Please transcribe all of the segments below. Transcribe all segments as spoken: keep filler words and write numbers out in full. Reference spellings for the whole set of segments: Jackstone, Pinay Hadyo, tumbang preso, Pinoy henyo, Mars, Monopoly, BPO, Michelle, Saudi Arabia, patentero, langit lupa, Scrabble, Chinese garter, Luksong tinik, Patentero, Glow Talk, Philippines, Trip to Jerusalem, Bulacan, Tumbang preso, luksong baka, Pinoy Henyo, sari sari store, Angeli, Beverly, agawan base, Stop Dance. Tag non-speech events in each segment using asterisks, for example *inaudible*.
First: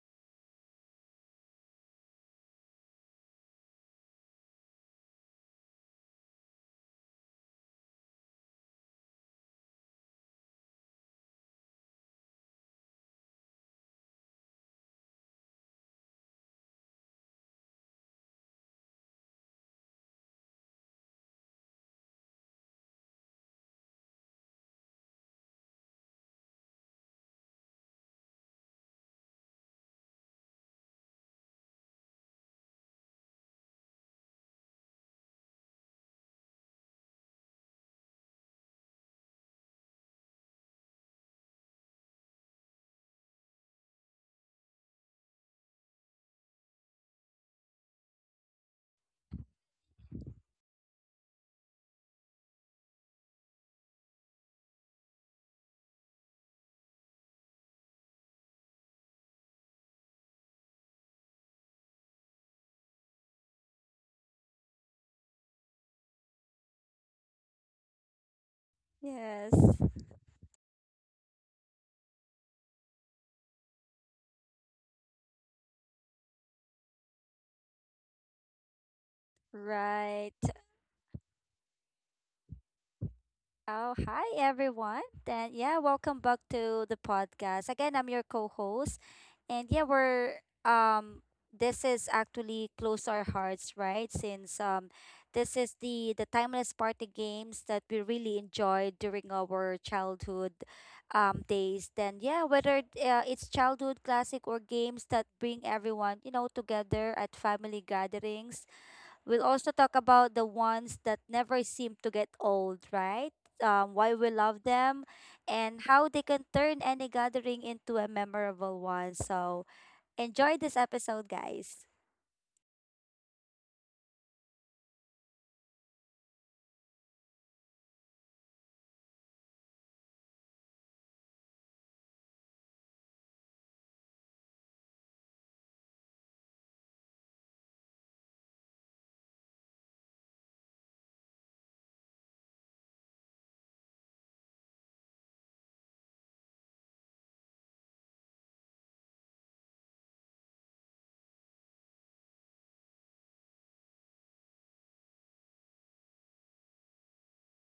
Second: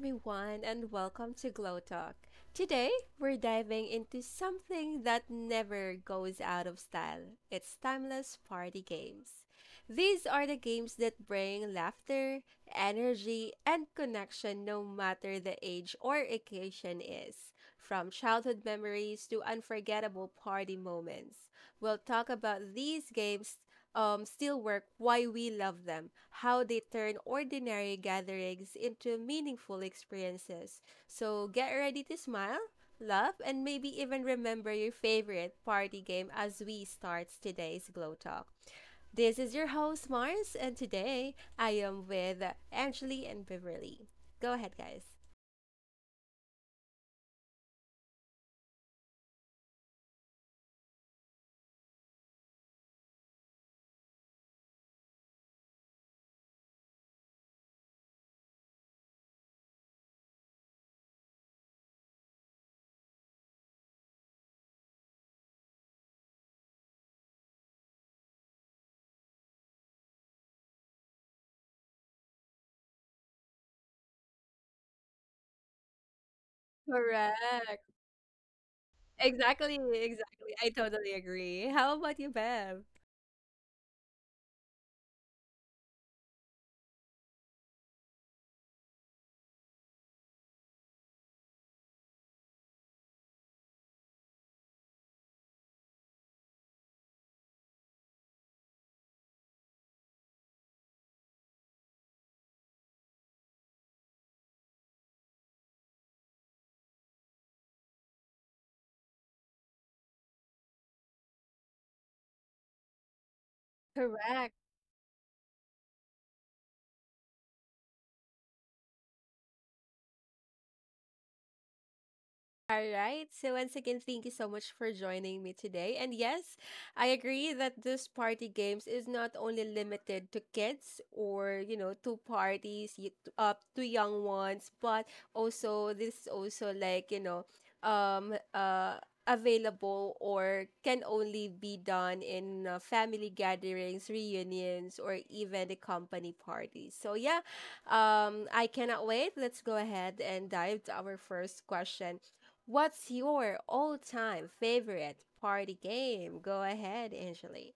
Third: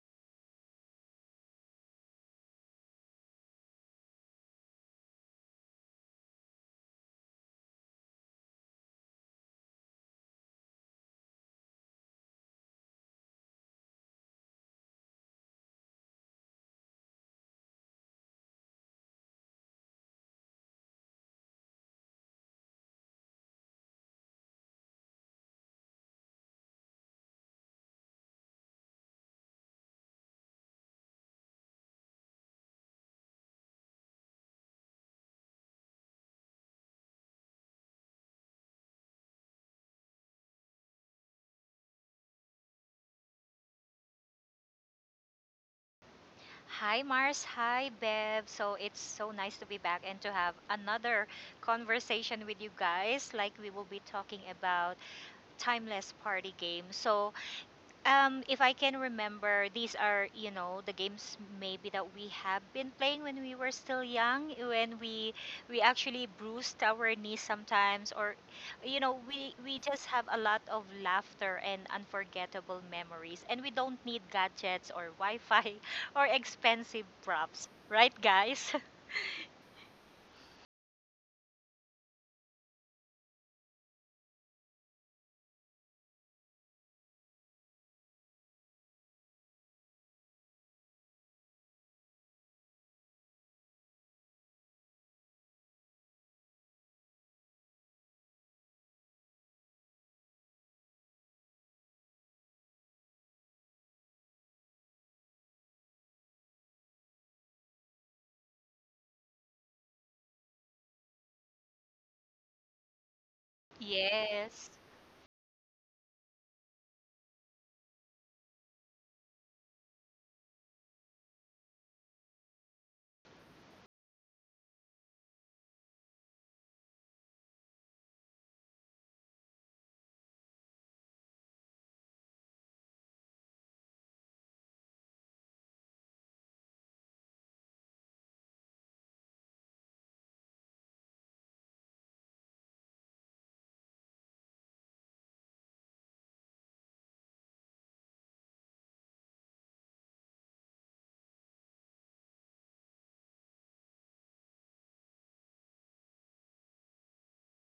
everyone, and welcome to Glow Talk. Today, we're diving into something that never goes out of style, it's timeless party games. These are the games that bring laughter, energy, and connection no matter the age or occasion is. From childhood memories to unforgettable party moments, we'll talk about these games um, still work, why we love them, how they turn ordinary gatherings into meaningful experiences. So get ready to smile, laugh, and maybe even remember your favorite party game as we start today's Glow Talk. This is your host, Mars, and today I am with Angeli and Beverly. Go ahead, guys. Hi Mars, hi Bev. So it's so nice to be back and to have another conversation with you guys. Like we will be talking about timeless party games. So um, if I can remember, these are, you know, the games maybe that we have been playing when we were still young, when we we actually bruised our knees sometimes, or, you know, Yes, we we just have a lot of laughter and unforgettable memories, and we don't need gadgets or Wi-Fi *laughs* or expensive props, Correct. right, guys? Exactly, right. exactly. I totally agree. How about you, Bev? Oh, hi everyone. Then yeah, welcome back to the podcast. Again, I'm your co-host, and yeah, we're um this is actually close to our hearts, right? Since um this is the the timeless party games that we really enjoyed during our childhood um days. Then yeah, whether uh, it's childhood classic or games that bring everyone, you know, together at family gatherings. We'll also talk about the ones that never seem to get old, right? Um, why we Correct. love *laughs* Yes. them and how they can turn any gathering into a memorable one. So enjoy this episode, guys. All right. So once again, thank you so much for joining me today. And yes, I agree that this party games is not only limited to kids or, you know, to parties, y- to- uh, to young ones, but also this is also, like, you know, um, uh, available or can only be done in uh, family gatherings, reunions, or even the company parties. So yeah, um, I cannot wait. Let's go ahead and dive to our first question. What's your all-time favorite party game? Go ahead, Angeli.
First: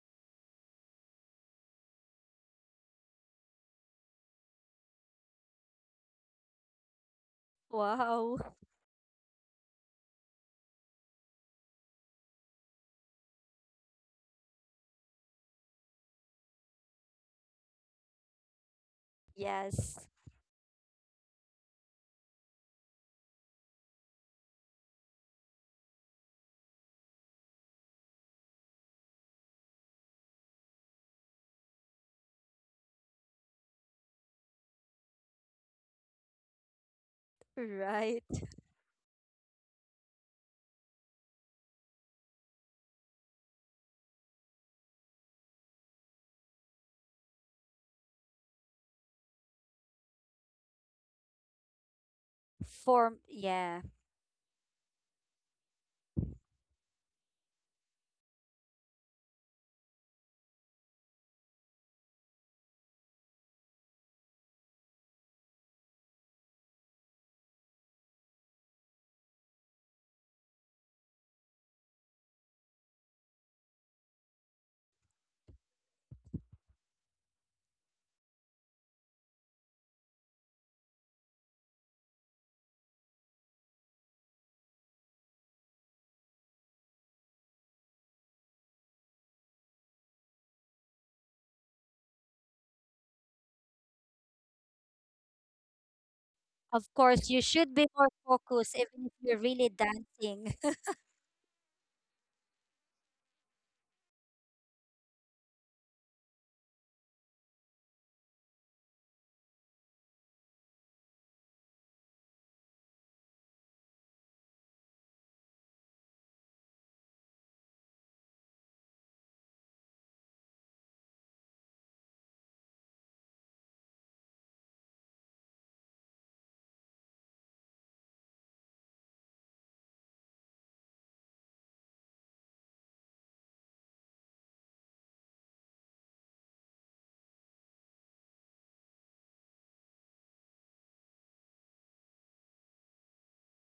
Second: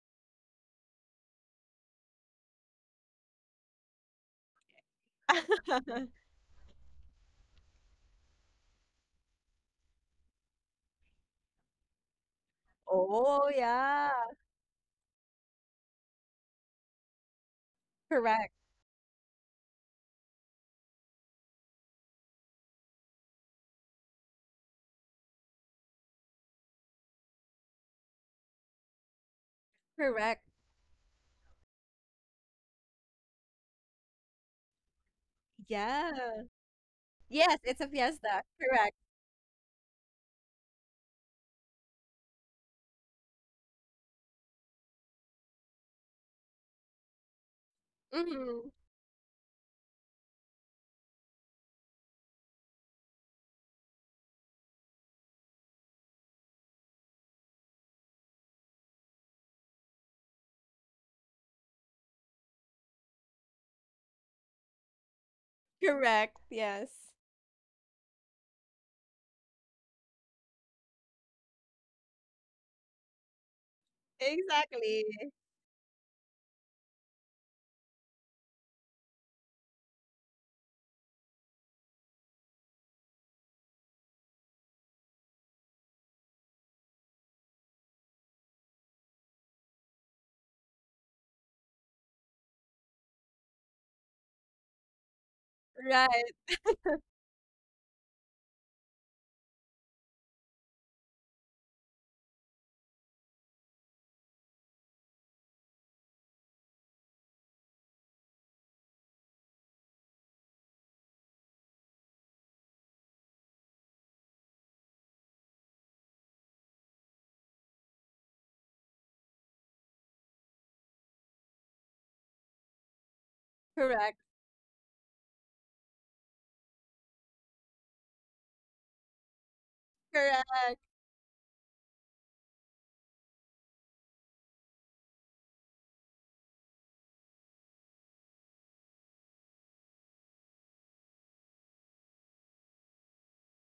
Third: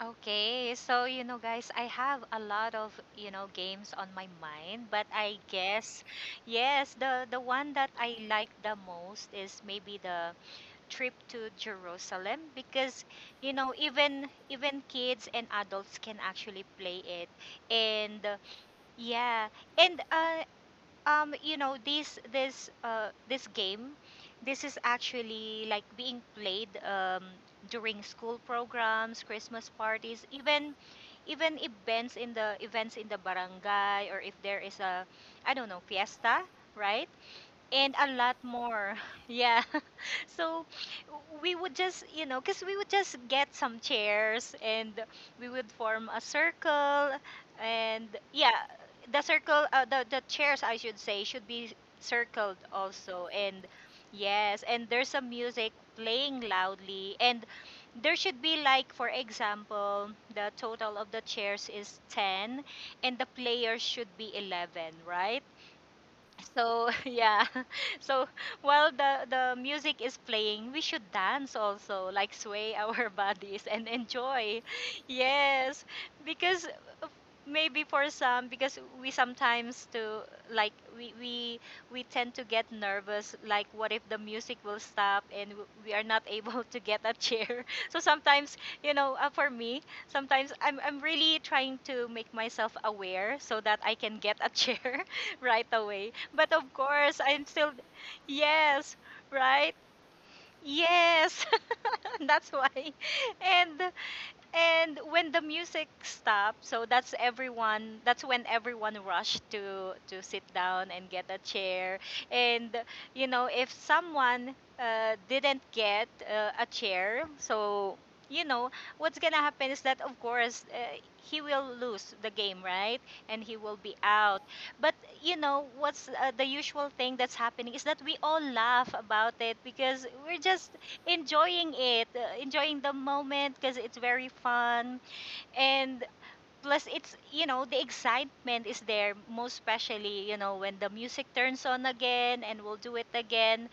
Okay, so you know, guys, I have a lot of you know games on my mind, but I *laughs* guess, yes, the the one that I Wow. like *laughs* the most is maybe the trip to Jerusalem because Oh, you know yeah. even even kids and adults can actually play it, and uh, Correct. yeah, Yes. and uh, um you know this this uh this game, this is actually like being played um during school programs, christmas parties, Correct. even even events in the events in the barangay, or if there is a, I don't know, fiesta, Yeah. right, Yes, it's a and a Right. lot fiesta. Correct. more. *laughs* Yeah. *laughs* So we would just, you know, because we would just get some chairs and we would form a circle. And yeah, Hmm. the circle, uh, the, the chairs, I should say, should be circled Form. also. And Yeah. yes, and there's some music playing loudly. And there should be, like, for example, the total of the chairs is ten and the players should be eleven, right? Correct. Yes. So *laughs* yeah, *laughs* so while the the music is playing, we should dance also, like sway our *laughs* bodies and enjoy. Exactly. Yes, because maybe for some because we sometimes to like we we we tend to get nervous, like what if the music will stop and w- we are not *laughs* able to get a chair. *laughs* So sometimes, you know, uh, for me, sometimes i'm i'm really trying to make myself aware so that I can get a chair *laughs* right away, Right. but of Of course course, you I'm should still, be more focused yes, even if you're really right, dancing. yes. *laughs* That's why, and and when the music stopped, so that's everyone. That's when everyone rushed to to sit down and get a chair. And you know, if someone, uh, didn't get uh, a chair, so you know what's gonna happen is that of course uh, he will lose the game, right? And he will be Correct. out. But you know what's, uh, the usual thing that's happening is that we all laugh about it because we're just Correct. enjoying it, uh, enjoying the moment because it's very fun. And plus, it's, you know, the excitement is there, most especially, you know, when the music turns on again and we'll do it again.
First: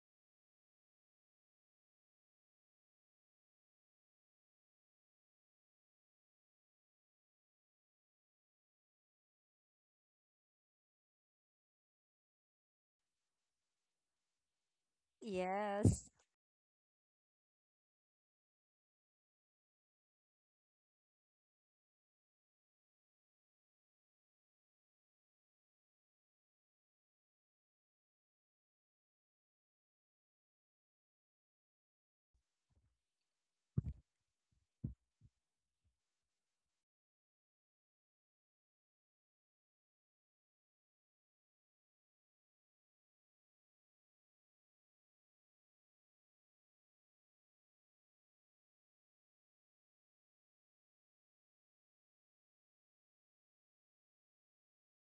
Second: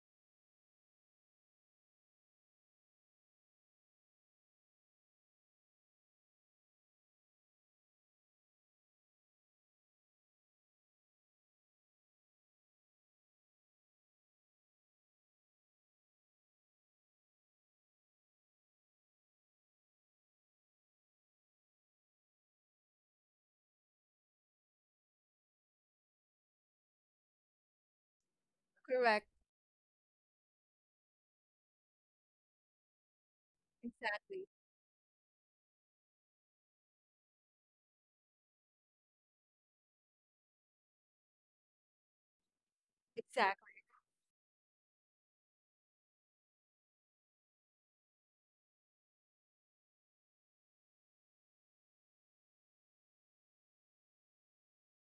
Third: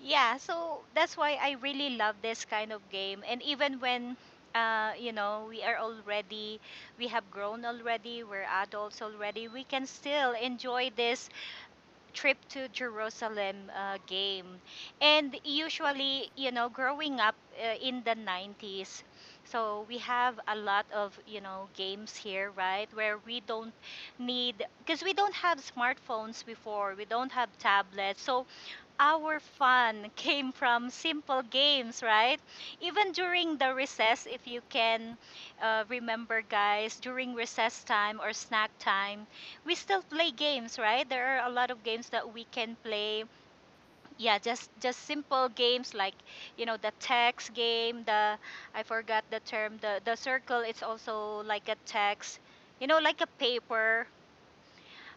Yeah, so that's why I really love this kind of game. And even when, uh, you know, we are already, we have grown already, we're adults already, we can still enjoy this trip to Jerusalem uh, game. *laughs* And yes. usually, you know, growing up, uh, in the nineties, so we have a lot of, you know, games here, right? Where we don't need, because we don't have smartphones before, we don't have tablets. So Correct. our fun came from simple games, right? Even during the recess, if Exactly. you can, uh, remember, guys, during recess time or snack time, we still play games, right? There are a lot of games that we can play. Exactly. Yeah, just just simple games like you know the text game. The I forgot the term. The the circle. It's also like a text. You know, like a paper,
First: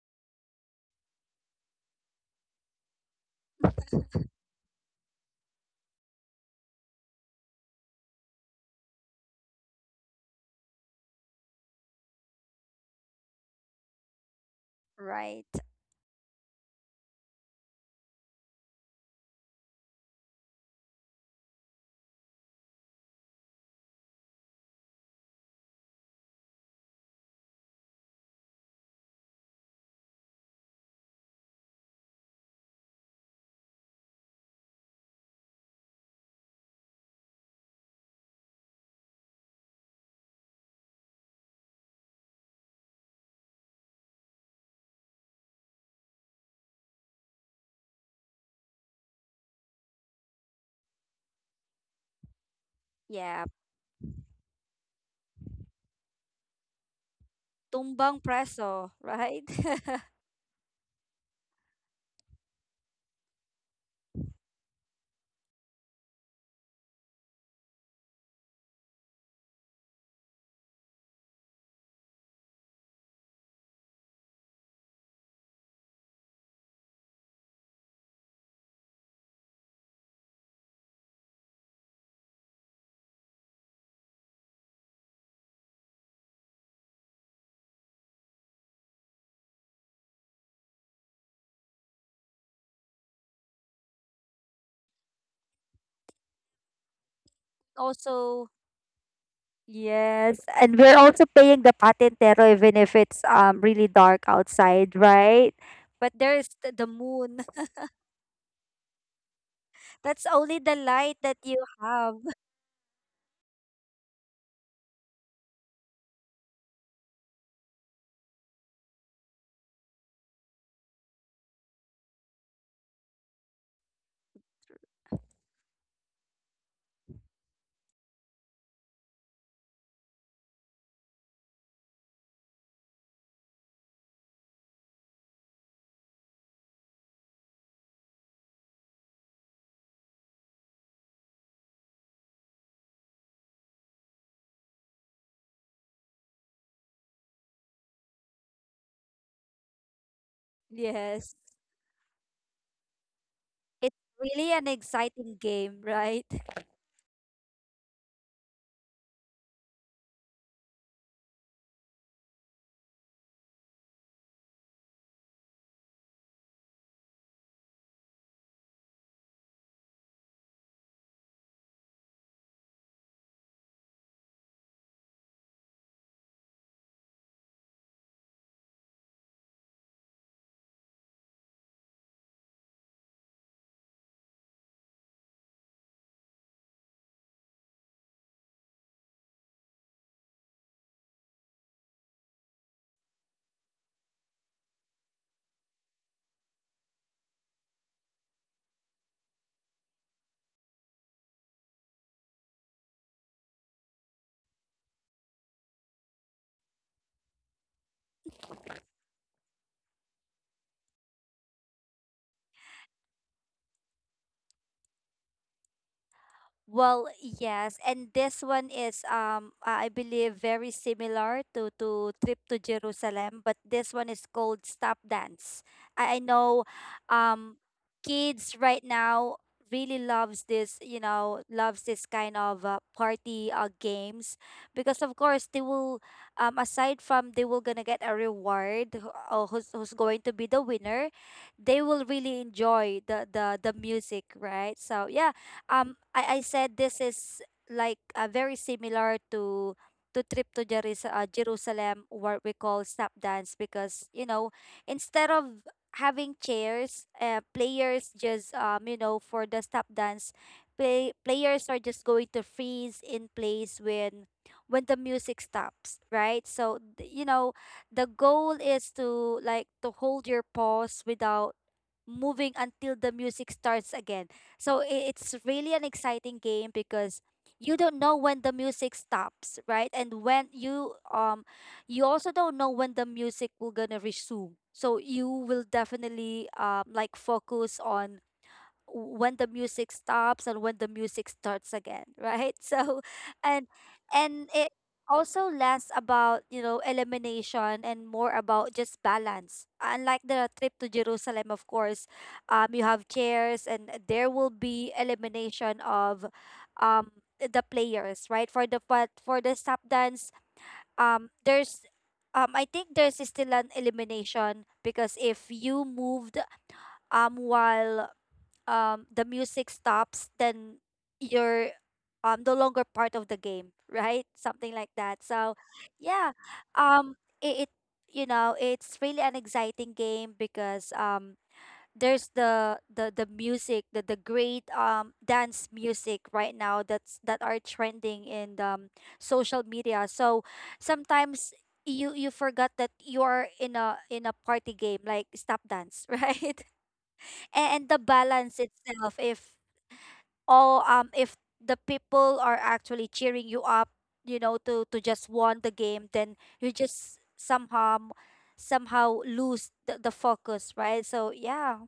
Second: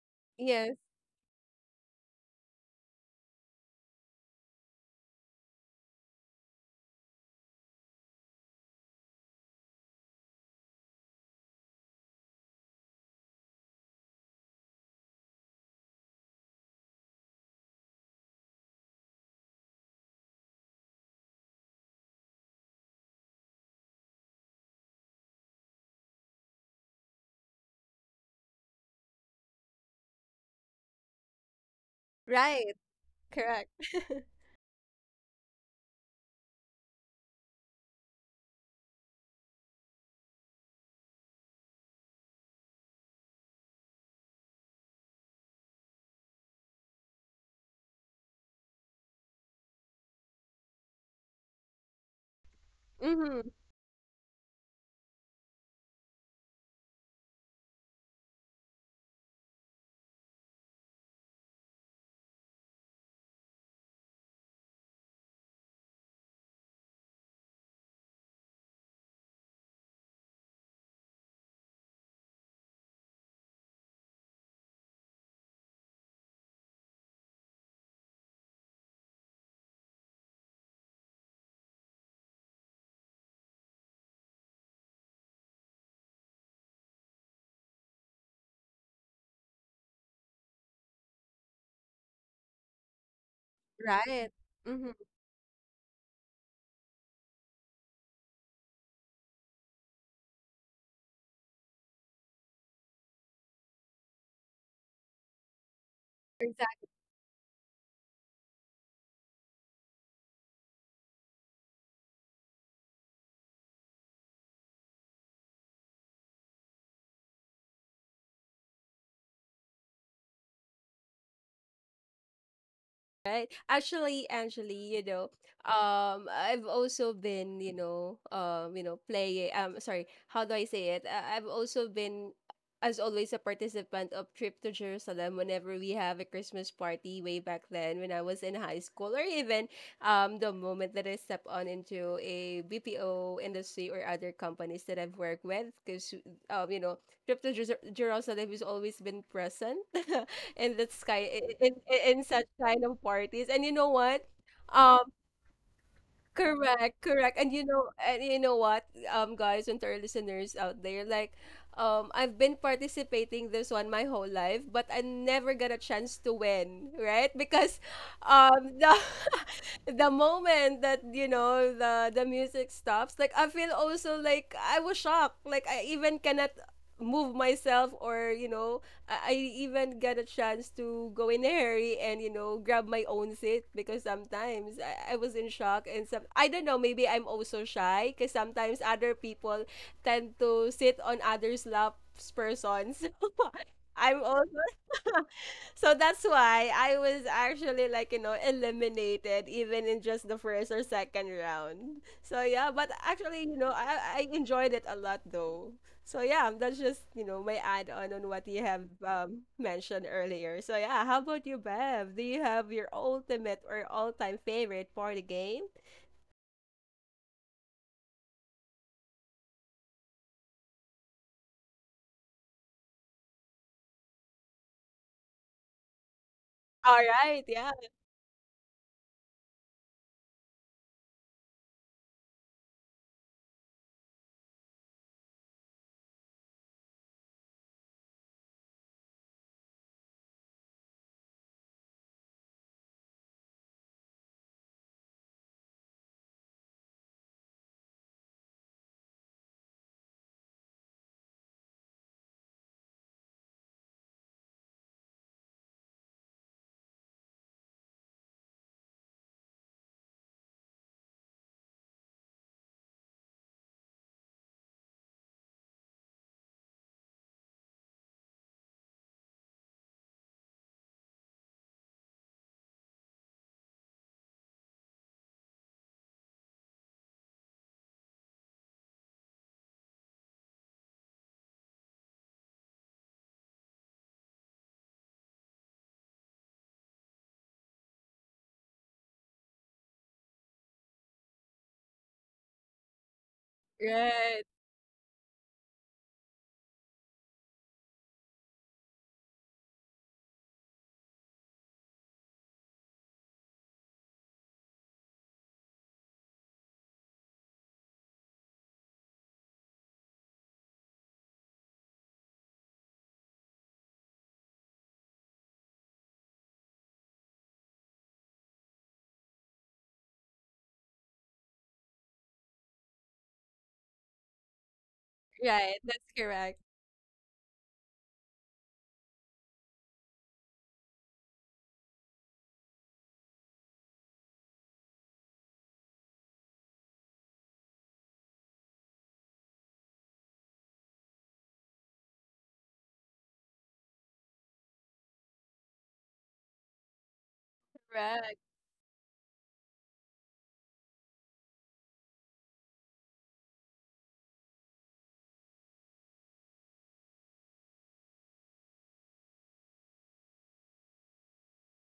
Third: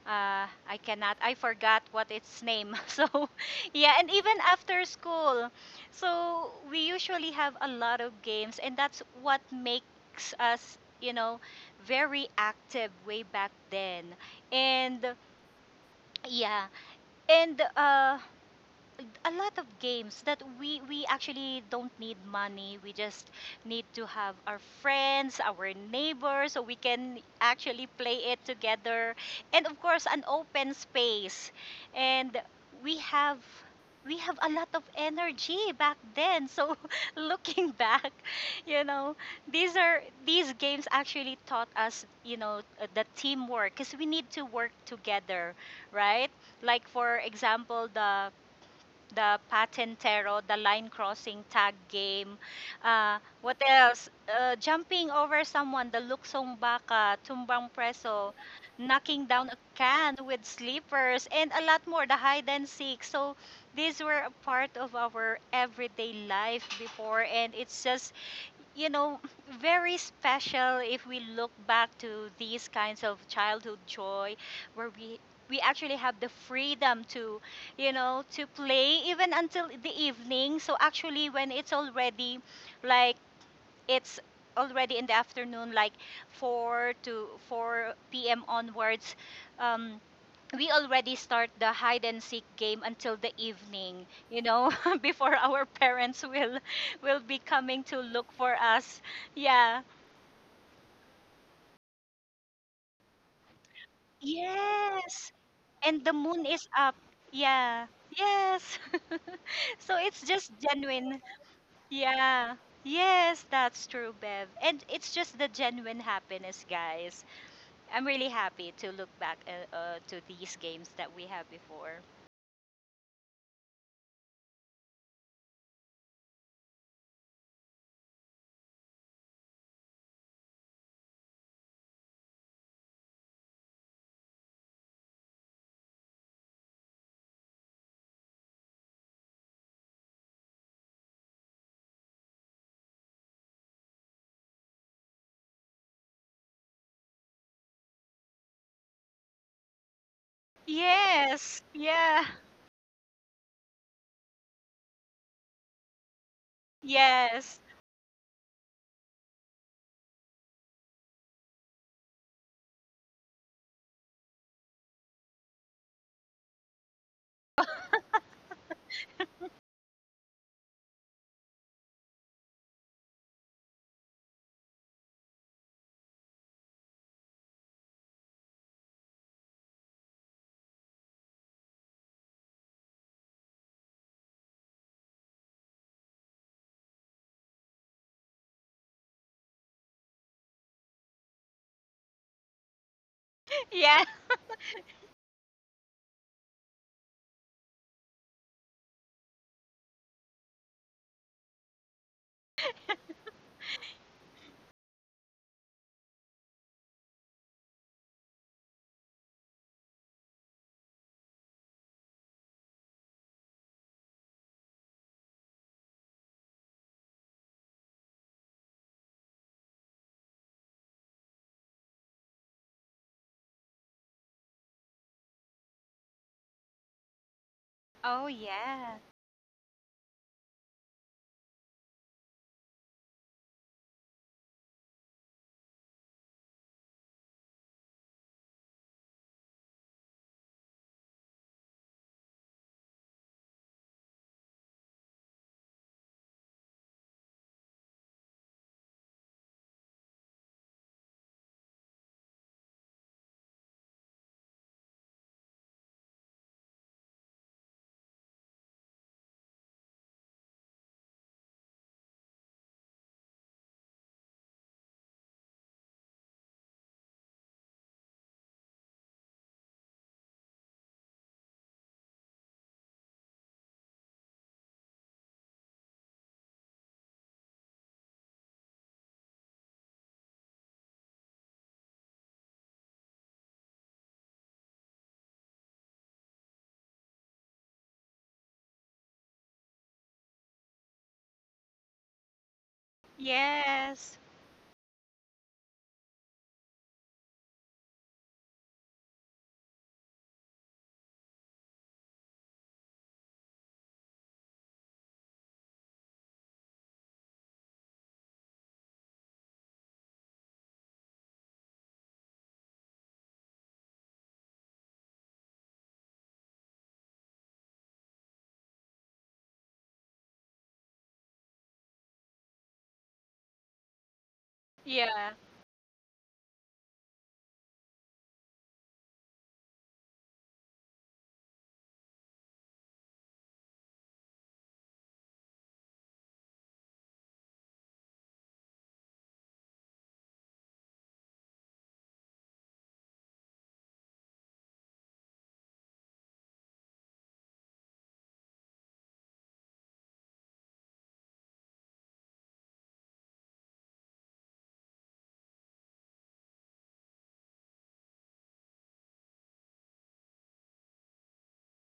uh, I Yes. cannot. I forgot what its name. *laughs* So, yeah, and even after school. So, we usually have a lot of games, and that's what makes us, you know, very active way back then. And Right. yeah, and uh, a lot of games that we we actually don't need money, we just need to have our friends, our neighbors, so we can actually play it together, and of course an open space. And Right. we have, Correct. *laughs* we have a lot of energy back then, so *laughs* looking back, you know, these are these games actually taught us, you know, uh, the teamwork because we need to work together, right? Like for example the the patentero, the line crossing tag game. Uh, Yeah. Hmm. what else? Uh, jumping over someone, the luksong baka, tumbang Tumbang preso, preso, knocking right? down a *laughs* can with sleepers, and a lot more, the hide and seek. So these were a part of our everyday life before, and it's just, you know, very special if we look back to these kinds of childhood joy where we we actually have the freedom to, you know, to play even until the evening. So actually when it's already like, it's already in the afternoon like four to four p.m onwards, um, we already start the hide and seek game until the evening, Right. you know, Hmm. *laughs* before our parents will will be coming to look also. for us. Yeah, Yes, and we're also paying the patentero even if it's um really dark outside, yes. right? And But the moon there's is th- the up. moon. Yeah, yes. *laughs* So *laughs* it's That's just only the light genuine. that you have. Yeah, yes, that's true, Bev. And it's just the genuine happiness, guys. I'm really happy to look back, uh, uh, to these games that we had before. Right. Actually, Actually, you know, um, I've also been, you know, um, you know, play. Um, sorry, how do I say it? I- I've also been, as always, a participant of trip to Jerusalem whenever we have a Christmas party way back then when I was in high school, or even, um, the moment that I step on into a B P O industry or other companies that I've worked with, because, um, you know, trip to Jer- Jerusalem has always been present *laughs* in the sky Yes. Yes, in, in, yeah, in such kind of parties. And you It's know what? really an um exciting game, right? Correct, correct. And yes. you know, and you know what, um guys, and to our listeners out there, like, um I've been participating this one my whole life, but I never got a chance to win, right? Because um the *laughs* the moment that, you know, the the music stops, like, I feel also like I was shocked, like I even cannot move myself, or, you know, I I even got a chance to go in there and, you know, grab my own seat. Because sometimes I, I was in shock, and some, I don't know, maybe I'm also shy, because sometimes other people tend to sit on others laps persons. *laughs* Yeah. I'm also, so that's why I was actually, like, you know, eliminated even in just the first or second round. So yeah, but actually, you know, I, I enjoyed it a lot though. So yeah, that's just, you know, my add on on what you have *laughs* um, mentioned earlier. So yeah, how about you, Bev? Do you have your ultimate or all-time favorite party game? Well, yes, and this one is um I believe very similar to to Trip to Jerusalem, but this one is called Stop Dance. I, I know All right, um yeah. Oh, kids right yeah. now really loves this, you know, loves this kind of uh, party uh, games because of course they will um aside from they will gonna get a reward who- uh, who's who's going to be the winner, they will really enjoy the the the music, right? So yeah, um I, I said this is like uh, very similar to to trip to Jeris- uh, Jerusalem, what we call snap dance because you know instead of having chairs, uh, players just um you know for the snap dance play, players are just going to freeze in place when when the music stops, right? So th- you know the goal is to like to hold your pause without moving until the music starts again. So i- it's really an exciting game because you don't know when the music stops, right? And when you um you also don't know when the music will gonna resume. So you will definitely um like focus on when the music stops and when the music starts again, right? *laughs* So and Yes. and Right. it also less about you know elimination and more about just balance, unlike the trip to Jerusalem. Of course, um you have chairs and there will be elimination of um the players, right? For the, but for the step dance, um there's um I think there's still an elimination because if you moved um while um the music stops, then you're um no longer part of the game, right? Something like that. Yeah. So Right. That's yeah, correct. um it, it you know it's really an exciting game because um there's the the the music, the the great um dance music right now that's that are trending in um social media. So sometimes you you forgot that you are in a in a party game like stop dance. *laughs* Right. And the Correct. balance itself, if all um if the people are actually cheering you up, you know, to to just won the game, then you just somehow somehow lose the, the focus, right? So yeah,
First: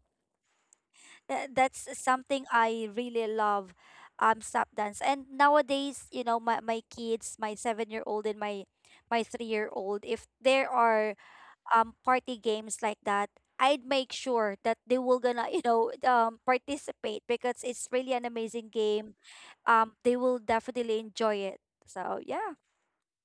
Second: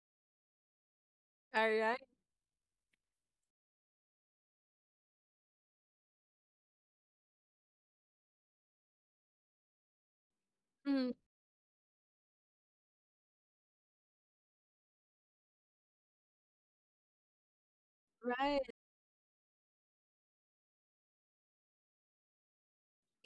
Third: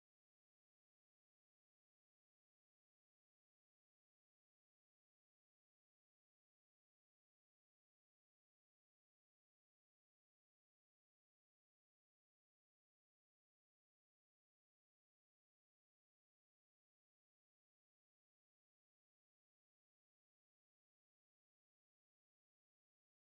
tha- All that's right. something I really love, um step dance. And nowadays you know my, my kids, my seven year old and my my three year old, if there Mm, are um party games like that, I'd make sure that they will gonna, *laughs* you know, um participate because it's really an right. amazing game. Um they will definitely enjoy it. So yeah.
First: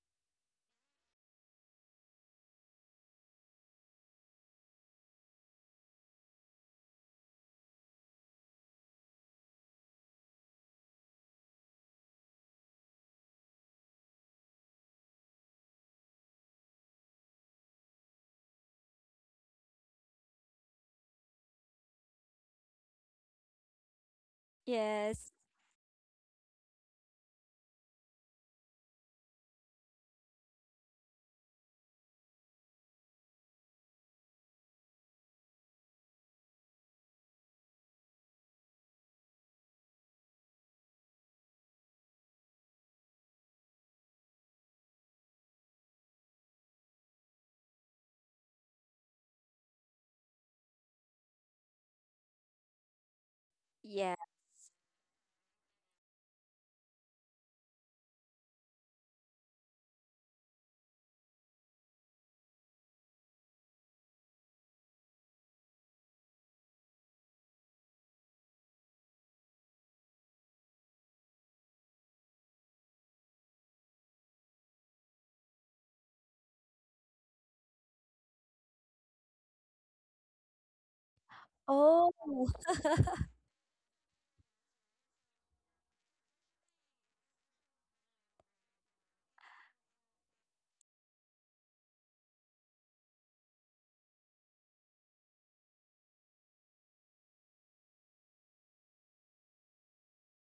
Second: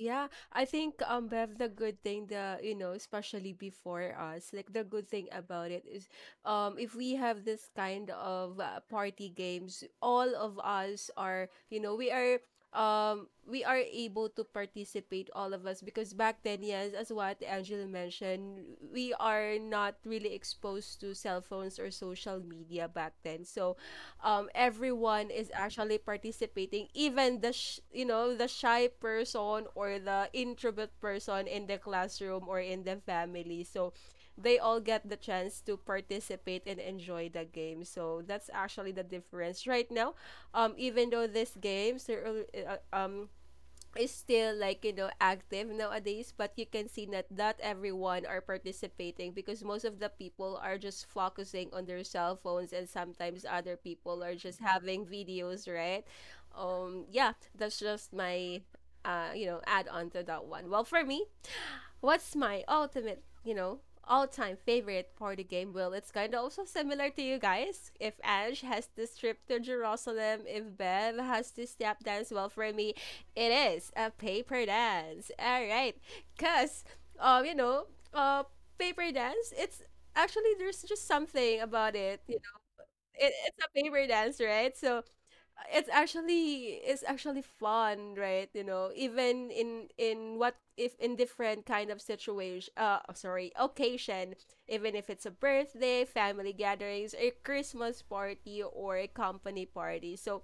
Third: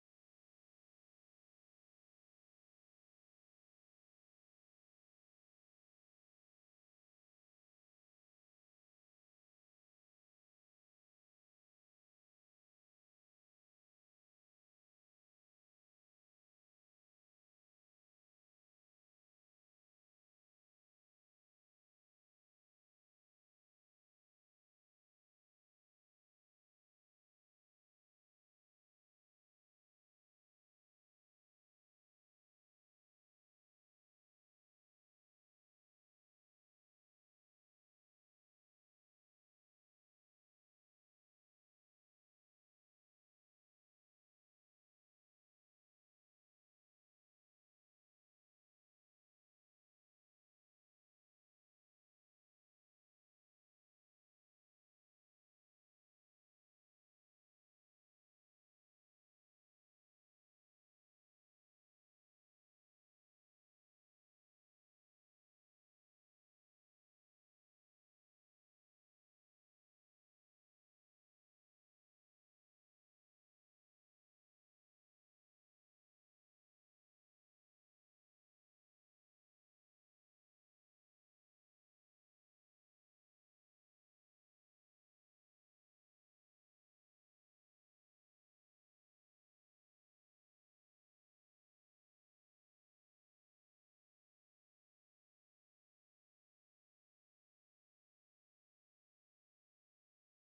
Yeah, I think, um Bev, the good thing, the, you know, especially before us, like, the good thing about it is, um if we have this kind of uh, party games, all of us are, you know, we are um we are able to participate, all of us, because back then, yes, as what Angela mentioned, we are not really exposed to cell phones or social media back then. So um, everyone Yes. is actually participating, even the sh- you know, the shy person or the introvert person in the classroom or in the family. So they all get the chance to participate and enjoy the game. So that's actually the difference right now. Um, even though this game, so, uh, um, is still, like, you know, active nowadays, but you can see that not everyone are participating, because most of the people are just focusing on their cell phones, and sometimes other Yeah. people are just having videos, right? Um yeah, that's just my uh you know, add on to that one. Well, for me, what's my ultimate, you know, all-time favorite party game? Well, it's kind of also similar to you guys. If Ange has this trip to Jerusalem, if Bev has this tap dance, well, for me, it is a paper dance. All right, cause, um, you know, uh, paper dance, it's actually, there's just something about Oh it. You know, *laughs* it, it's a paper dance, right? So it's actually, it's actually fun, right? You know, even in in what if in different kind of situation, uh oh, sorry, occasion, even if it's a birthday, family gatherings, a Christmas party, or a company party. So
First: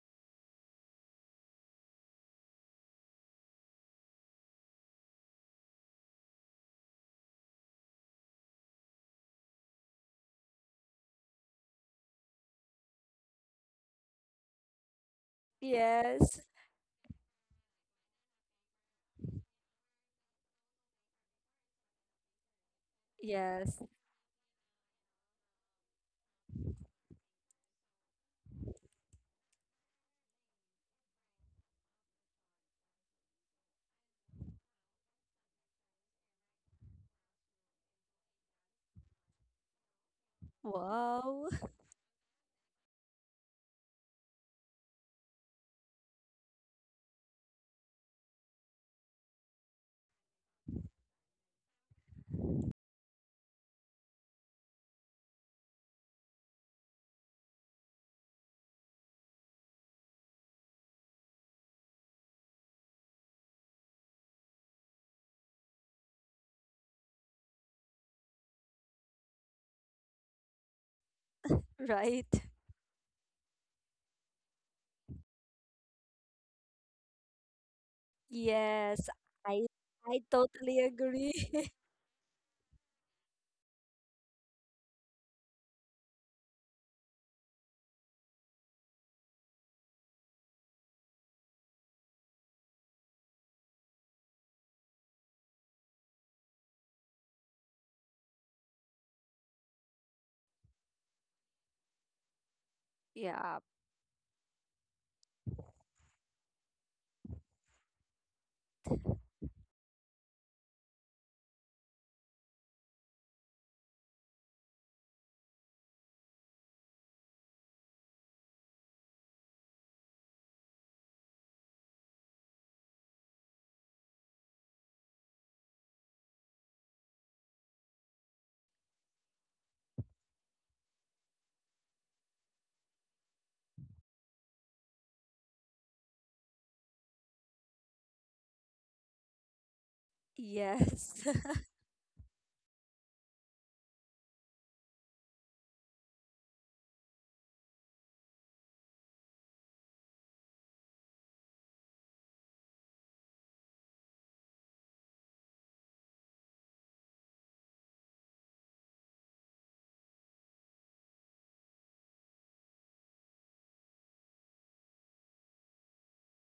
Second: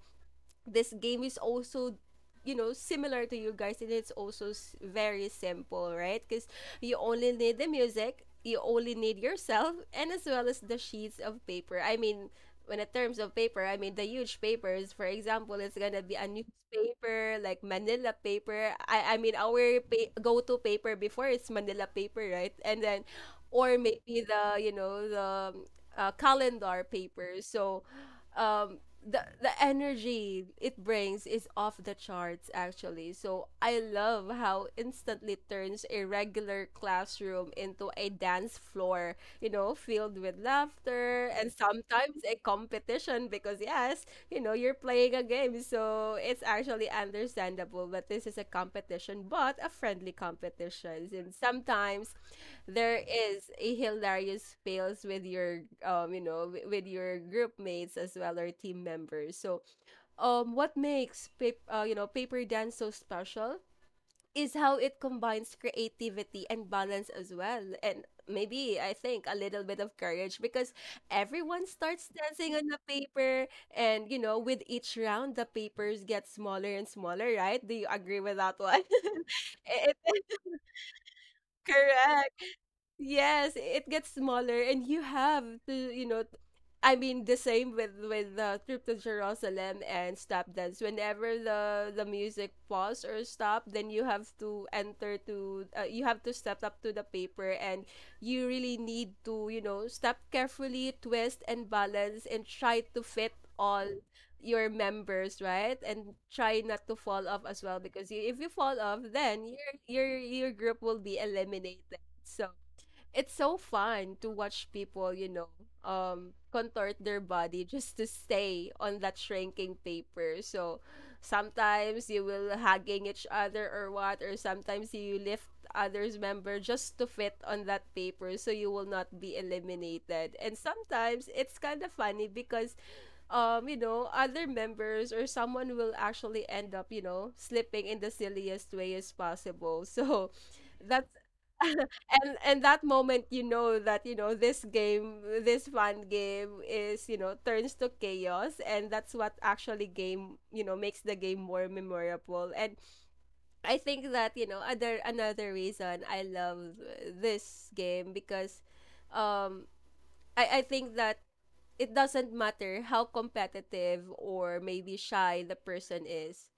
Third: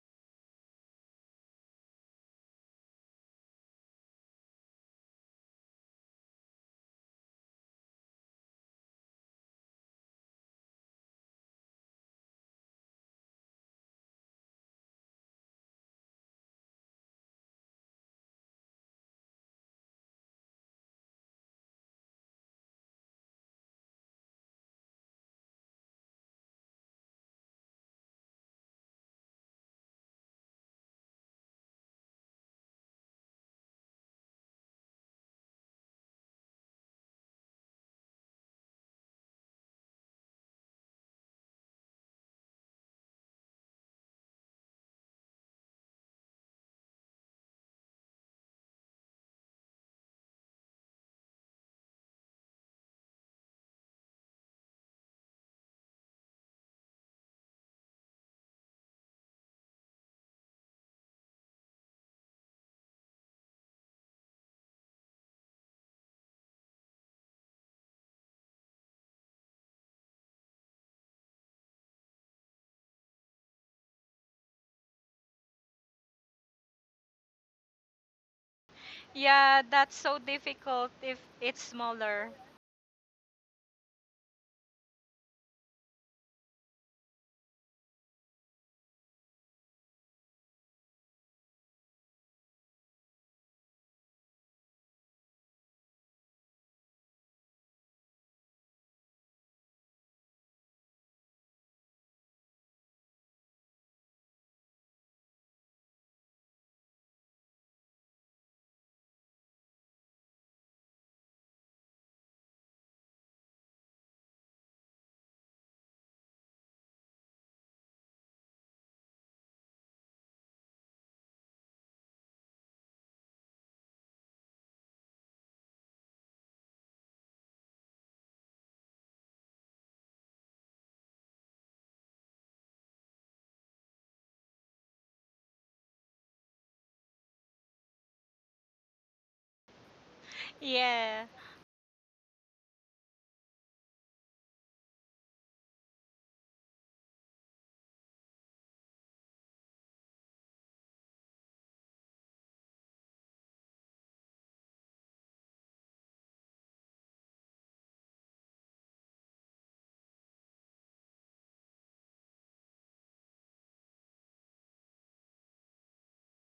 this game is also, you know, similar to you guys, and it's also s- very simple, right? Because you only need the music, you only need yourself, and as well as the sheets of paper. I mean, when in terms of paper, I mean the huge papers, for example, it's gonna be a yes. newspaper, like manila paper. I i mean our pa- go-to paper before is manila paper, right? And then or Yes. maybe the, you know, the um, uh, calendar paper. So um the the energy it brings is off the charts actually. So I love how instantly turns a regular classroom into a dance floor, you know, filled with laughter Wow. and *laughs* sometimes a competition, because yes, you know, you're playing a game, so it's actually understandable, but this is a competition, but a friendly competition, and sometimes there is a hilarious fails with your, um you know, wi- with your group mates as well, or team members. So um what makes pap- uh, you know, paper dance so special is how it combines creativity and balance as well, and maybe, I think, a little bit of courage. Because everyone starts Right. dancing on the paper, and you know, with each round the papers get smaller and smaller, right? Do you agree with that one? *laughs* Yes. Yeah, I that's It, so I *laughs* totally difficult if agree. it's *laughs* smaller. correct. Yes, it gets smaller, and you have to, you know, t- I mean, the same with with the trip to Jerusalem and stop dance. Whenever the the music pause or stop, then you have to enter to, uh, you have to step up to the paper, and you really need to, you know, step carefully, twist and balance, and try to fit yeah. all your members, right? And try not to fall off as well, because you, if you fall off, then your your your group will be eliminated. So it's so fun to watch people, you know, um, contort their body just to stay on that shrinking paper. So sometimes you will hugging each other or what, or sometimes you lift others member just to fit on that paper so you will not be eliminated. And sometimes it's kind of funny because, um, you know, other members or someone will actually end up, you know, slipping in the silliest way as possible. So that's Yeah. Yes. *laughs* *laughs* and and that moment, you know, that, you know, this game, this fun game is, you know, turns to chaos, and that's what actually game, you know, makes the game more memorable. And I think that, you know, other, another reason I love this game, because um I, I think that it doesn't matter how competitive or maybe shy the person is.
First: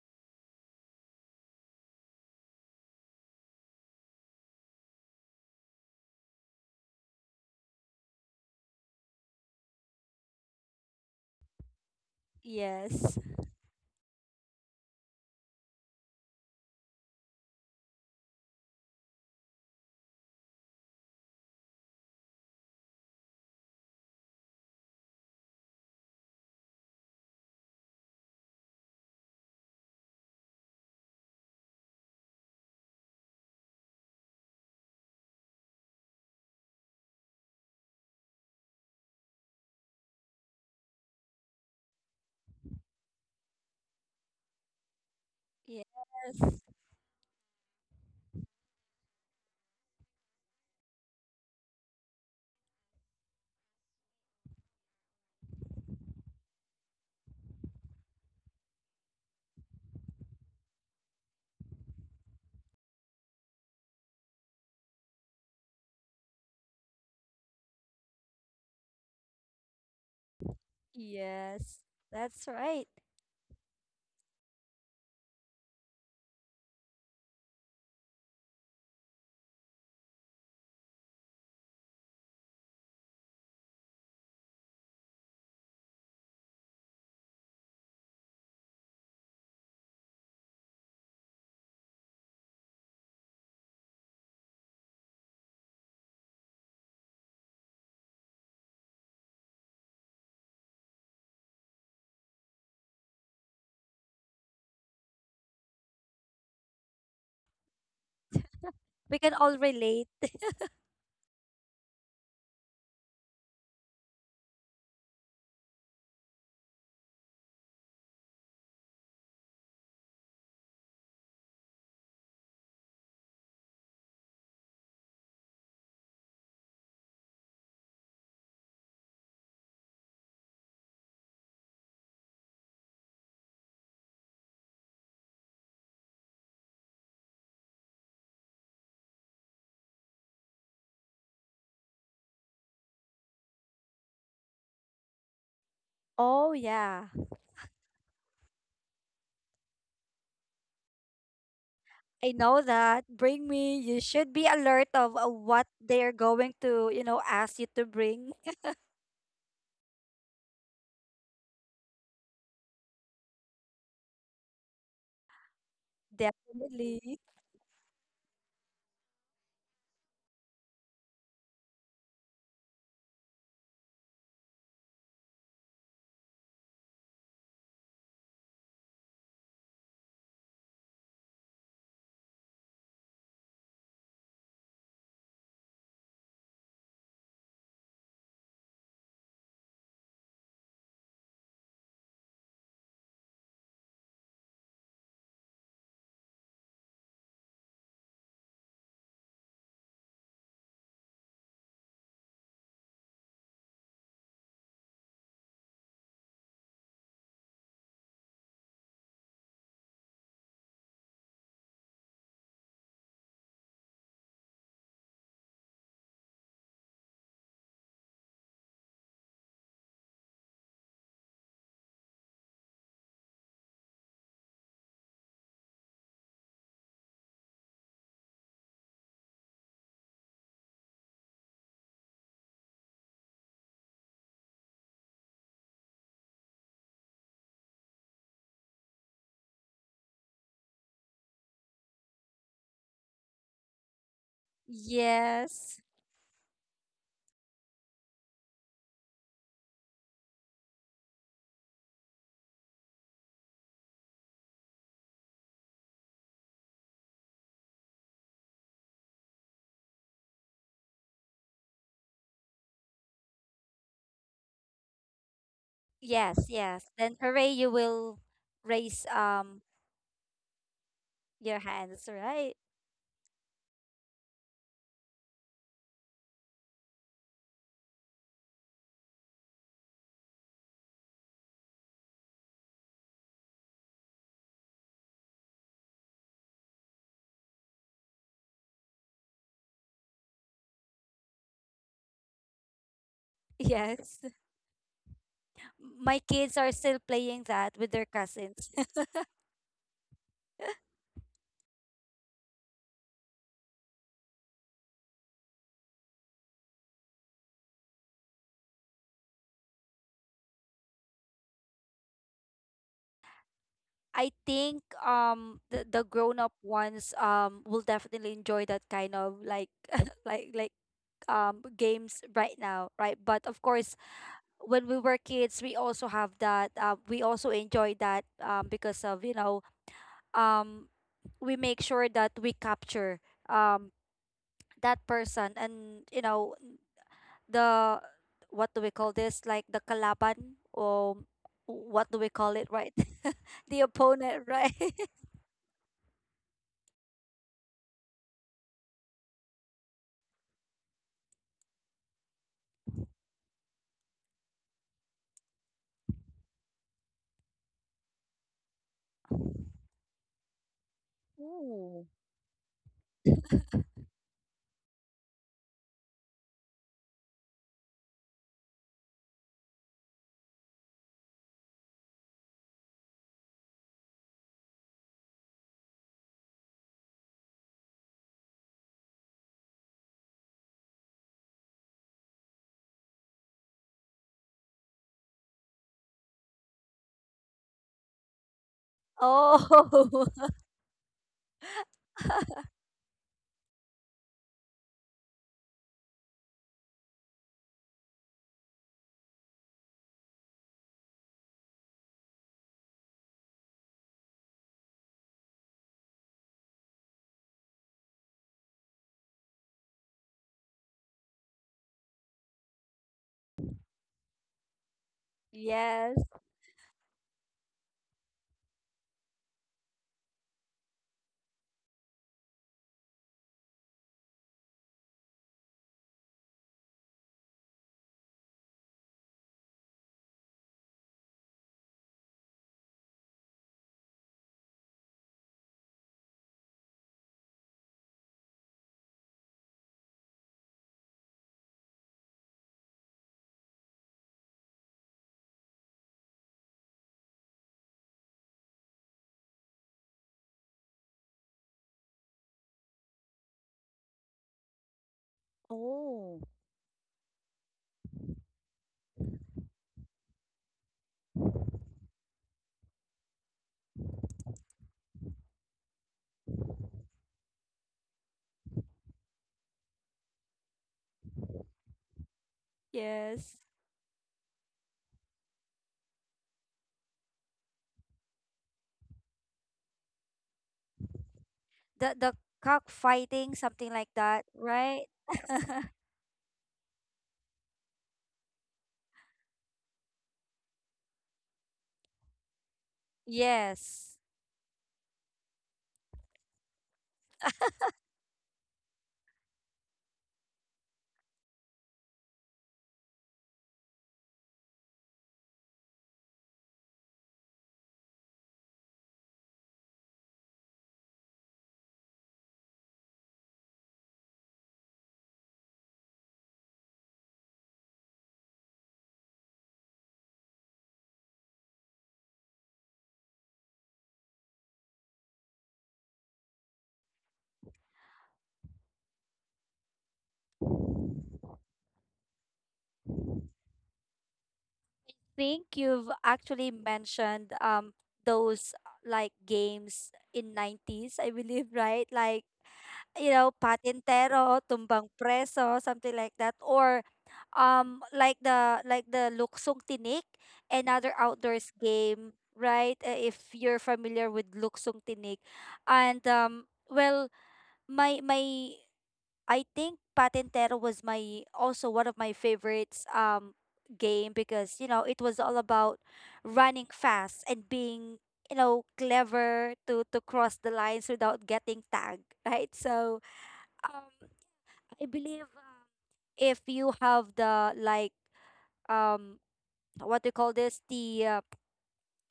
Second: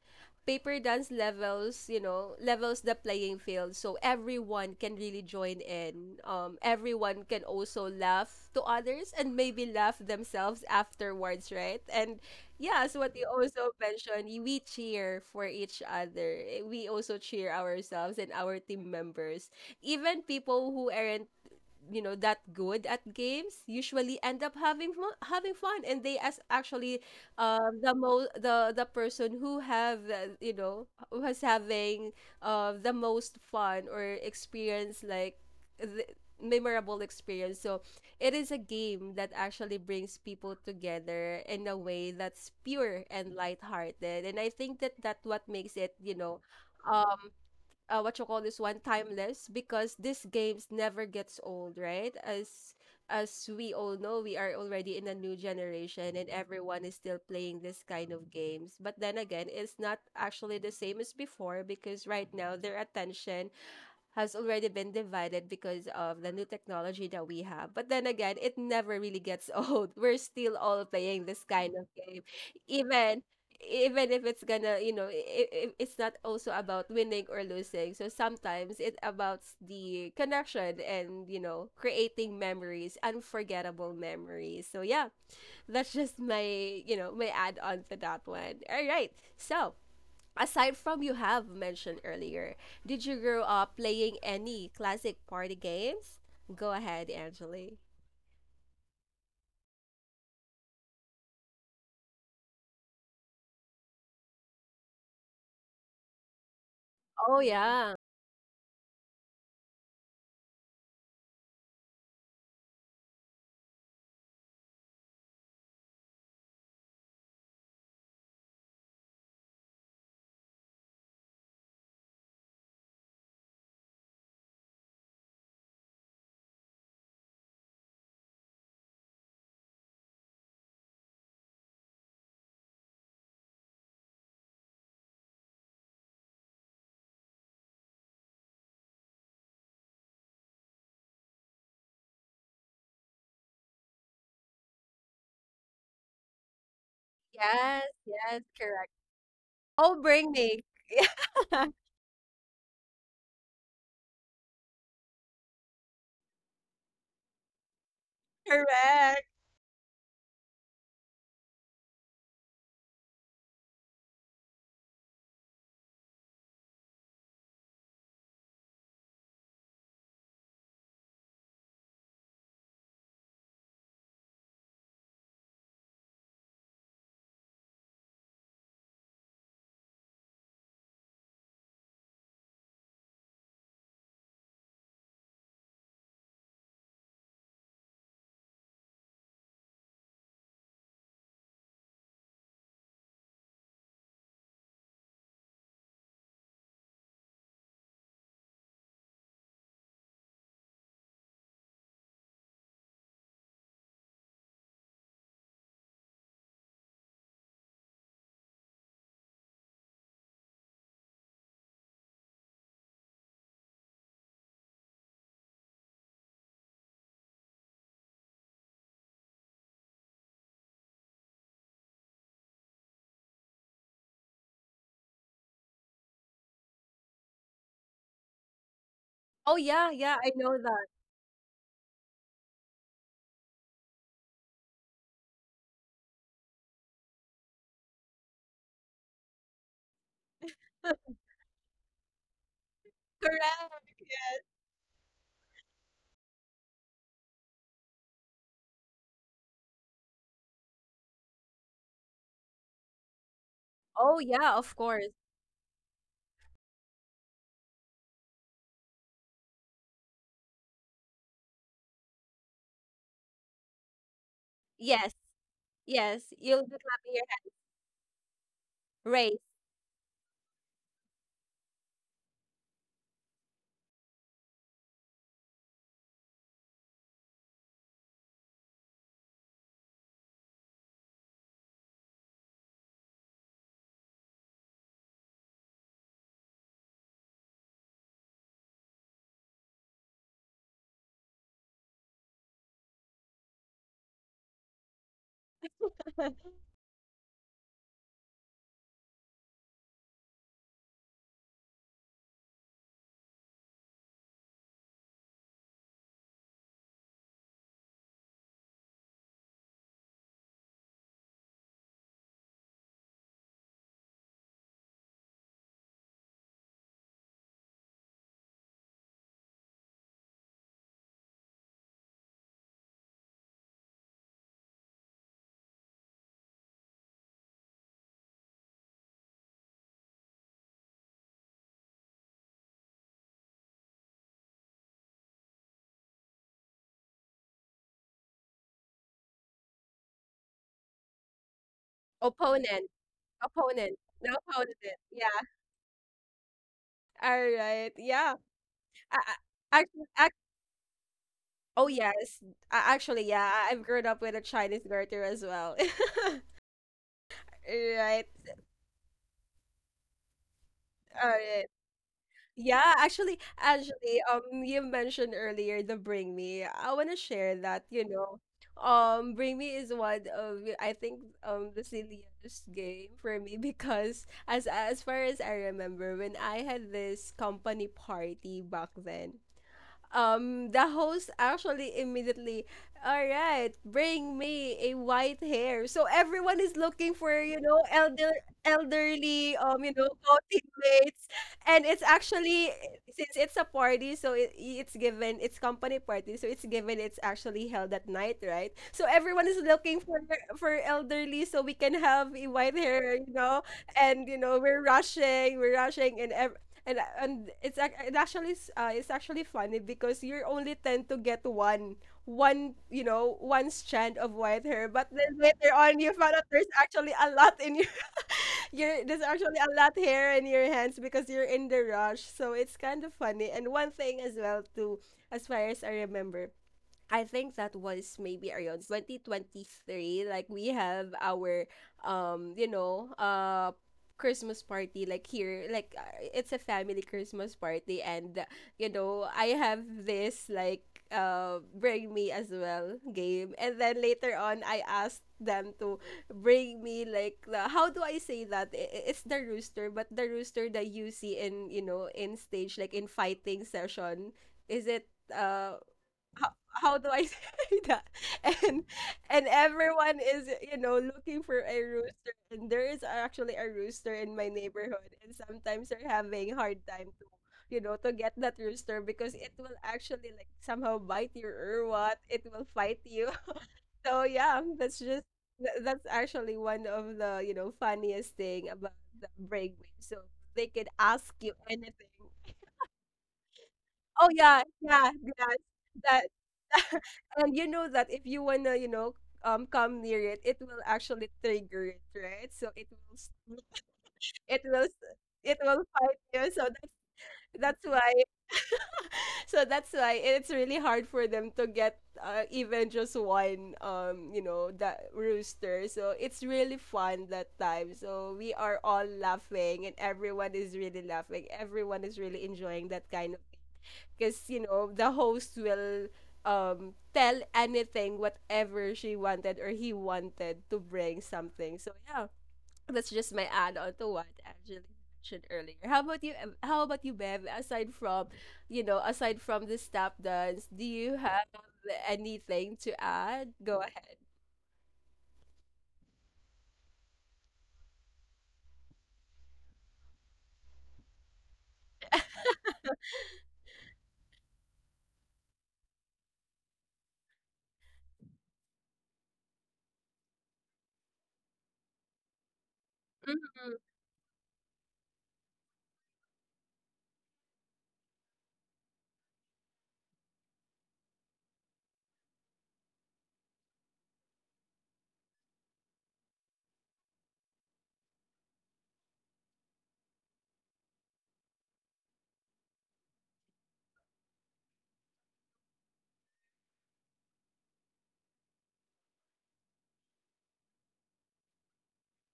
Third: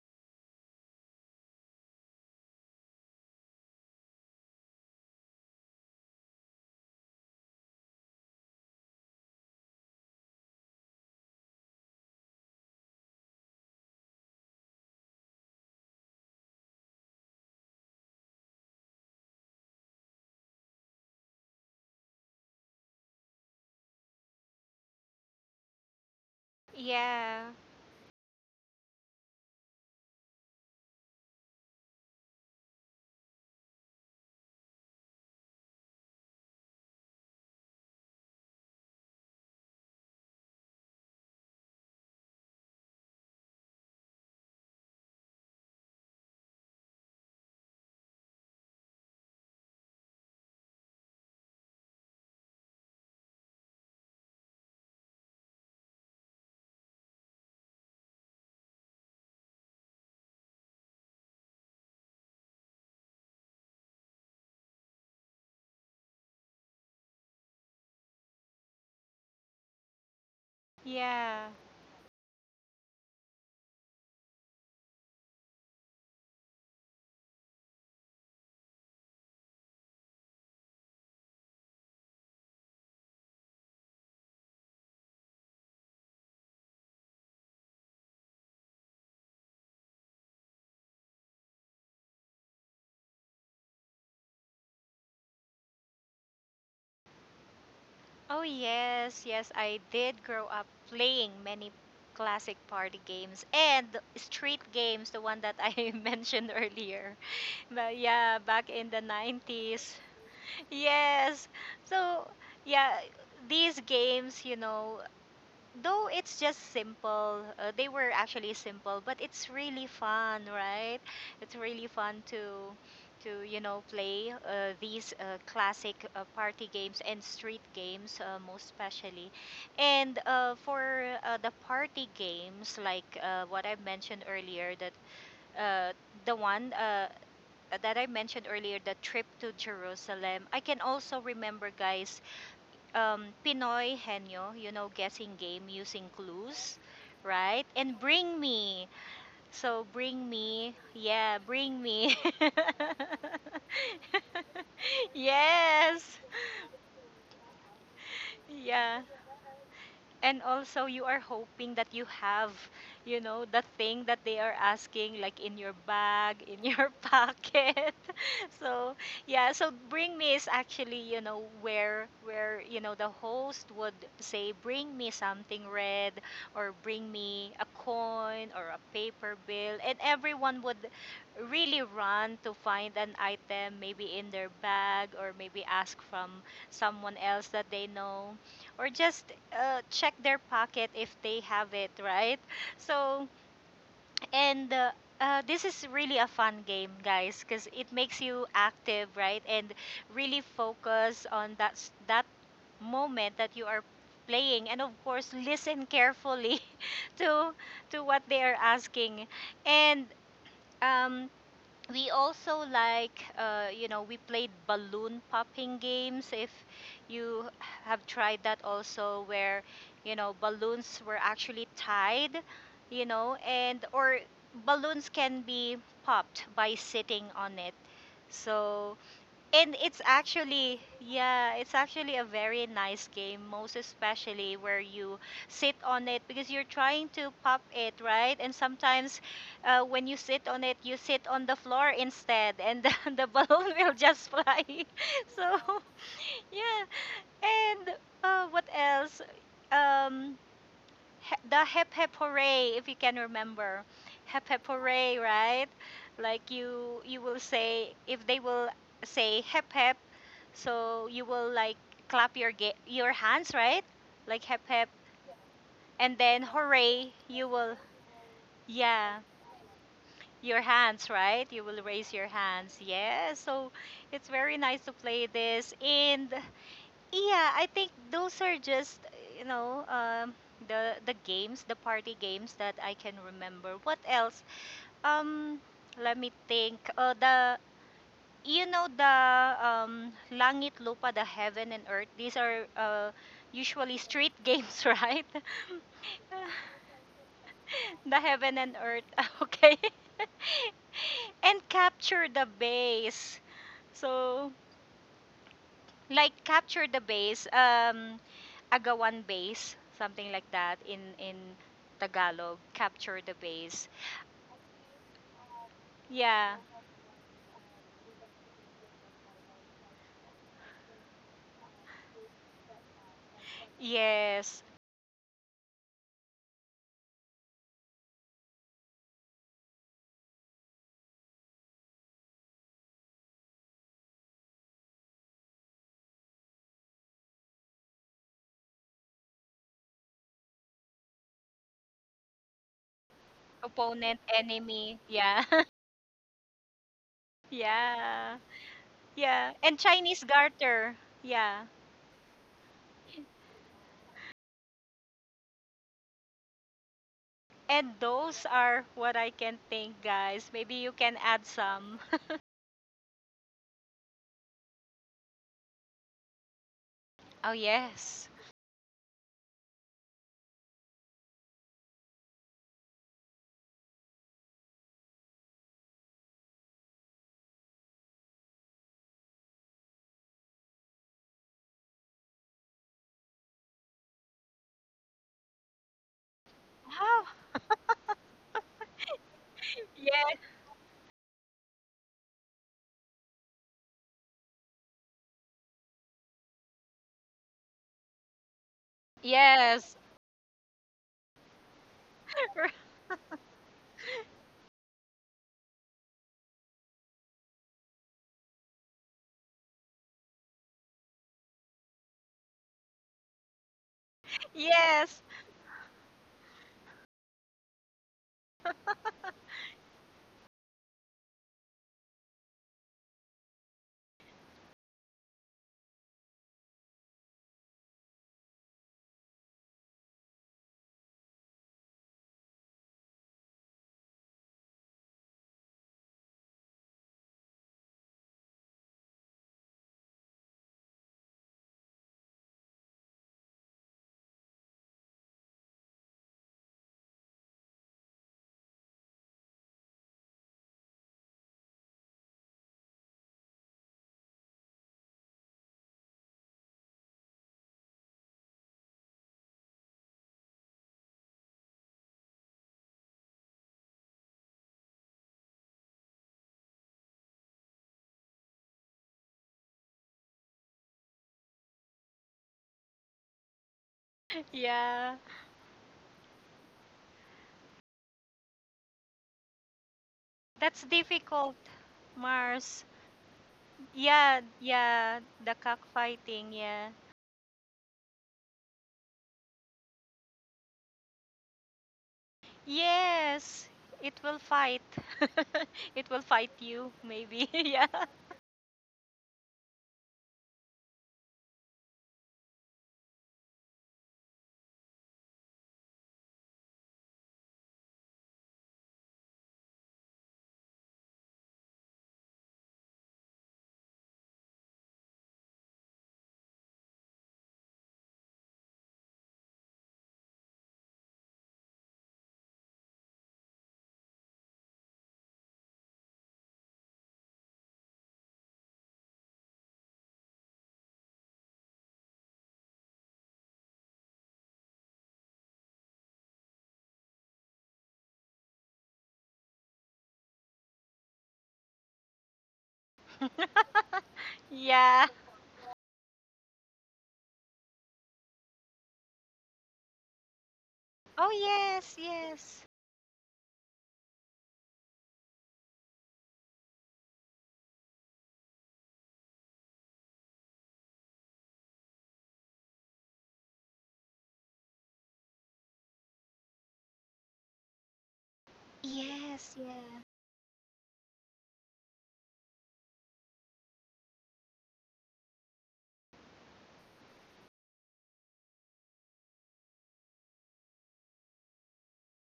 Paper dance levels, you know, levels the playing field so everyone can really join in. Um, everyone can also laugh to others and maybe laugh themselves afterwards, right? And yeah, as what Yes. you also mentioned, y- we cheer for each other. Eh, we also cheer ourselves and our team members. Even people who aren't, you know, that good at games usually end up having fu- having fun, and they as actually Yeah. um the most, the the person who have, uh, you know, who was having uh the most fun or experience, like the memorable experience. So it is a game that actually brings people together in a way that's pure and lighthearted, and I think that, that what makes Yes. it, you know, uh, what you call this one, timeless, because these games never gets old, right? as as we all know, we are already in a new generation, and everyone is still playing this kind of games, but then again, it's not actually the same as before, because right now their attention has already been divided because of the new technology that we have. But then again, it never really gets *laughs* old. We're still all playing this Yeah. kind Yes. of game, That's right. even even if it's gonna, you know, it, it's not also about winning or losing. So sometimes it's about the connection and, you know, creating memories, unforgettable memories. So yeah, that's just my, you know, my add on to that one. All right, so aside from you have mentioned earlier, did you grow up playing any classic party games? Go ahead, Angeli. Oh, yes. Yes, I did grow up playing many classic party games and the street games, the one that I *laughs* mentioned earlier. Oh But yeah. yeah, back in the We can all nineties. relate. Yes. So, yeah, these games, you know, though it's just simple, uh, they were actually simple, but it's really fun, right? It's really fun to to you know play, uh, these uh, classic uh, party games and street games, uh, most especially. And uh, for uh, the party games, like, uh, what I mentioned earlier, that uh, the one uh, that I mentioned earlier, the trip to Jerusalem. I can also remember, guys, um, Pinoy Henyo, you know, guessing game using Oh, clues, yeah. right? Yes, And bring yes, me. correct. So Oh, bring bring me. me. Yeah, *laughs* bring me. I know that. Bring me. You should be alert *laughs* of uh, what they're Yes. going to, you know, ask you to bring. Yeah. Yeah. Correct. And also you are hoping that you have, you know, the thing that they are asking, like in your *laughs* bag, in your *laughs* Definitely. pocket. *laughs* So yeah, so bring me is actually, you know, where where you know the host would say bring me something red, or bring me a coin or a paper bill, and everyone would really run to find an item maybe in their bag, or maybe ask from someone else that they know, or just, uh, check their pocket if they have it, right? So, and uh, uh, this is really a fun game, guys, because it makes you active, right? And really focus on that s- that moment that you are playing, and of course, listen carefully *laughs* to to what they are asking. And um, we also like, uh, you know, we played balloon popping games, if you have tried that also, where you know balloons were actually tied, you know, and or balloons can be popped by sitting on it. So, Oh and yeah, it's yeah, I know actually, that. yeah, it's actually a very nice game, most especially where you sit on it because you're trying to pop it, right? And sometimes, uh, when you sit on it, you *laughs* sit on the floor instead, and the, *laughs* the balloon will Correct. just Yeah. fly. *laughs* So, Yes. yeah. And uh, what else? Um, he- the hep hep hooray, if you can remember. Oh Hep yeah, hep of course. hooray, right? Like you, you will say, if they will say hep hep, so you will like clap your ga- your hands, right? Like hep hep, Yes, and yes. then Yes, You'll be yes. clapping hooray! Then your hooray, You hands. you will, will raise yeah, Race, um your hands, right? your You will hands, raise your right? hands. Yeah. So it's very nice to play this, and yeah, I think those are just, you know, um, the the games, the party games that I can remember. What else? Um, let me think. Uh, the you know the, um, langit lupa, the heaven and earth, these are, uh, usually Yes. *laughs* street *laughs* games, right? My kids are still playing that with their *laughs* The heaven cousins. and *laughs* earth. *laughs* Okay. *laughs* And capture the base, so like capture the base, um, agawan base, something like that, in in tagalog, capture the base. I think um the, the grown up Yeah, ones um will definitely enjoy that kind of like *laughs* like like um games right now, right? But of course, yes. when we were kids we also have that, uh, we also enjoy that, um, because of you know, um, we make sure that we capture um, that person, and you know the, what do we call this, like the kalaban, or what do we call it, opponent, right? *laughs* The opponent, Opponent, no opponent, right? opponent. enemy, Yeah. yeah. All *laughs* right. Yeah. Yeah. I, Yeah, and I, Chinese actually, garter. Yeah. oh yes, A- actually, yeah, I- I've grown up with a Chinese garter as well. *laughs* And Right. those are what I can think, guys. Maybe you can All add right. some. *laughs* Yeah, actually, actually, um, you mentioned earlier the Bring Me. I want to Oh, share that, you yes. know. Um, Bring Me is one of, I think, um, the silliest game for me *laughs* because as as far as I remember, when I had this company party back then, um the host actually immediately, all right, bring me a white hair, so everyone is looking for, Oh. you know, elder, *laughs* elderly, um you know, Oh. Yes. co-teammates. And it's actually, since it's a party, so it, it's given, it's company party, so it's given, it's actually held at night, right? So everyone is Yes. looking for for elderly so we can have a white *laughs* hair, you know. And you know, we're rushing we're rushing and and and it's ac- it actually s- uh, it's actually funny because you only tend to get one one you know, one strand of white hair, but Yes. then *laughs* later on you Yes. found out there's actually a lot in your, *laughs* your, there's actually a lot hair in your hands because you're in the rush, so it's kind of funny. And one thing as well too, as far as I remember, I think that was maybe around twenty twenty-three. Like we have our, um, you know, uh, Christmas party like here. Like uh, it's a family Christmas party, and uh, you know, I have this like uh bring me as well game, and then later on I asked them to bring me like the, how do I say that, I- i- it's the rooster, but the rooster that you see in, you know, in stage like in fighting session, is it uh Oh, how do I *laughs* say that? And and everyone is, you know, looking for a rooster. And there is actually a rooster in my neighborhood. And sometimes they're having hard time to, you know, to get that rooster because it will actually like somehow bite you or what. It will fight you. yes. *laughs* So yeah, that's Yeah. just tha- that's actually one of the, you know, funniest thing about the breakaway. So they That's could ask difficult, you anything. the the Mars. cockfighting, something like Oh Yeah, that, yeah, right? yeah, yeah, the yeah. That cockfighting, yeah. *laughs* and you know that if you wanna, you know, um, come near it, it will actually trigger it, right? So it will, s- Yes. Yes. It will it fight. will, s- *laughs* it will It fight will fight you. So that's you, maybe. *laughs* that's Yeah. why, *laughs* so that's why it's really hard for them to get uh, even just one, um, you know, that rooster. So it's really fun that time. So we are all laughing, and everyone is really laughing. Everyone is really enjoying that kind of, because you know the host will um tell anything whatever she wanted or he wanted to bring something. So yeah, that's just my add-on to what Angela mentioned earlier. How about you, Em- how about you, Bev? Aside from, you know, aside from the step dance, do you have anything to add? Go ahead. Think you've actually mentioned um those uh, like games in nineties, I believe, right? Like, you know, *laughs* patintero, Yeah. tumbang preso, something like that, or um like the like the luksong tinik, another Oh, outdoors yes, game, yes. right? Uh, If you're familiar with luksong tinik, and um well, my my I think Patentero was my also one of my favorites um game, because you know it was all about running fast and being you know Yes, clever yeah. to to cross the lines without getting tagged. *laughs* Right. So um I believe um, if you have the like, um what do you call this, the uh,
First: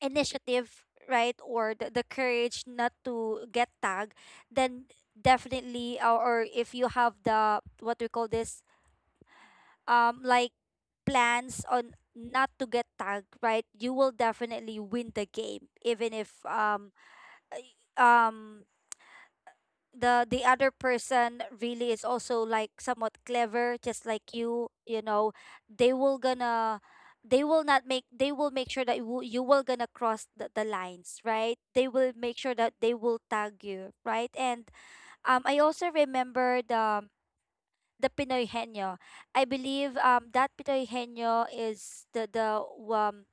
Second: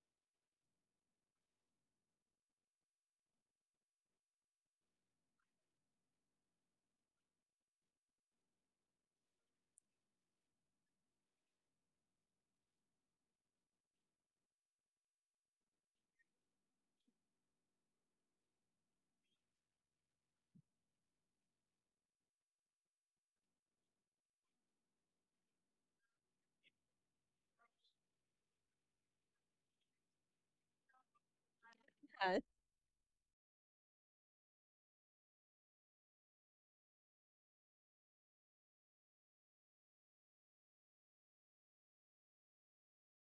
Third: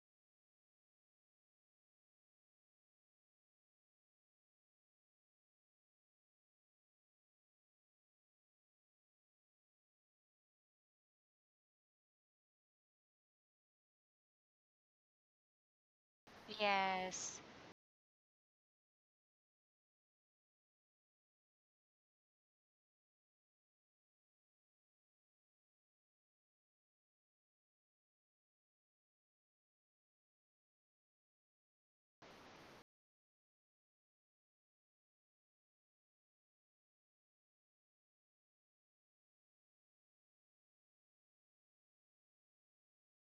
initiative, right? Or the, the courage not to get tagged, then definitely. or, or if you have the what do you call this, um like plans on not to get tagged, right? You will definitely win the game, even if um Yes. um the the other person really is also like somewhat clever, just like you. You know, they will gonna, they will not make, they will make sure that you, will- you will gonna cross the, the lines, right? They will make Yes. sure that they will tag you, right? And um I also remember the the Pinoy Henyo. I believe um that Pinoy Henyo is the the um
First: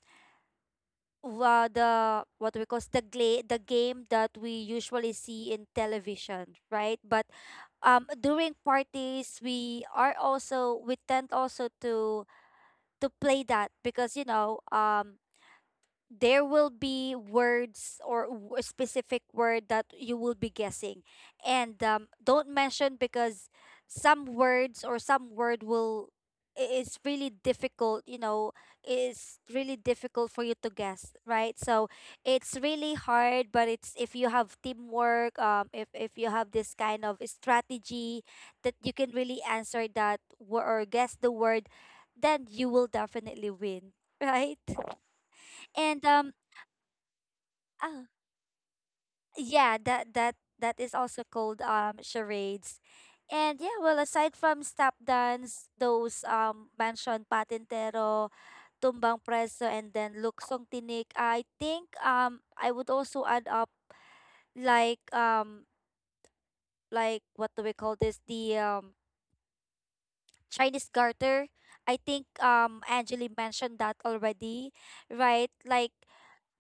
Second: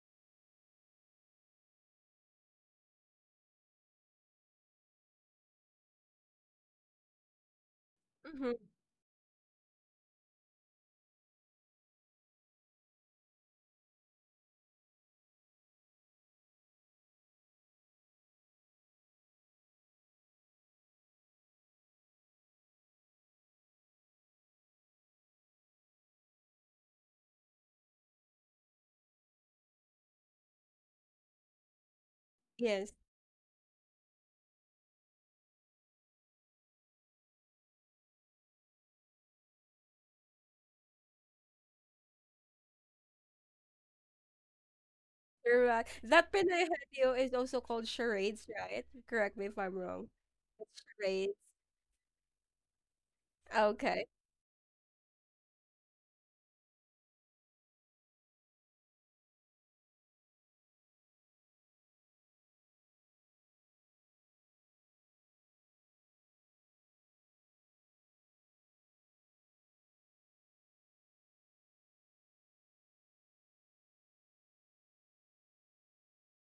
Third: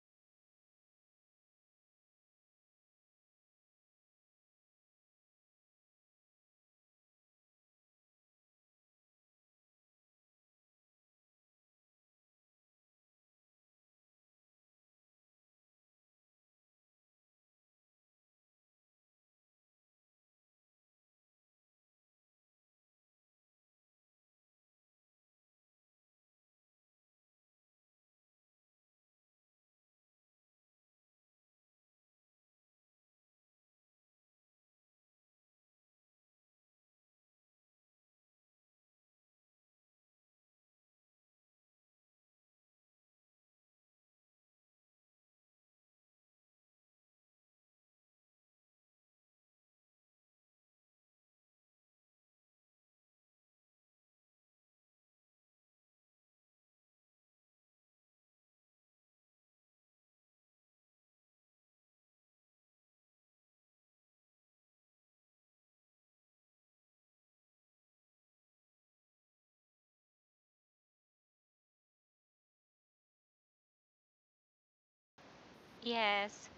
wa the what we call the gla- the game that we usually see in television, right? But um during Hmm. parties we are also we tend also to to play that, because you know um there will be words or w- a specific word that you will be guessing. And um, don't mention, because some words or some word will i- is really difficult, you know, is really difficult for you to guess, right? So it's really Yes, hard, but it's if you have teamwork, um if, if you have this kind of strategy, that you can really answer that wo- or guess the word, then you will definitely win. *laughs* Right. you're right, And that um Pinay Hadyo is also called oh, charades, right? Correct me if I'm yeah, wrong. that that that It's is also charades. called um charades. And yeah, well, Okay. aside from stop dance, those um mansion patintero, tumbang preso, and then luksong tinik, I think um I would also add up like um like what do we call this? The um Chinese garter. I think um Angeli mentioned that already, right? Like Yes.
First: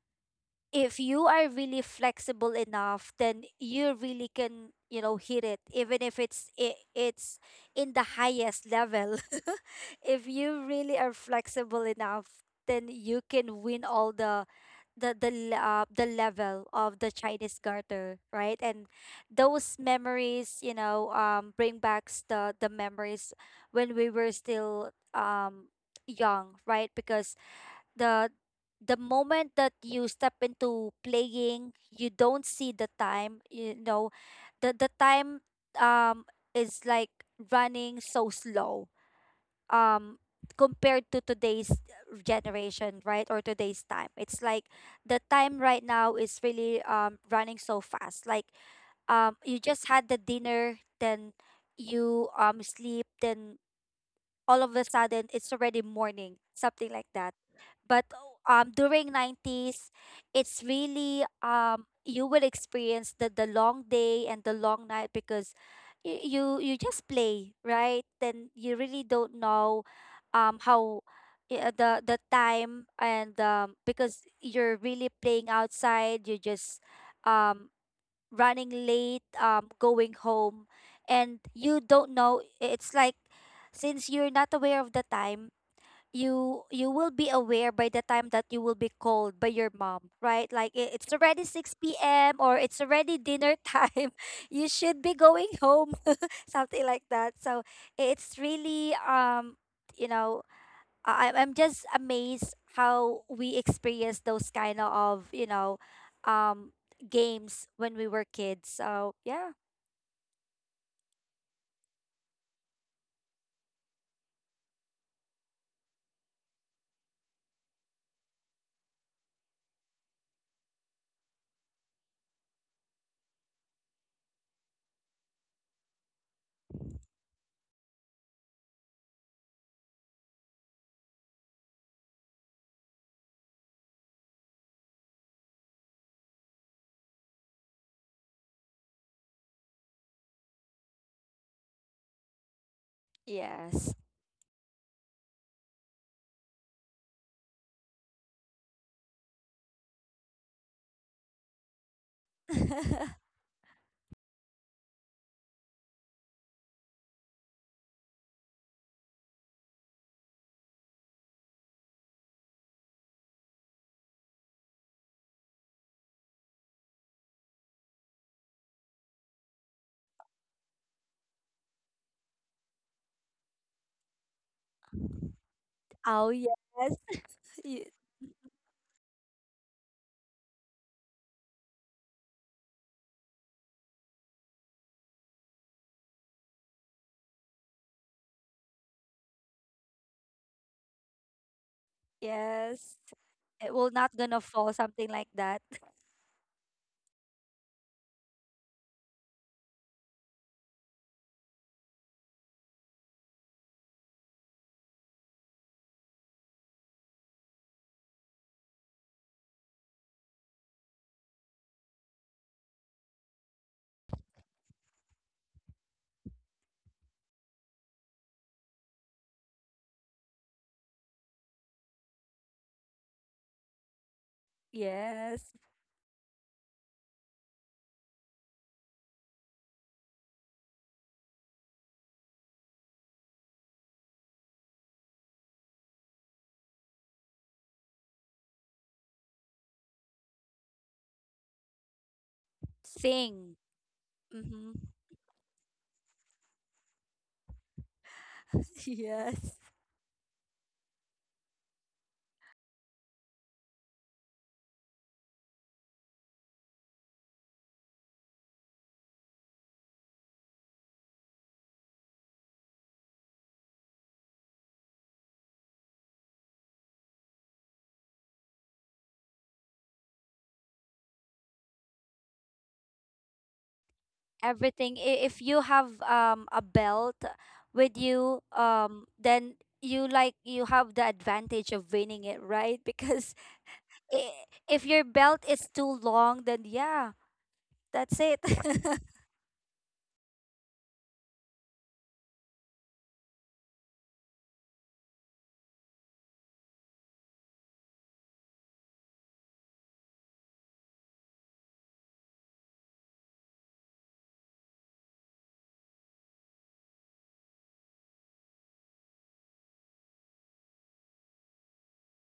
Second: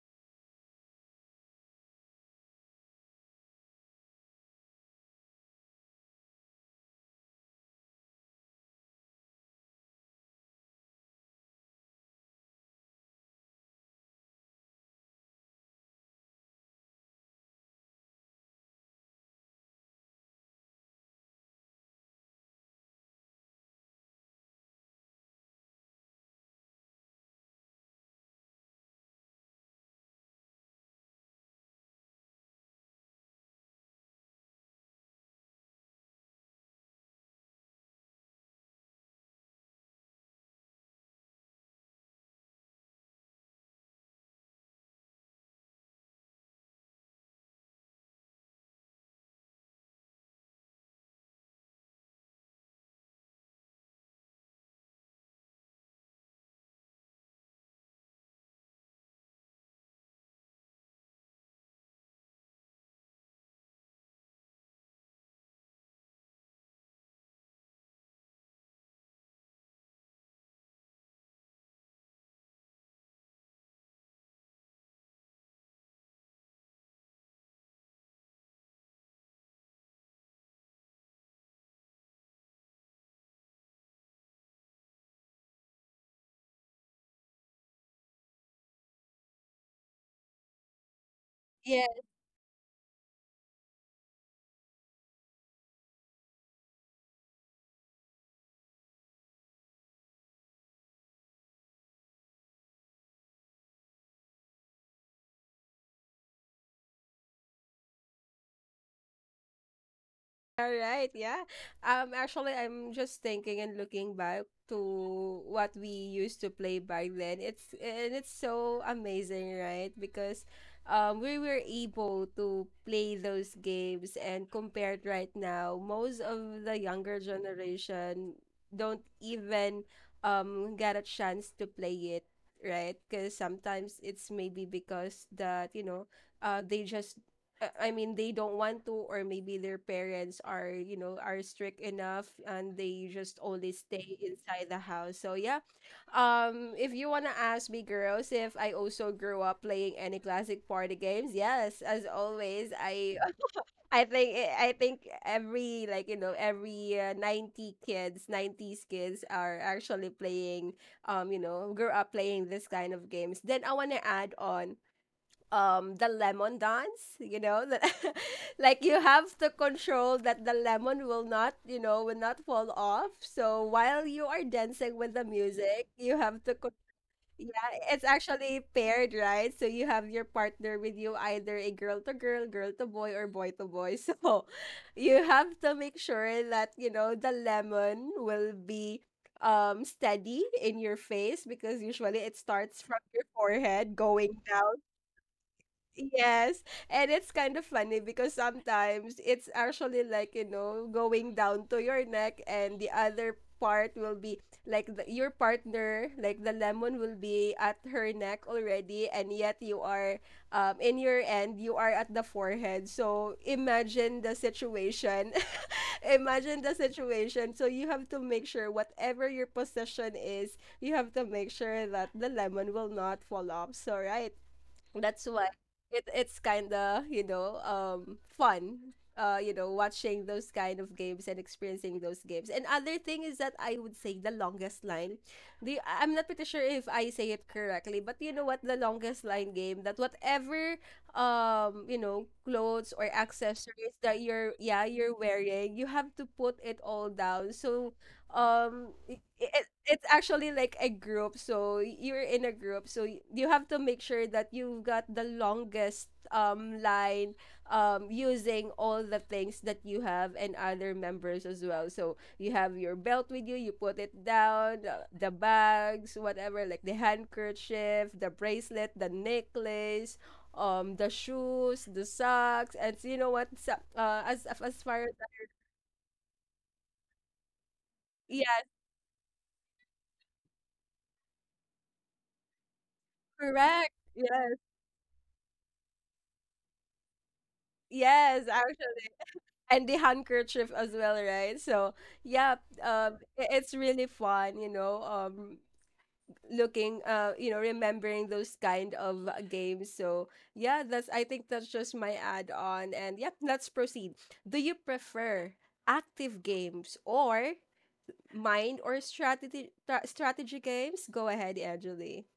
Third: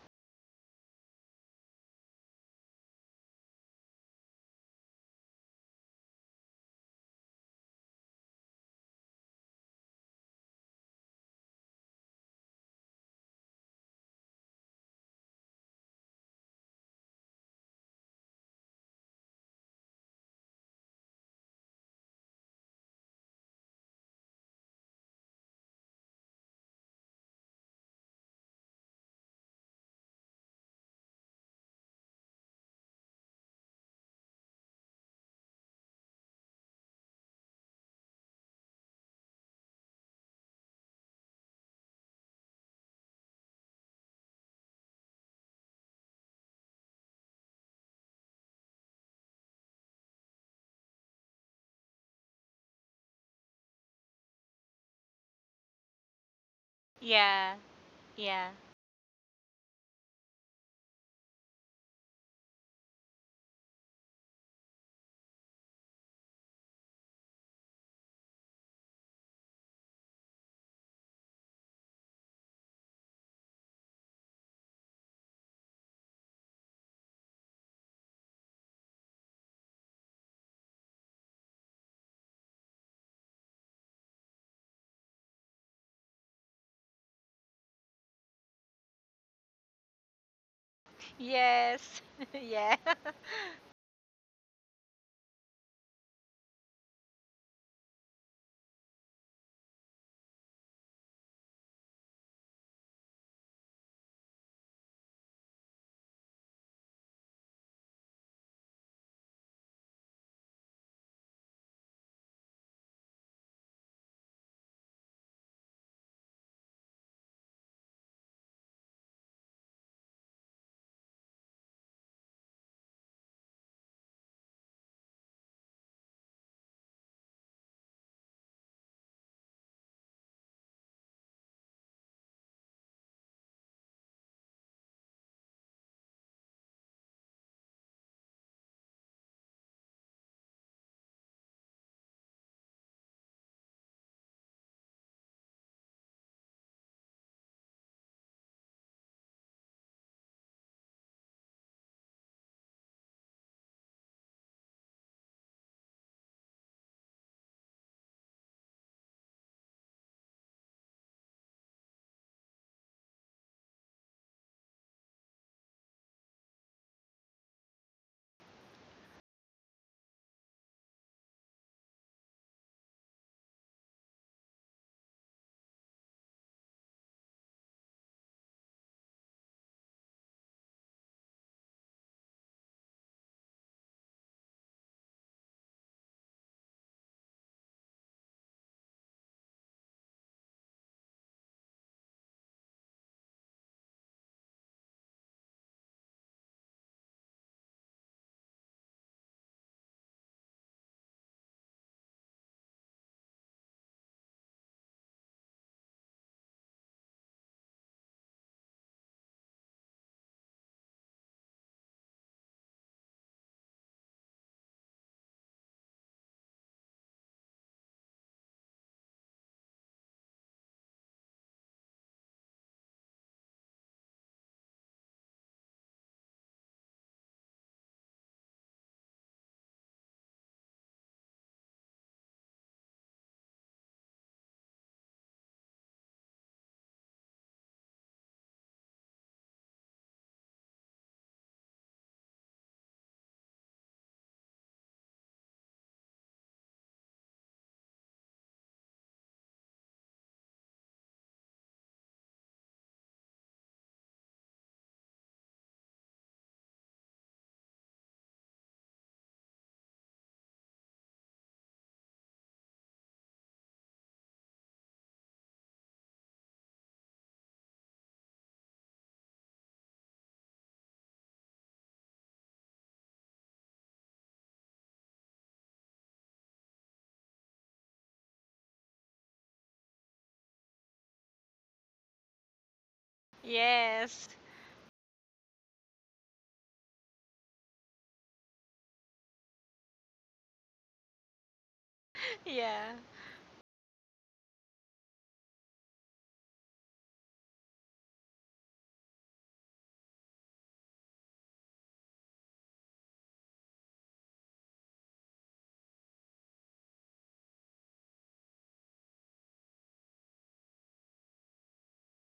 if you are really flexible enough, then you really can you know hit it even if it's it, it's in the highest level. *laughs* If you really are flexible enough, then you can win all the the the le- uh, the level of the Chinese garter, right? And those memories you know um bring back the the memories when we were still um young, right? Because the the moment that you step into playing, you don't see the time. You know, the the time um is like running so slow. Um Compared to today's generation, right? Or today's time, it's like the time right now is really um running so fast, like um you just had the dinner, then you um sleep, then all of a sudden it's already morning, something like that. Yeah. But oh, Yeah. um during nineties it's really um you will experience the the long day and the long night, because you you, you just play, right? Then you really don't know um how yeah, the the time. And um because you're really playing outside, you're just um running late um going home, and you don't know, it's like since you're not aware of the time, you you will be aware by the time that you will be called by your mom, right? Like i- it's already Yeah. Yes. *laughs* six p m p.m or Yeah. it's *laughs* already dinner time. *laughs* You should be going home. *laughs* Something like that. So it's really um you know I, i'm I'm just amazed how we experience those kind of you know um games when we were kids. So yeah. All right, yeah. Um, actually, I'm just thinking and looking back to what we used to play back then. It's, and it's so amazing, right? Because, um, we were able to play those games, and compared right now, most of the younger generation don't even um get a chance to play it, right? Because sometimes it's maybe because that, you know, uh, they just uh, I mean, they don't want to, or maybe their parents are, you know, are strict enough and they just only Yes. stay inside the house. So, yeah. Um, if you want to ask me, girls, if I also grew up playing any classic party games, yes, as always, *laughs* I, *laughs* I think, I think every, like, you know, every uh, ninety kids, nineties kids are actually playing, um, you know, grew up playing this kind of games. Then I want to add on um the lemon dance, you know that *laughs* like you have to control that the lemon will not, you know, will not fall off. So while you are dancing with the music, you Oh have to co- yes. yeah, *laughs* it's actually paired, right? So you have your partner with you, either a girl to girl, girl to boy, or boy to boy. *laughs* So you have to make sure that, you know, the lemon will be um steady in your face, because usually it starts Yes. from your It will forehead not going gonna fall, down. something like that. *laughs* Yes, and it's kind of funny because sometimes it's actually like, you know, going down to your neck, and the other part will be like the, your partner, like the lemon will be at her neck already, and yet you are um in your end, you are at the forehead. So imagine the situation. *laughs* Imagine the situation. So you have to make sure whatever your position is, you have to make sure that the lemon will not fall off. So right, that's why Yes. it, it's kind of, you know, um fun. Uh, you know, watching those kind of games and experiencing those games. And other thing is that I would say the longest line. The I- I'm not pretty sure if I say it correctly, but you know what, the longest line game, that whatever um, you know, clothes or Sing. accessories that you're you're you Mm-hmm. yeah, you're wearing, you have to put it all down. So *laughs* um it, Yes. it, it's actually like a group, so you're in a group, so y- you have to make sure that you've got the longest um line um using all the things that you have and other members as well. So you have your belt with you, you put it down, the, the bags, whatever, like the handkerchief, the bracelet, the necklace, um the shoes, the socks, and you know what, so- uh as as Everything. far as, I- If you have um a belt with you, yeah, um, then you like you have the advantage of winning it, right? *laughs* Because correct, Yes. i- yeah. if your belt is too long, then yeah, that's it. Yes, *laughs* actually. And the handkerchief as well, right? So, yeah, Yeah. um, I- it's really fun, you know, um, looking, uh, you know, remembering those kind of uh, games. So, yeah, that's, I think that's just my add-on. And yep, let's proceed. Do you prefer active games or mind or strategy tra- strategy games? Go ahead, Angeli.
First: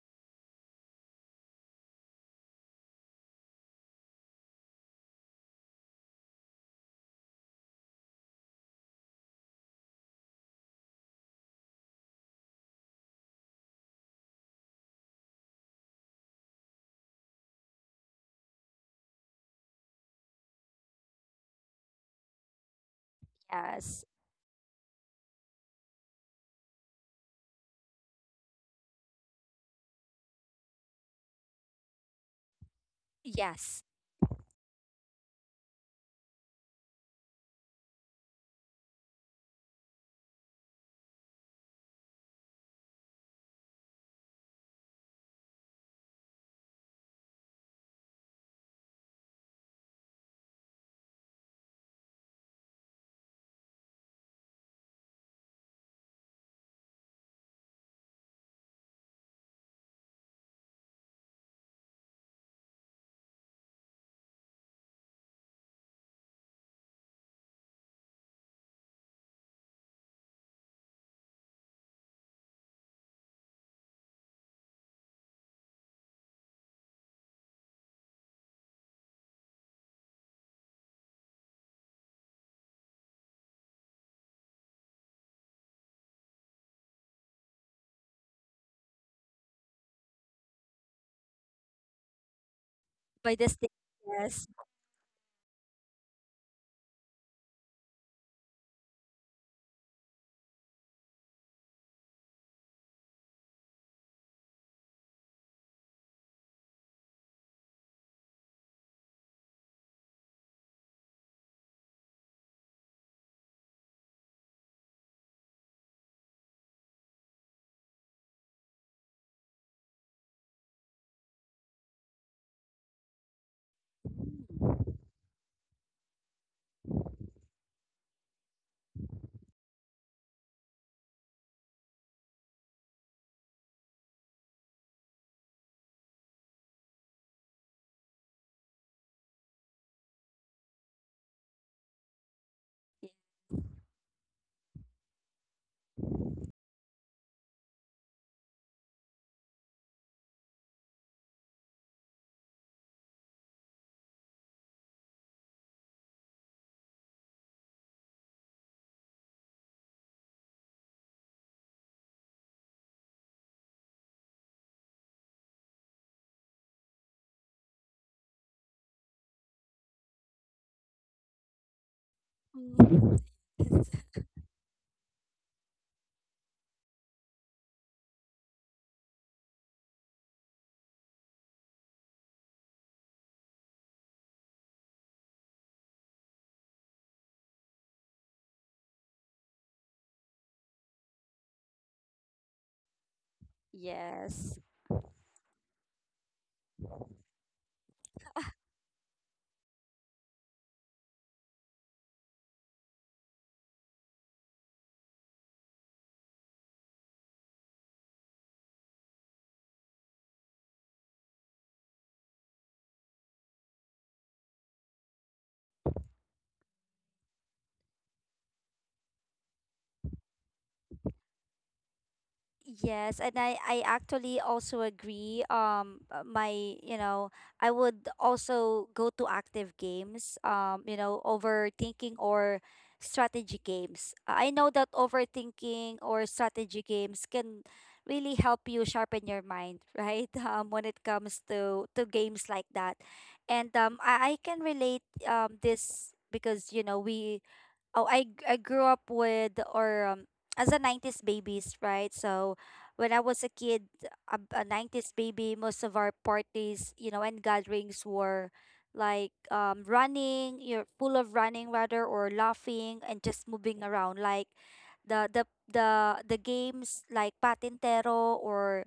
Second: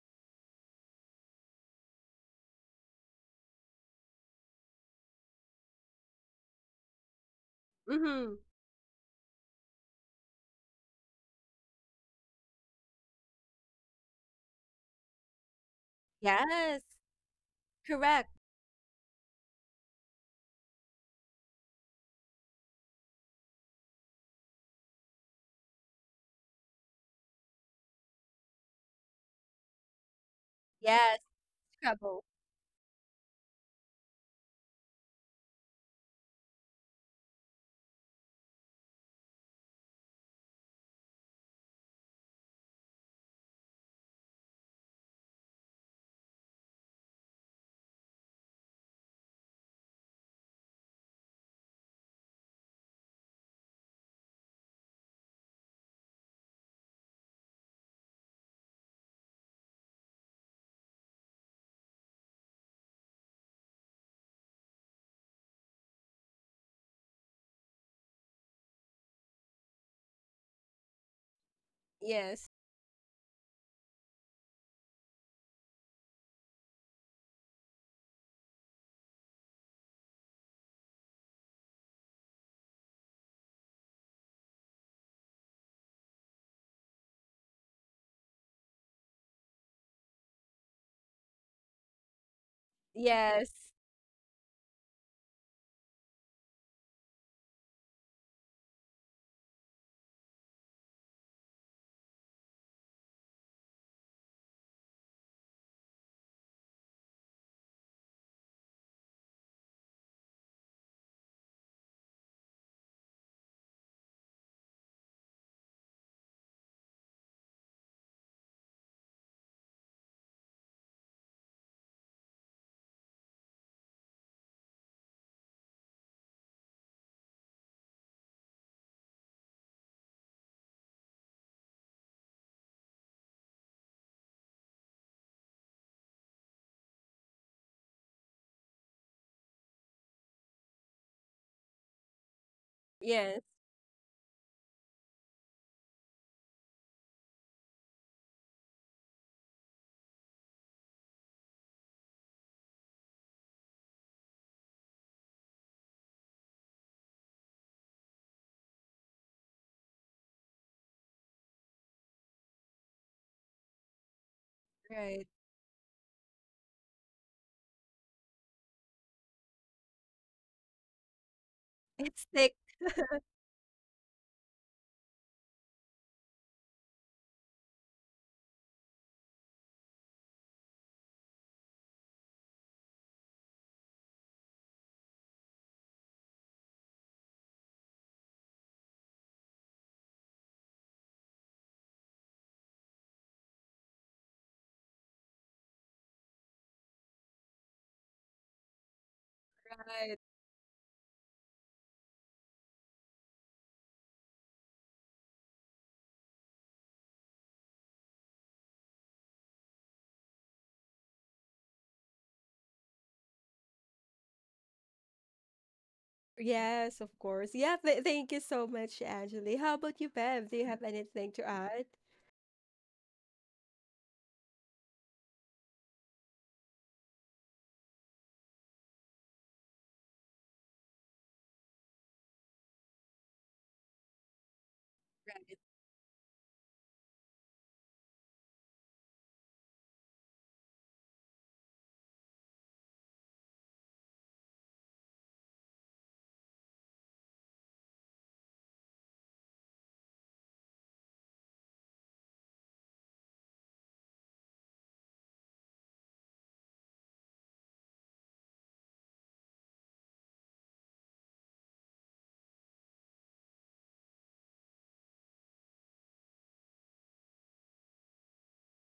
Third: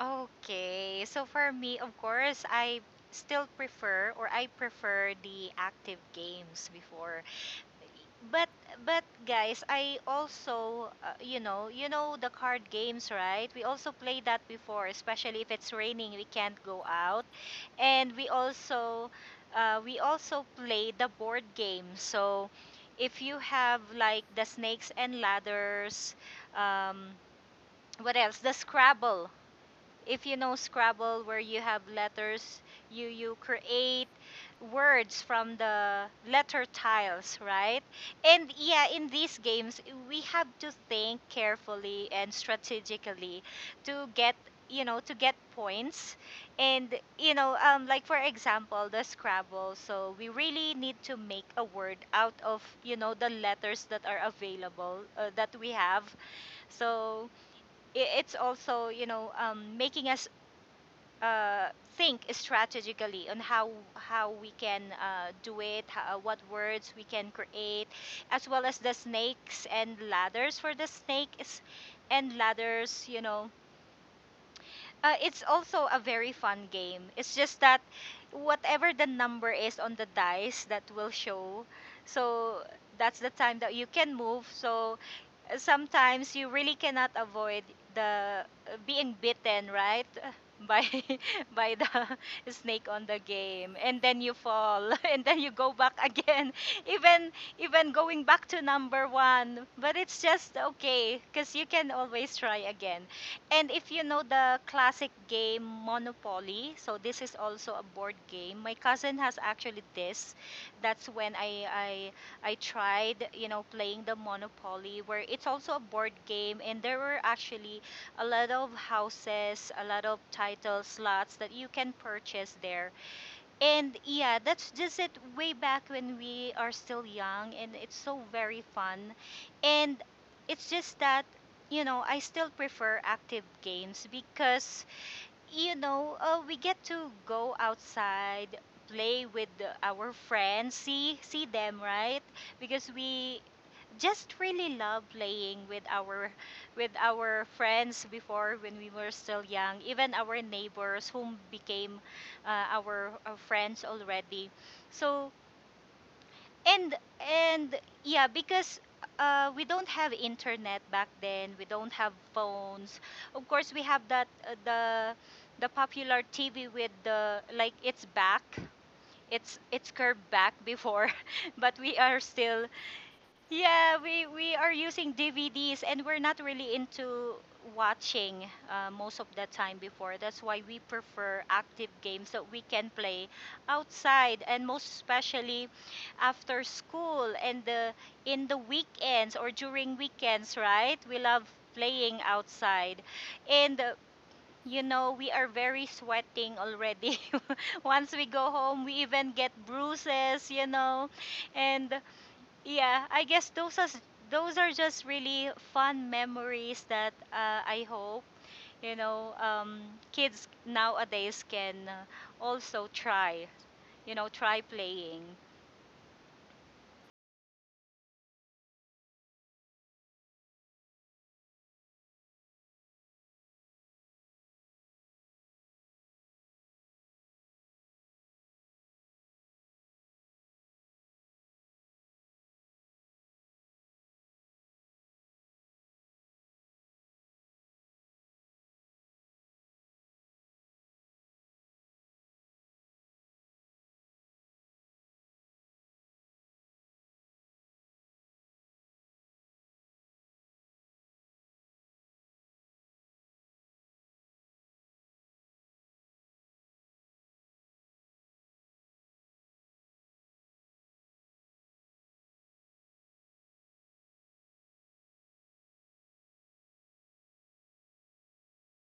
Okay. So for me, of course, I still prefer, or I prefer the active games before. Mm-hmm. But but guys, I also, uh, you know, you know the card games, right? We also play that before, especially if it's raining, we can't Yes, go out, and we correct. also, uh, we also play the board game. So if you have Yes. like the snakes and ladders, um, what else? The Scrabble if you know Yes, Scrabble where you have Scrabble. letters, you you Yes. create words from the letter tiles, right? And yeah, in these games, we have to think carefully and strategically to get you know to get points and you know um like for example the scrabble so we really need to make a word out of you know the letters that are available uh, that we have so i- it's also you know um, making a uh, think strategically on how how we can uh, do it, how, uh, what words we can create, as well as the snakes and ladders for the snakes and Yes, ladders. You know, uh, it's also a very fun game. It's just that whatever the number is on the dice that will show, so that's the time that you can move. So uh, sometimes you really cannot avoid the uh, being bitten, right? *laughs* By *laughs* by the *laughs* snake on the By the yes, stick. game, and then you Yes. fall, *laughs* and then you go back again, *laughs* even even going back to number one. But it's just okay, cause you can always try again. And if you know the classic game Monopoly, so this is also a board game. My cousin has actually this. That's when I I I tried, you know, playing the Monopoly where it's also a board game and there were actually a lot of houses, a lot of title slots that you can purchase there. And yeah, that's just it way back when we are still young and it's so very fun. And it's just that, you know, I still prefer active games because, you know, uh, we get to go outside, play with the- our friends, see see them, right? Because yes, we just really love playing with our with our friends before when we were still young even our neighbors whom became uh, our, our friends already so and and yeah because uh, we don't have internet back then we don't have phones of course we have that uh, the right. the popular tv with the like it's back it's it's curved back before *laughs* but we are It's thick, still Mm. yeah, *laughs* we we are using D V Ds and we're not really into watching uh, most of the time before. That's why we prefer active games that we can play outside and most especially after school and the in the weekends or during weekends, right? We love playing outside. And uh, Yes. you know, we are very sweating already. *laughs* Once we go home, we even get right? bruises, you know. And yeah, I guess those are those are just really fun memories that uh, I hope you know um, kids nowadays can uh, also try. You know, try playing. Yes, of course. Yeah, th thank you so much, Angeli. How about you, Bev? Do you have anything to add? Yes, and I I actually also agree. Um, uh, my you know I would also go to active games. Um, you know, overthinking or strategy games. I know that overthinking or strategy games can really help you sharpen your mind, *laughs* right? Um, when it comes to to games like that, and um, I I can relate um this, because you know we oh, I g- I grew up with or um, as a nineties babies, right? So when I was a kid, a, a nineties baby, most of our parties, you know, and gatherings were like um running, you're full of running rather or laughing and just moving around like the the the the games like patintero or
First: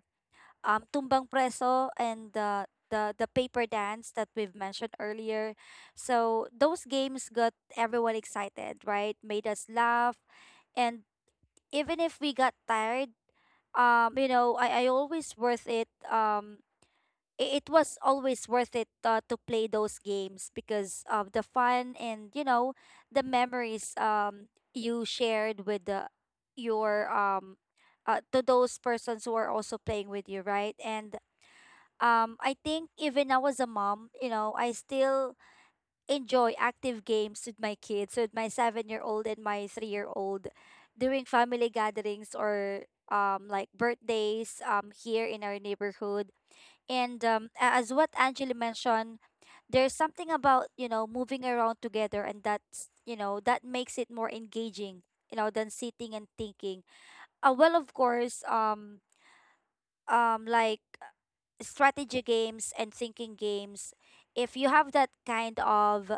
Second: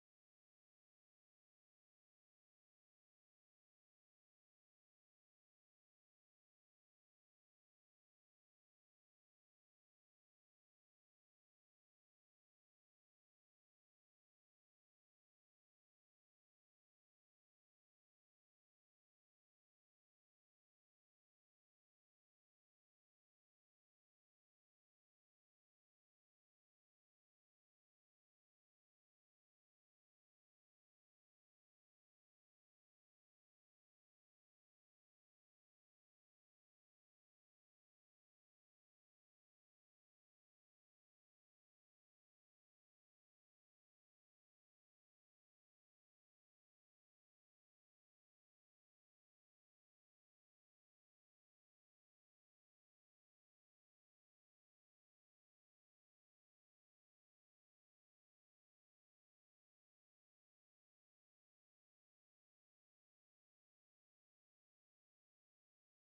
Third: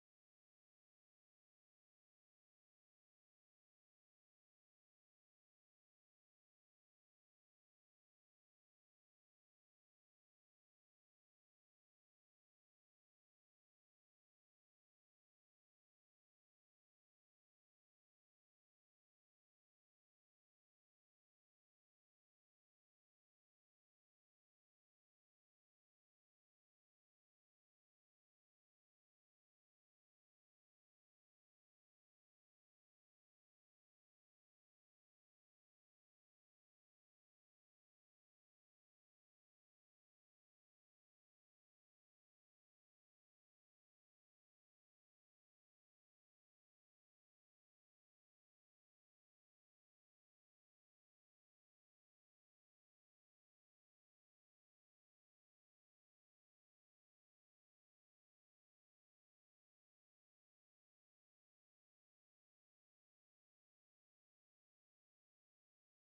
um, tumbang preso, and the the the paper dance that we've mentioned earlier. So those games got everyone excited, right? Made us laugh, and even if we got tired, um, you know, I I always worth it. Um, i- it was always worth it, uh, to play those games because of the fun, and you know the memories um you shared with the your um uh, to those persons who are also playing with you, right? And um I think even now, as a mom, you know, I still enjoy active games with my kids, with my seven year old and my three year old, during family gatherings or um like birthdays um here in our neighborhood. And um a- as what Angela mentioned, there's something about, you know, moving around together, and that's you know, that makes it more engaging, you know, than sitting and thinking. Uh, well, of course, um um like strategy games and thinking games, if you have that kind of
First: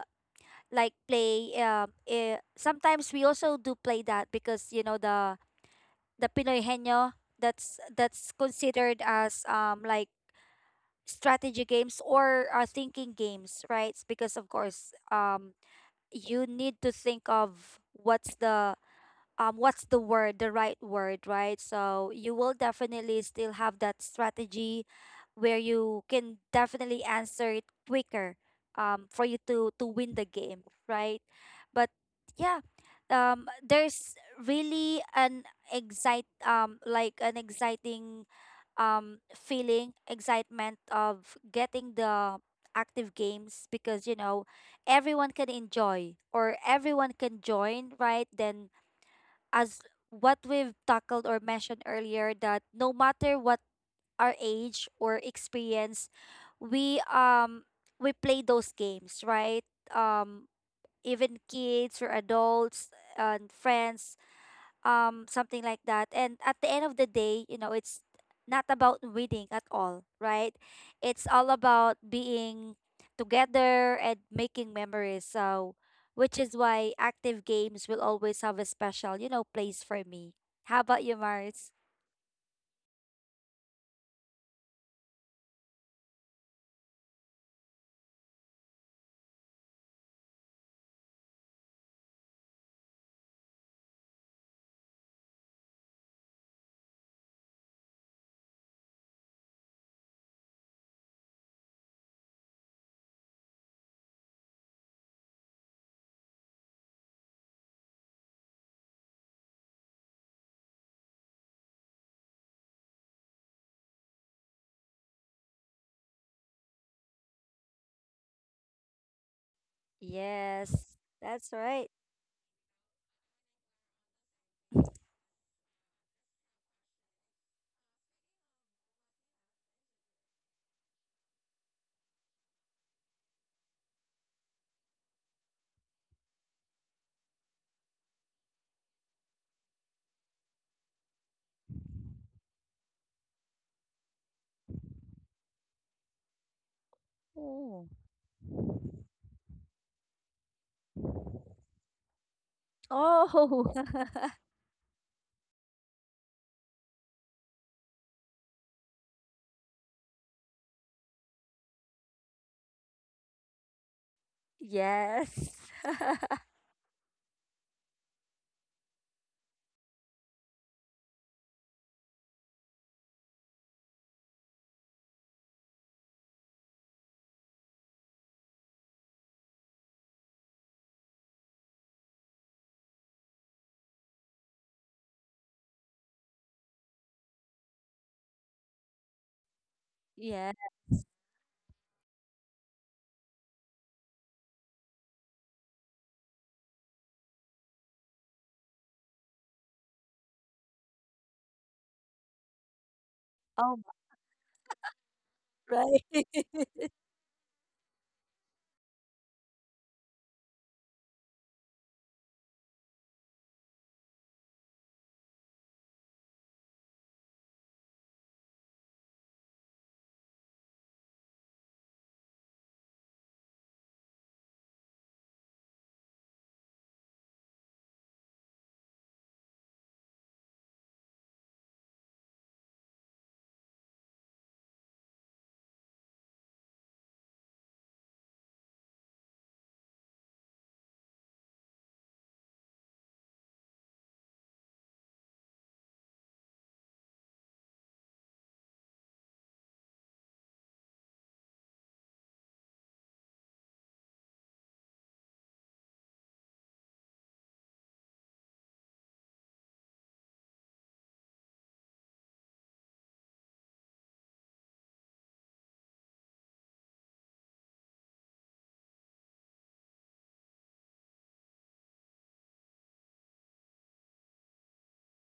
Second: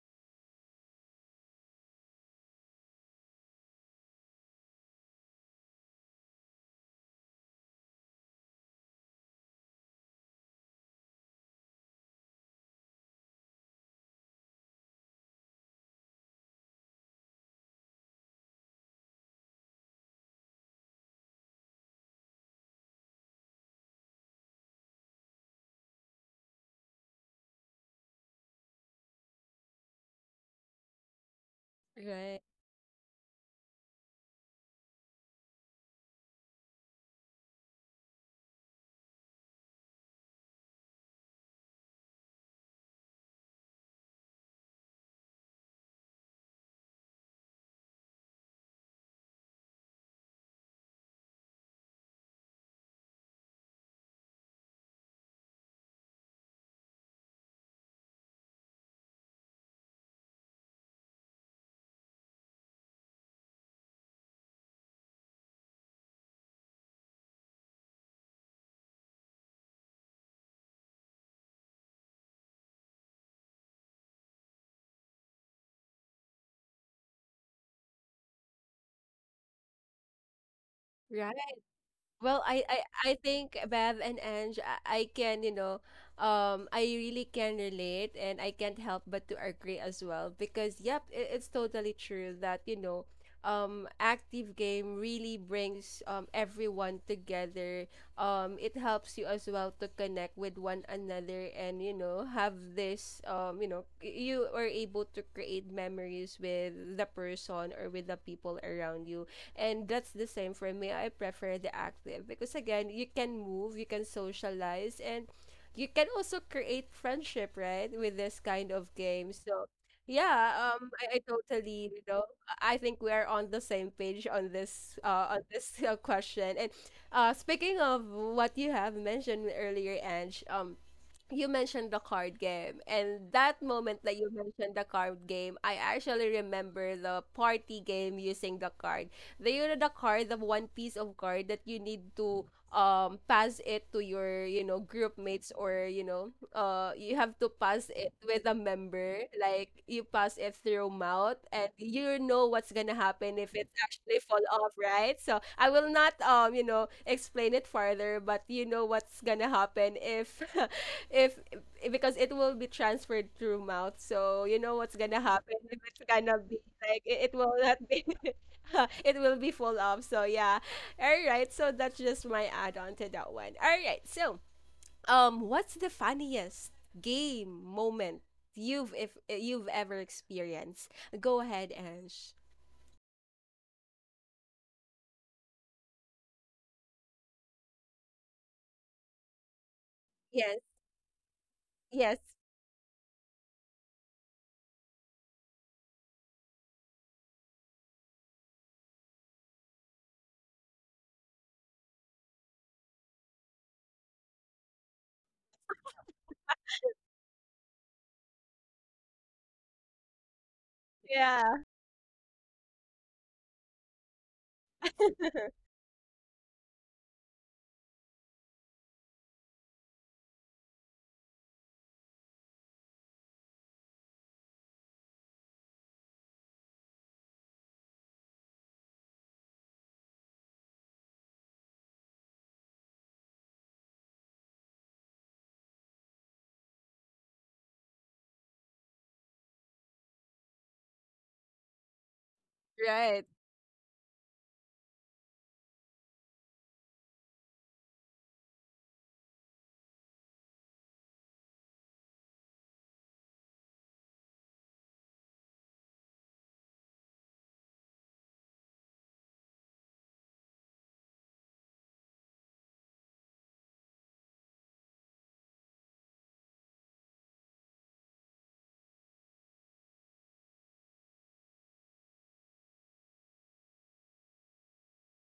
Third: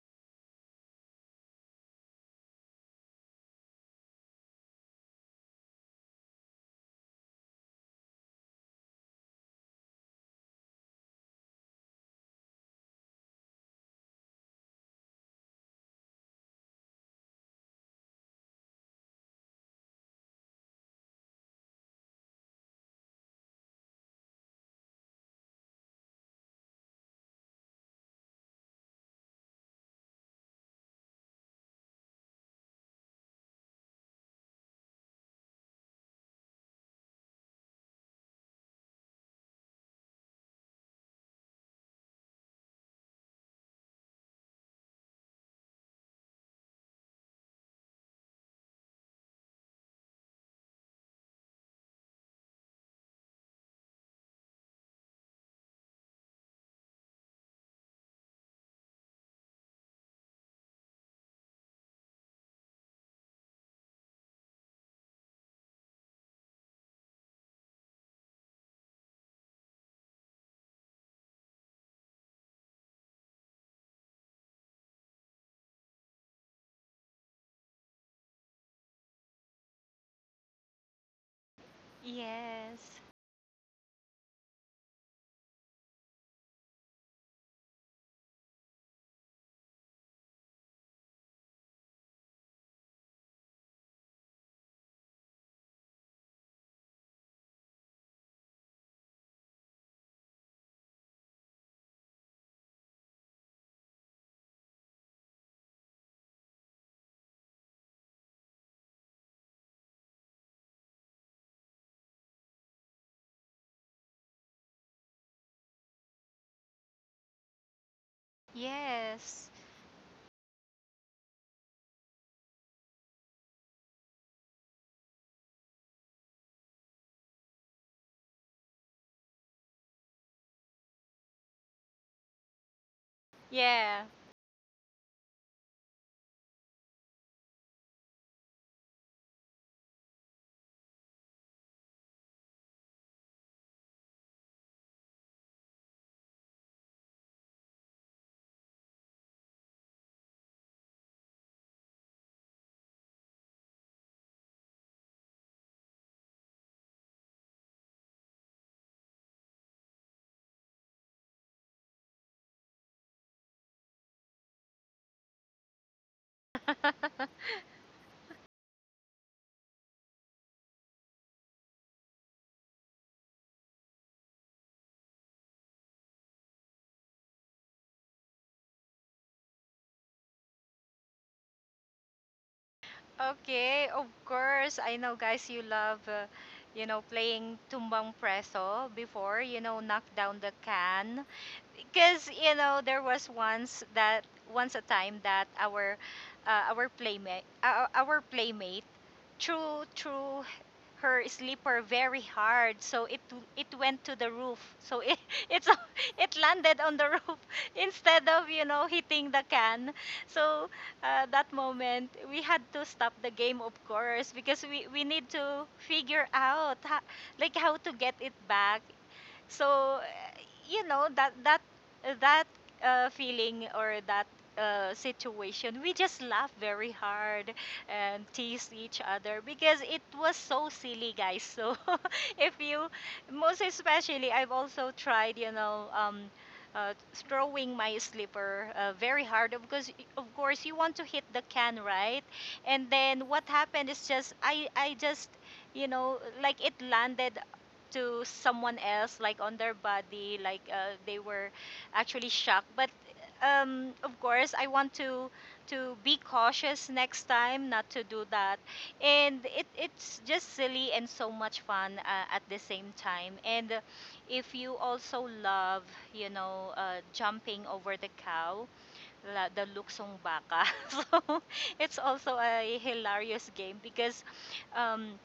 like play, um eh, sometimes we also do play that, because, you know the the Pinoy Henyo, that's that's considered as um like strategy games or uh, thinking games, right? Because of course, um you need to think of what's the um what's the word the right word, right? So you will definitely still have that strategy where you can definitely answer it quicker, um for you to to win the game, right? But Right. yeah, um there's really an excite um like an exciting um feeling, excitement of getting the active games, because, you know everyone can enjoy or everyone can join, right? Then, as what we've tackled or mentioned earlier, that no matter what our age or experience, we um we play those games, right? um Even kids or adults and friends, um something like that. And at the end of the day, you know it's not about winning at all, right? It's all about being together and making memories. So which is why active games will always have a special, you know place for me. How about you, Right. Mars? Well, I, I, Yes, I think Bev and Ange, I, I can, you know, um, I really can relate and I can't help but to agree as well, because, yep, it, it's totally true that, you know, um, active game really brings um, everyone together. Um, it helps you as well to connect with one another and, you know, have this, um, you know, y- you are able to create memories with the person or with the people around you, and that's the same for me. I prefer the active because again, you can move, you can socialize, and you can also create friendship, right, with this kind of game. yes, So yeah, um, Yes, I, I that's right. totally, you know, I I think we are on the same page on this, uh, on this uh, question. And uh, speaking of what you have mentioned earlier, Ange, um, you mentioned the card game, and that moment yeah. that you mentioned the card game, I actually remember the party game using the card, the, you know, the card, the one piece of card that you need to um pass it to your, you know, group mates, or you know, uh you have to Oh. pass it with a member, like you pass it through mouth, and you know what's gonna happen if it Oh. actually *laughs* fall off, right? So I will not um you know, explain it further, but you know what's gonna happen if *laughs* if, if because it will be transferred through mouth, so you know what's gonna Yes. happen if *laughs* it's gonna be like it, it will not be *laughs* it will be full of, so yeah, all right, so that's just my add-on to that one. All right, so um what's the funniest game moment you've, if you've ever experienced? Go ahead, Ange. Okay, of course. I know, guys, you love, uh, you know, playing tumbang preso before, you know, knock down the Yeah. Yes. can. Yes. Because, you know, there was once that, once a time that our, uh, our playmate, our, our playmate, true, true her sleeper very hard so it it Oh, went to the roof so *laughs* it it's my- right. it landed *laughs* on the *laughs* roof instead of you know hitting the can so uh, Yeah, that moment we had to stop the game of course because we we need to figure out ho- like how to get it back so, eh, you know, that that that uh, feeling or that uh, situation, we just laughed very hard and teased each other because it was so silly, guys. So, *laughs* if you, most especially, I've also tried, you know, um, uh, throwing my slipper uh, very hard because, of course, you want to hit the can, right? And right. then what happened is just I I just you know like it landed to someone else, like on their body, like uh, they were actually shocked. But um, of course, I want to to be cautious next time, not to do that. And it it's just silly and so much fun uh, at the same time. And uh, if you also love, you know, uh, jumping over the cow, la- the luksong baka, *laughs* so it's also a hilarious game because um,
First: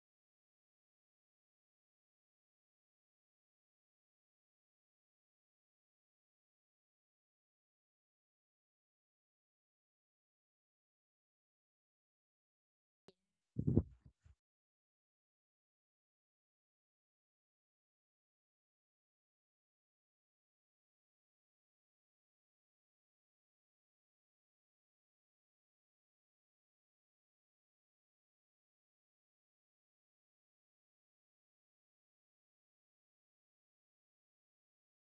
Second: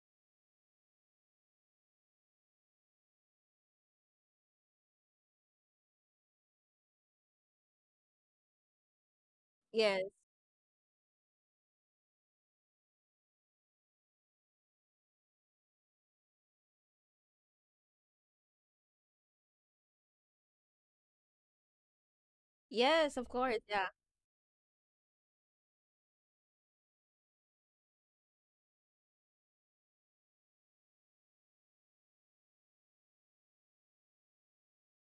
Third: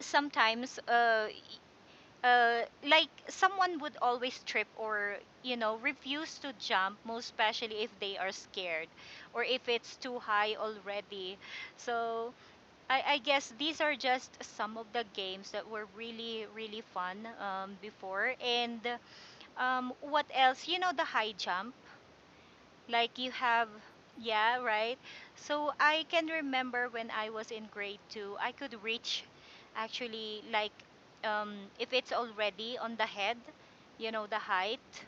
sometimes uh, uh, like someone would always trip or you know refuse to jump most especially if they are scared or if it's Yes. too high already so i, I guess these are just some of the games that were really really fun um, before and um, what else you know the high jump Yes, like of you course. have, Yeah. yeah, right? So I can remember when I was in grade two, I could reach actually like um, if it's already on the head, you know, the height.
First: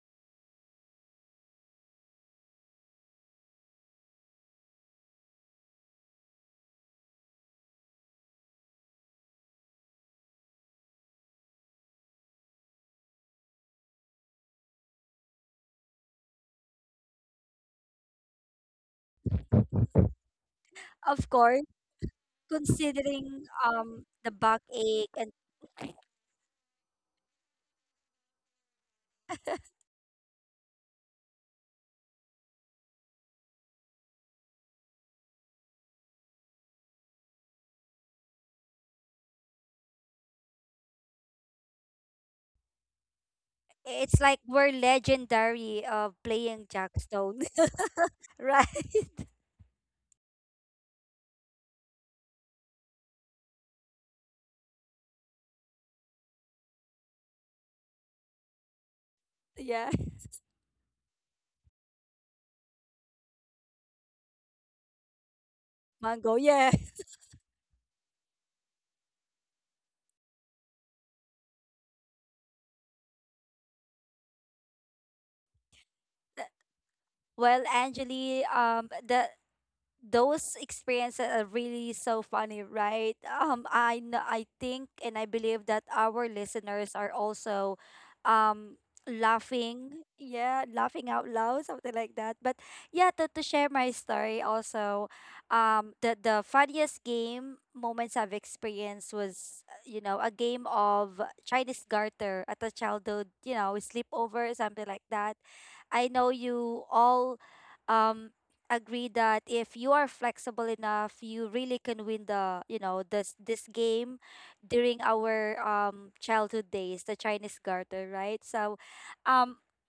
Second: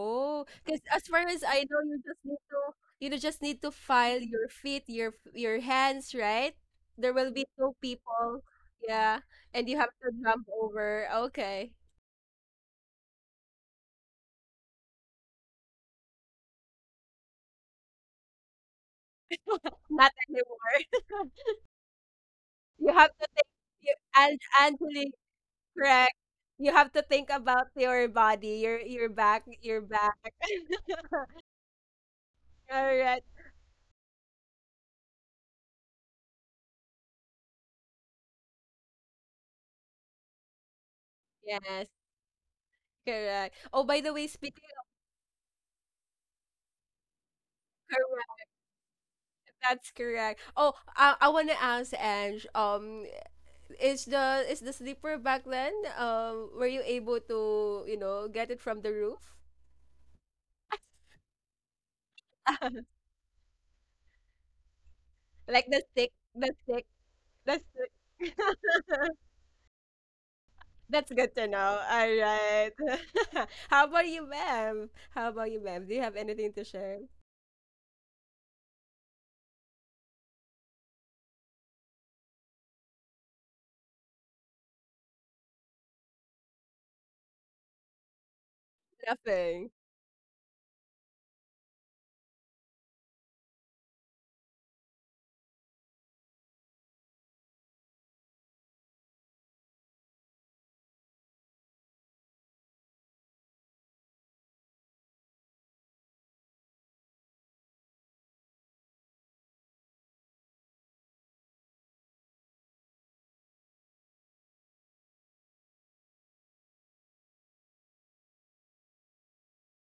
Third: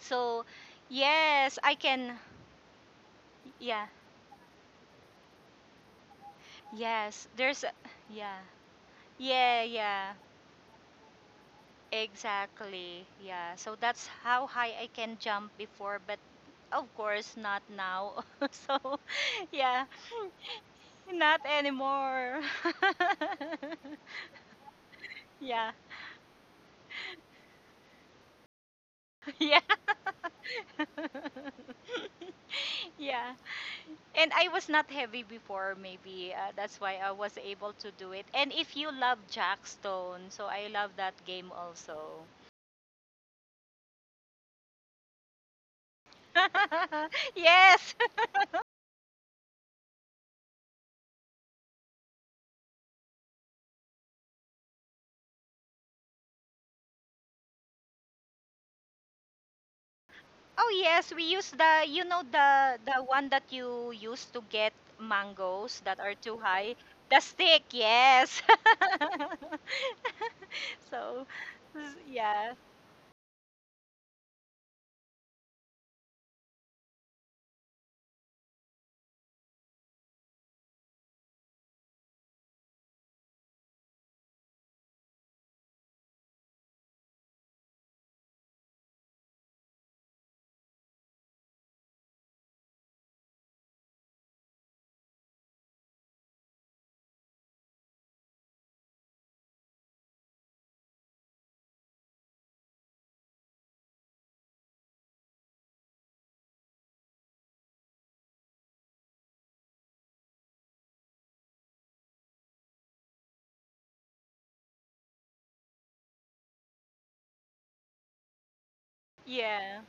So because as far as yes, I I know, you can, just need to, you know, just need to yeah, file your feet, your your hands, right? There yes, will be there's, a- two yeah, people, yeah, yeah, and you have to yeah, jump over. Okay, exactly, yeah. So that's how high I can jump before, but of course not now. *laughs* so yeah. not Of anymore. Not *laughs* course, anymore. You have to considering think, you, um *laughs* the and backache. Angeli, And yeah. correct. You have to think about your body, your your back, Yeah. your back. *laughs* *laughs* Correct. yeah. And I was not heavy before, maybe. Uh, that's why I was able to do it. And if you love Jackstone, so I love that game Yes, also. correct. Oh, by the it's way, like speaking we're legendary of playing *laughs* jackstone. of yes. *laughs* correct, Right. that's correct. Oh, I, I want to ask Ange, um, is the is the sleeper back then? Um, were you able to you know get it from the roof? *laughs* Yeah. Oh yes, we use the you know the *laughs* the one that you use to get Like mangoes the that stick, are Mango. too the Yeah. high. stick, The stick, that's yes. *laughs* that's so good to know. s- All yeah. right. *laughs* How about you, ma'am? How about you, ma'am? Do you have anything to share? Well, Angeli, um the those experiences are really so funny, right? Um, I know, I think and I believe that our listeners are also, um, Nothing. laughing. Yeah, laughing out loud, something like that. But yeah, to, to share my story also, um, the the funniest game moments I've experienced was, uh, you know, a game of Chinese garter at a childhood, you know, sleepover, something like that. I know you all. Um, Agree that if you are flexible enough, you really can win the, you know, this this game during our um childhood days, the Chinese garter, right? So um Yeah.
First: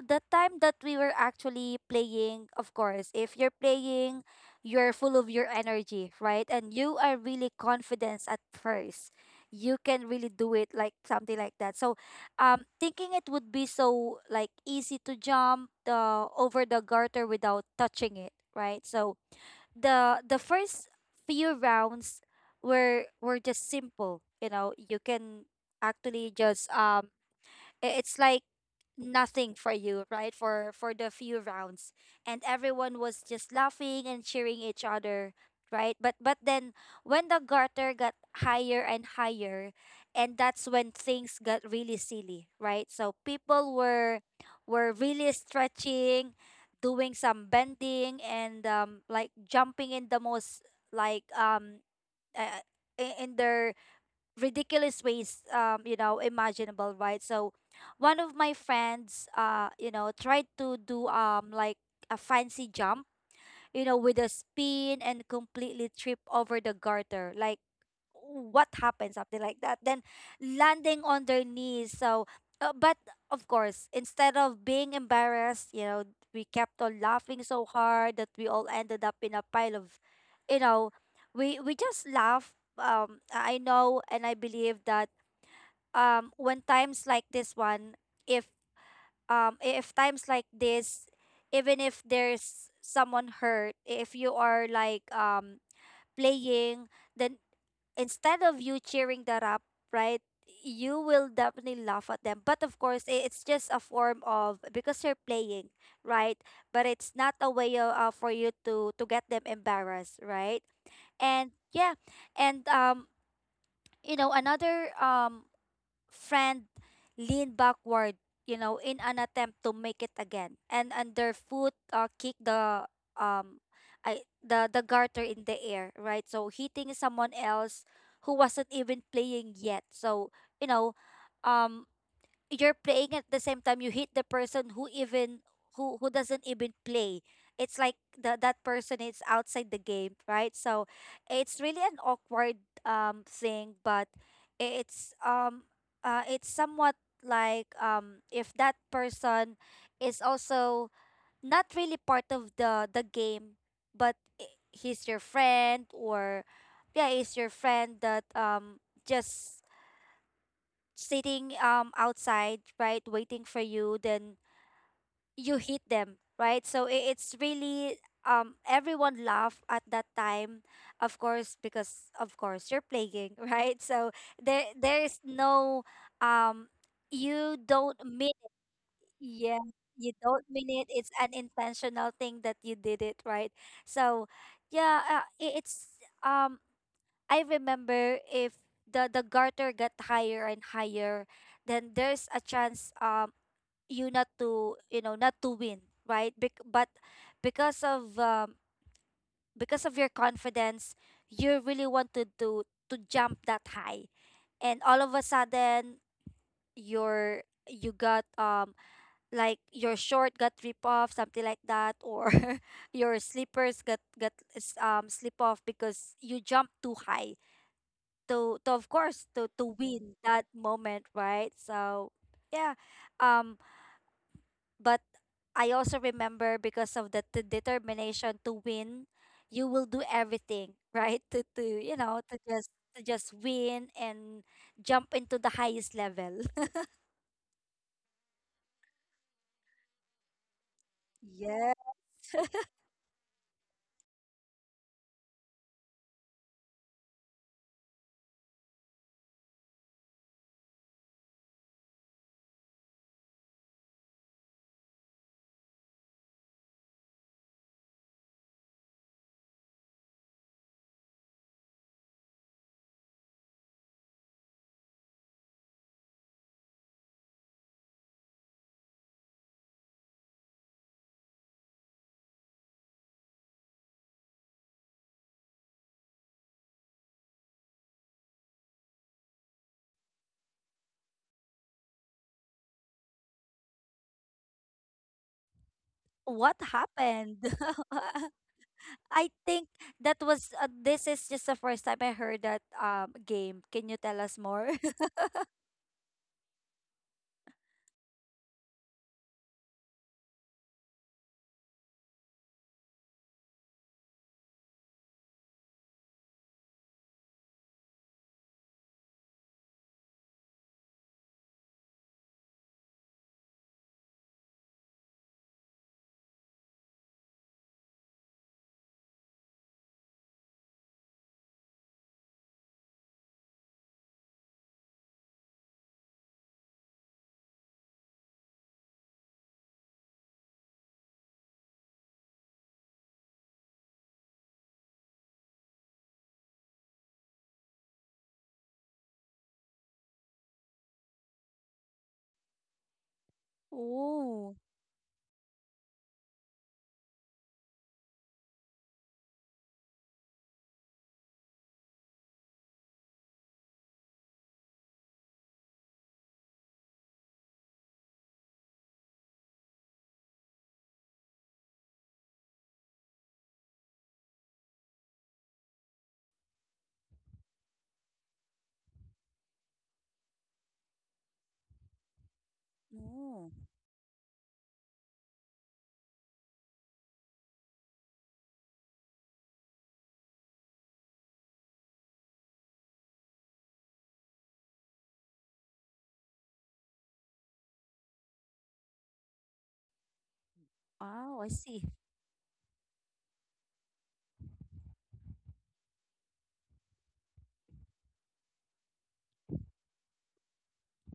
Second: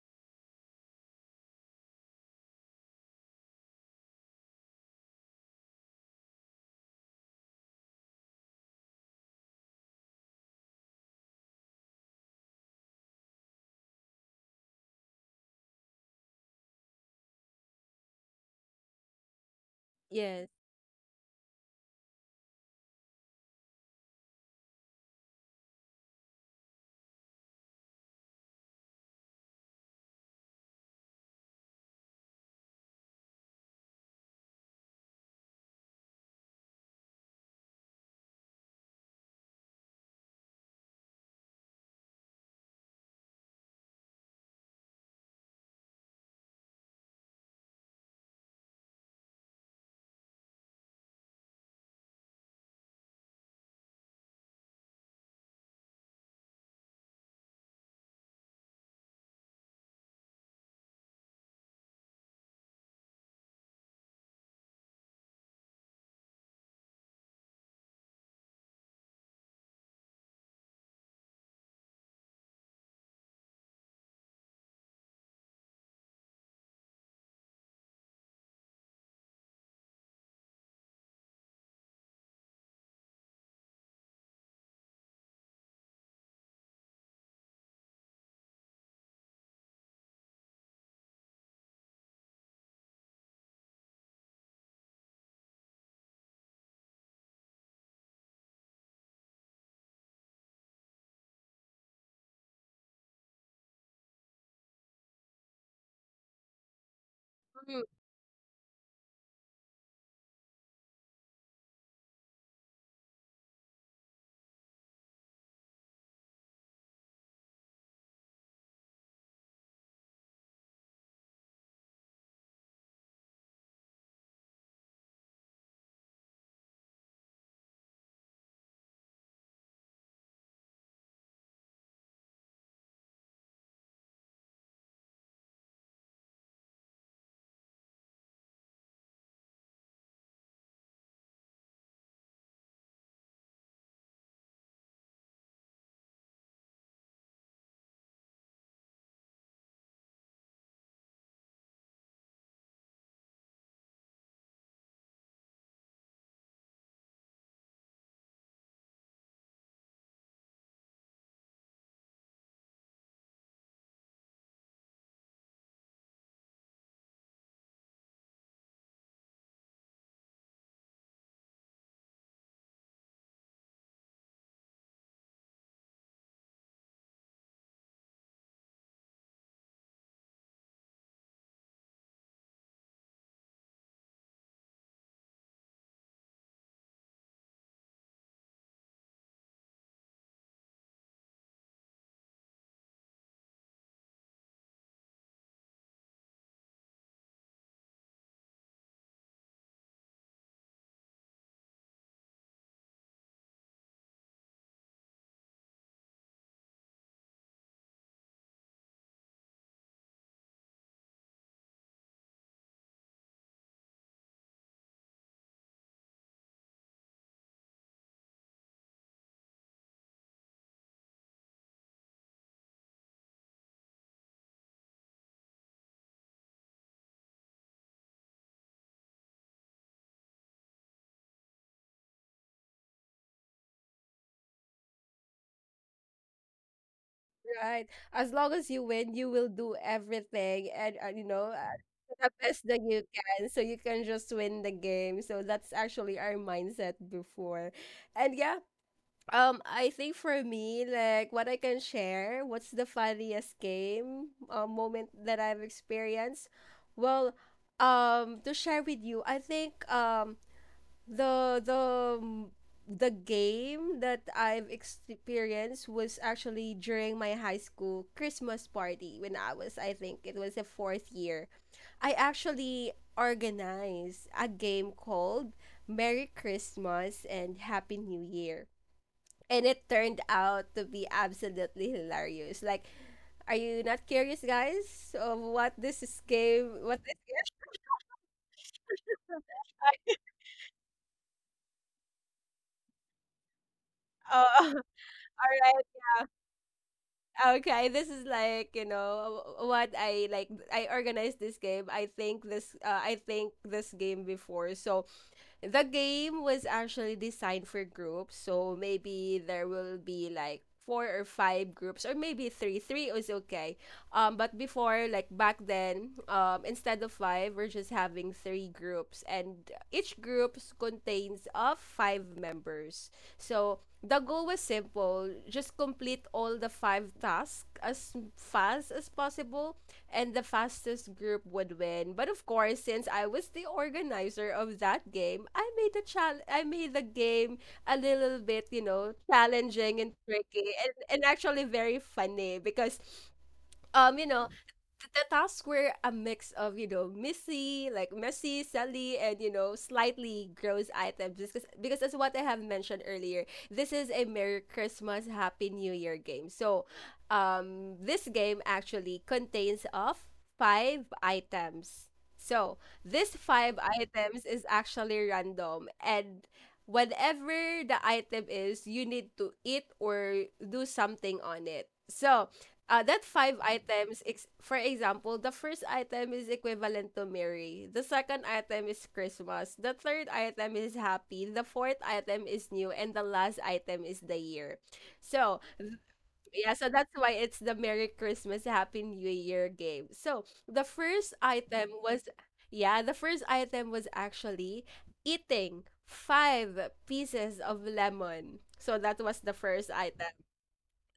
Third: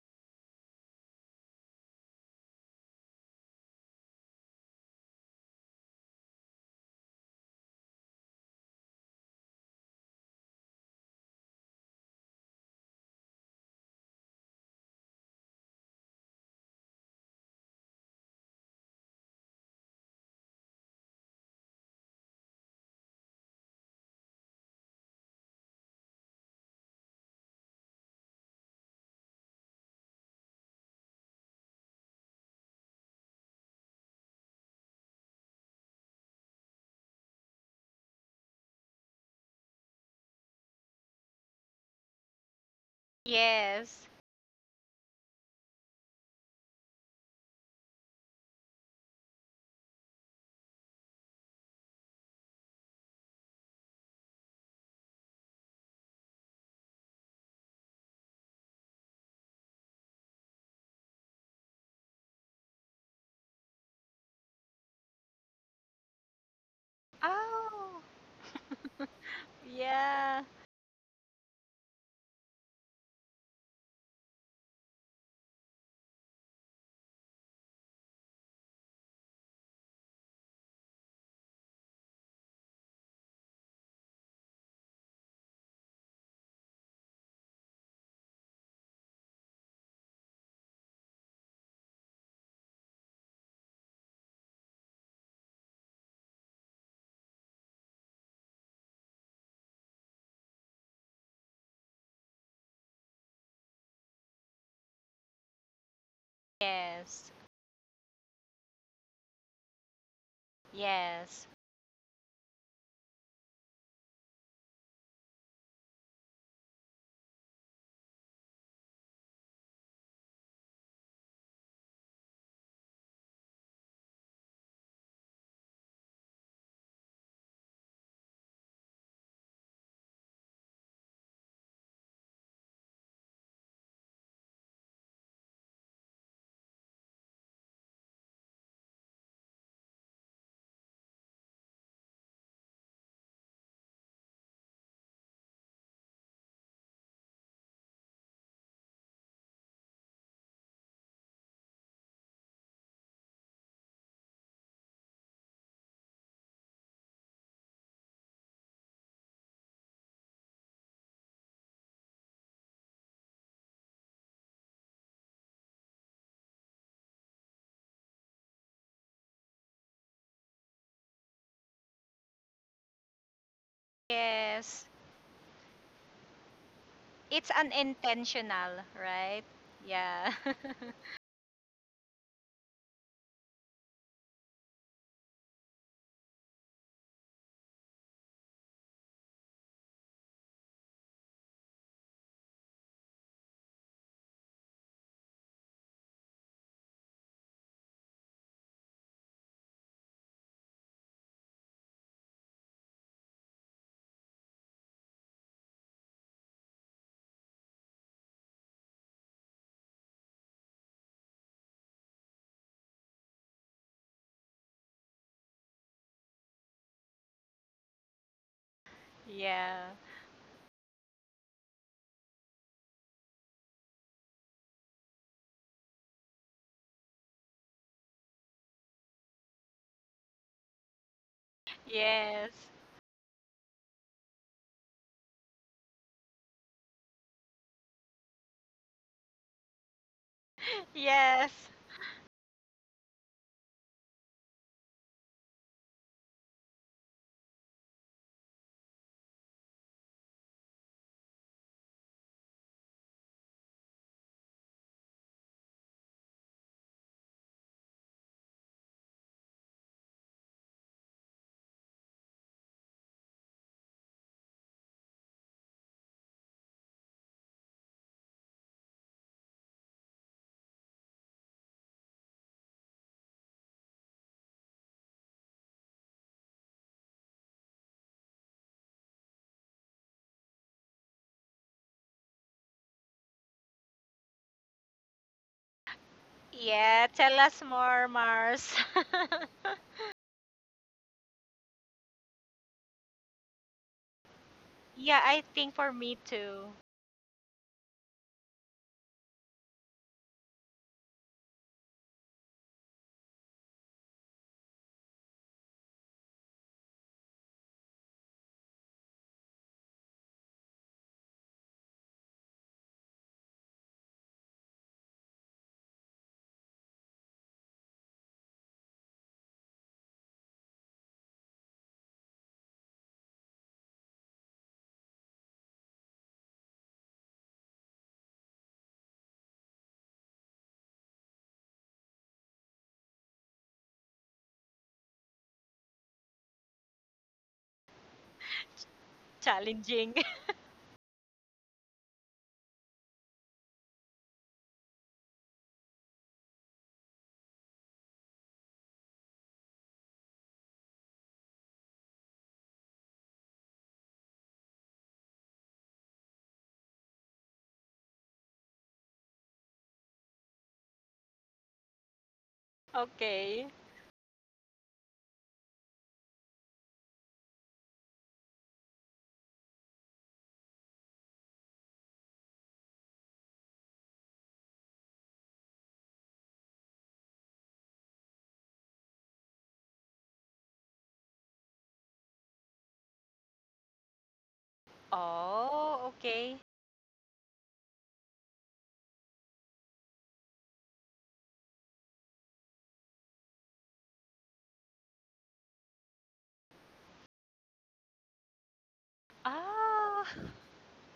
the time that we were actually playing, of course, if you're playing, you're full of your energy, right? And you are really confident at first. You can really do it, like something like that. So, um, thinking it would be so like easy to jump the over the garter without touching it, right? So the the Yes. first few rounds were were just simple. You know, you can actually just, um, i- it's like nothing for you, right? For for the few rounds. And everyone was just laughing and cheering each other, right? But but then when the garter got higher and higher, and that's when things got really silly, right? So people Yes. were were really stretching, doing some bending and um like jumping in the most like um uh, i- in their ridiculous ways, um you know, imaginable, right? So one of my friends, uh you know, tried to do um like a fancy jump, you know, with a spin and completely trip over the garter, like Oh, what happened, something like that, then yeah. landing on their knees. So, uh, but of course, instead of being embarrassed, you know, we kept on laughing so hard that we all ended up in a pile of, you know, we we just laugh. um I know and I believe that um when times like this one, if um if times like this, even if there's someone hurt, if you are like, um playing, then instead of you cheering that up, right, you will definitely laugh at them. But of course, i- it's just a form of, because you're playing, right? But it's Yes. not a way Mm. of, uh, for you to to get them embarrassed, right? Yes. And yeah, and um, you know, another um friend leaned backward, you know, in an attempt to make it again, and underfoot, uh, kicked the, um, I the the garter in the air, right? So hitting someone else who wasn't even playing yet. So, you know, um, you're playing at the same time you hit the person who even, who who doesn't even play. It's like, the, that person is outside the game, right? So it's really an awkward um thing. But it's um uh it's somewhat like, um if that person is also not really part of the the game, but i- he's your friend, or yeah, he's your friend that, um just sitting, um outside, right, waiting for you, then you hit them, right? So I- it's really um everyone laugh at that time, of course, because of course you're playing, *laughs* right? So there Yes. there is no, um It's you don't mean, unintentional, right? yeah, you Yeah. don't mean it, it's an intentional thing that you did it, right? So yeah, uh, I- it's um I remember, if the the garter got higher and higher, then there's a chance, um you not to, you know, not to win, right? Bec- but because of um because of your confidence, you really wanted to to jump that high, and all of a sudden, your you got, um like your short got rip off, something like that, or *laughs* your slippers got got s- um slip off because you jumped too high, to to of course *laughs* to to yeah. win that moment, right? So yeah. um but I also remember, because of the, the determination to win, you will do everything, right? *laughs* to to you know to Yes. just to just win and jump into the highest level. *laughs* Right. As long as you win, you will do everything and *laughs* uh, you know Yes. Yeah, uh, to the best that you can, so you can just win the game. So that's actually our mindset before, and yeah. Um, I think for me, like what I can share, what's the funniest game uh, moment that I've experienced? Well, um, to share with you, I think um the the m- the game that I've experienced was actually during my high school Christmas party when I was, I think it was the fourth year. I actually organized a game called Merry Christmas and Happy New Year, and it turned out to be absolutely hilarious. Like, are you not curious, guys, of what this is what game? What Yeah, this happened? tell game? us more, *laughs* Mars. I *laughs* think that *laughs* was, uh, this is just the first time I heard that, um game. Can you tell us Oh, more? *laughs* all *laughs* yeah, I think right, for me too. yeah. Okay, this is like you know what I like. I organized this game. I think this. Uh, I think this game before. So the game was actually designed for groups, so maybe there will be like four or five groups or maybe three. Three is okay. Um, but before, like back then, um, instead of five, we're just having three groups, and each group contains of five members. So the goal was simple: just complete all the five tasks as fast as possible, and the fastest group would win. But of course, since I was the organizer of that game, I made the chal- I made the game a little bit, you know, challenging and Challenging. tricky, and, and actually very funny because um, you know, Oh. th- the tasks were a mix of you know messy, like messy, silly, and you know slightly gross items. Because because that's what I have mentioned earlier. This is a Merry Christmas, Happy New Year game. So, um, this game actually contains of five items. So *laughs* this okay. five items is actually random, and whatever the item is, you need to eat or do something on it. So uh, that Oh, five items, ex- for example, the first item is equivalent to Mary. The second item is Christmas. The third item is happy. The fourth item is new. And the last item is the year. So, Oh, okay. yeah, so that's why it's the Merry Christmas, Happy New Year game. So, the first wow, I see. item was, yeah, the first item was actually eating five pieces of lemon. So, that was the first Ah, item.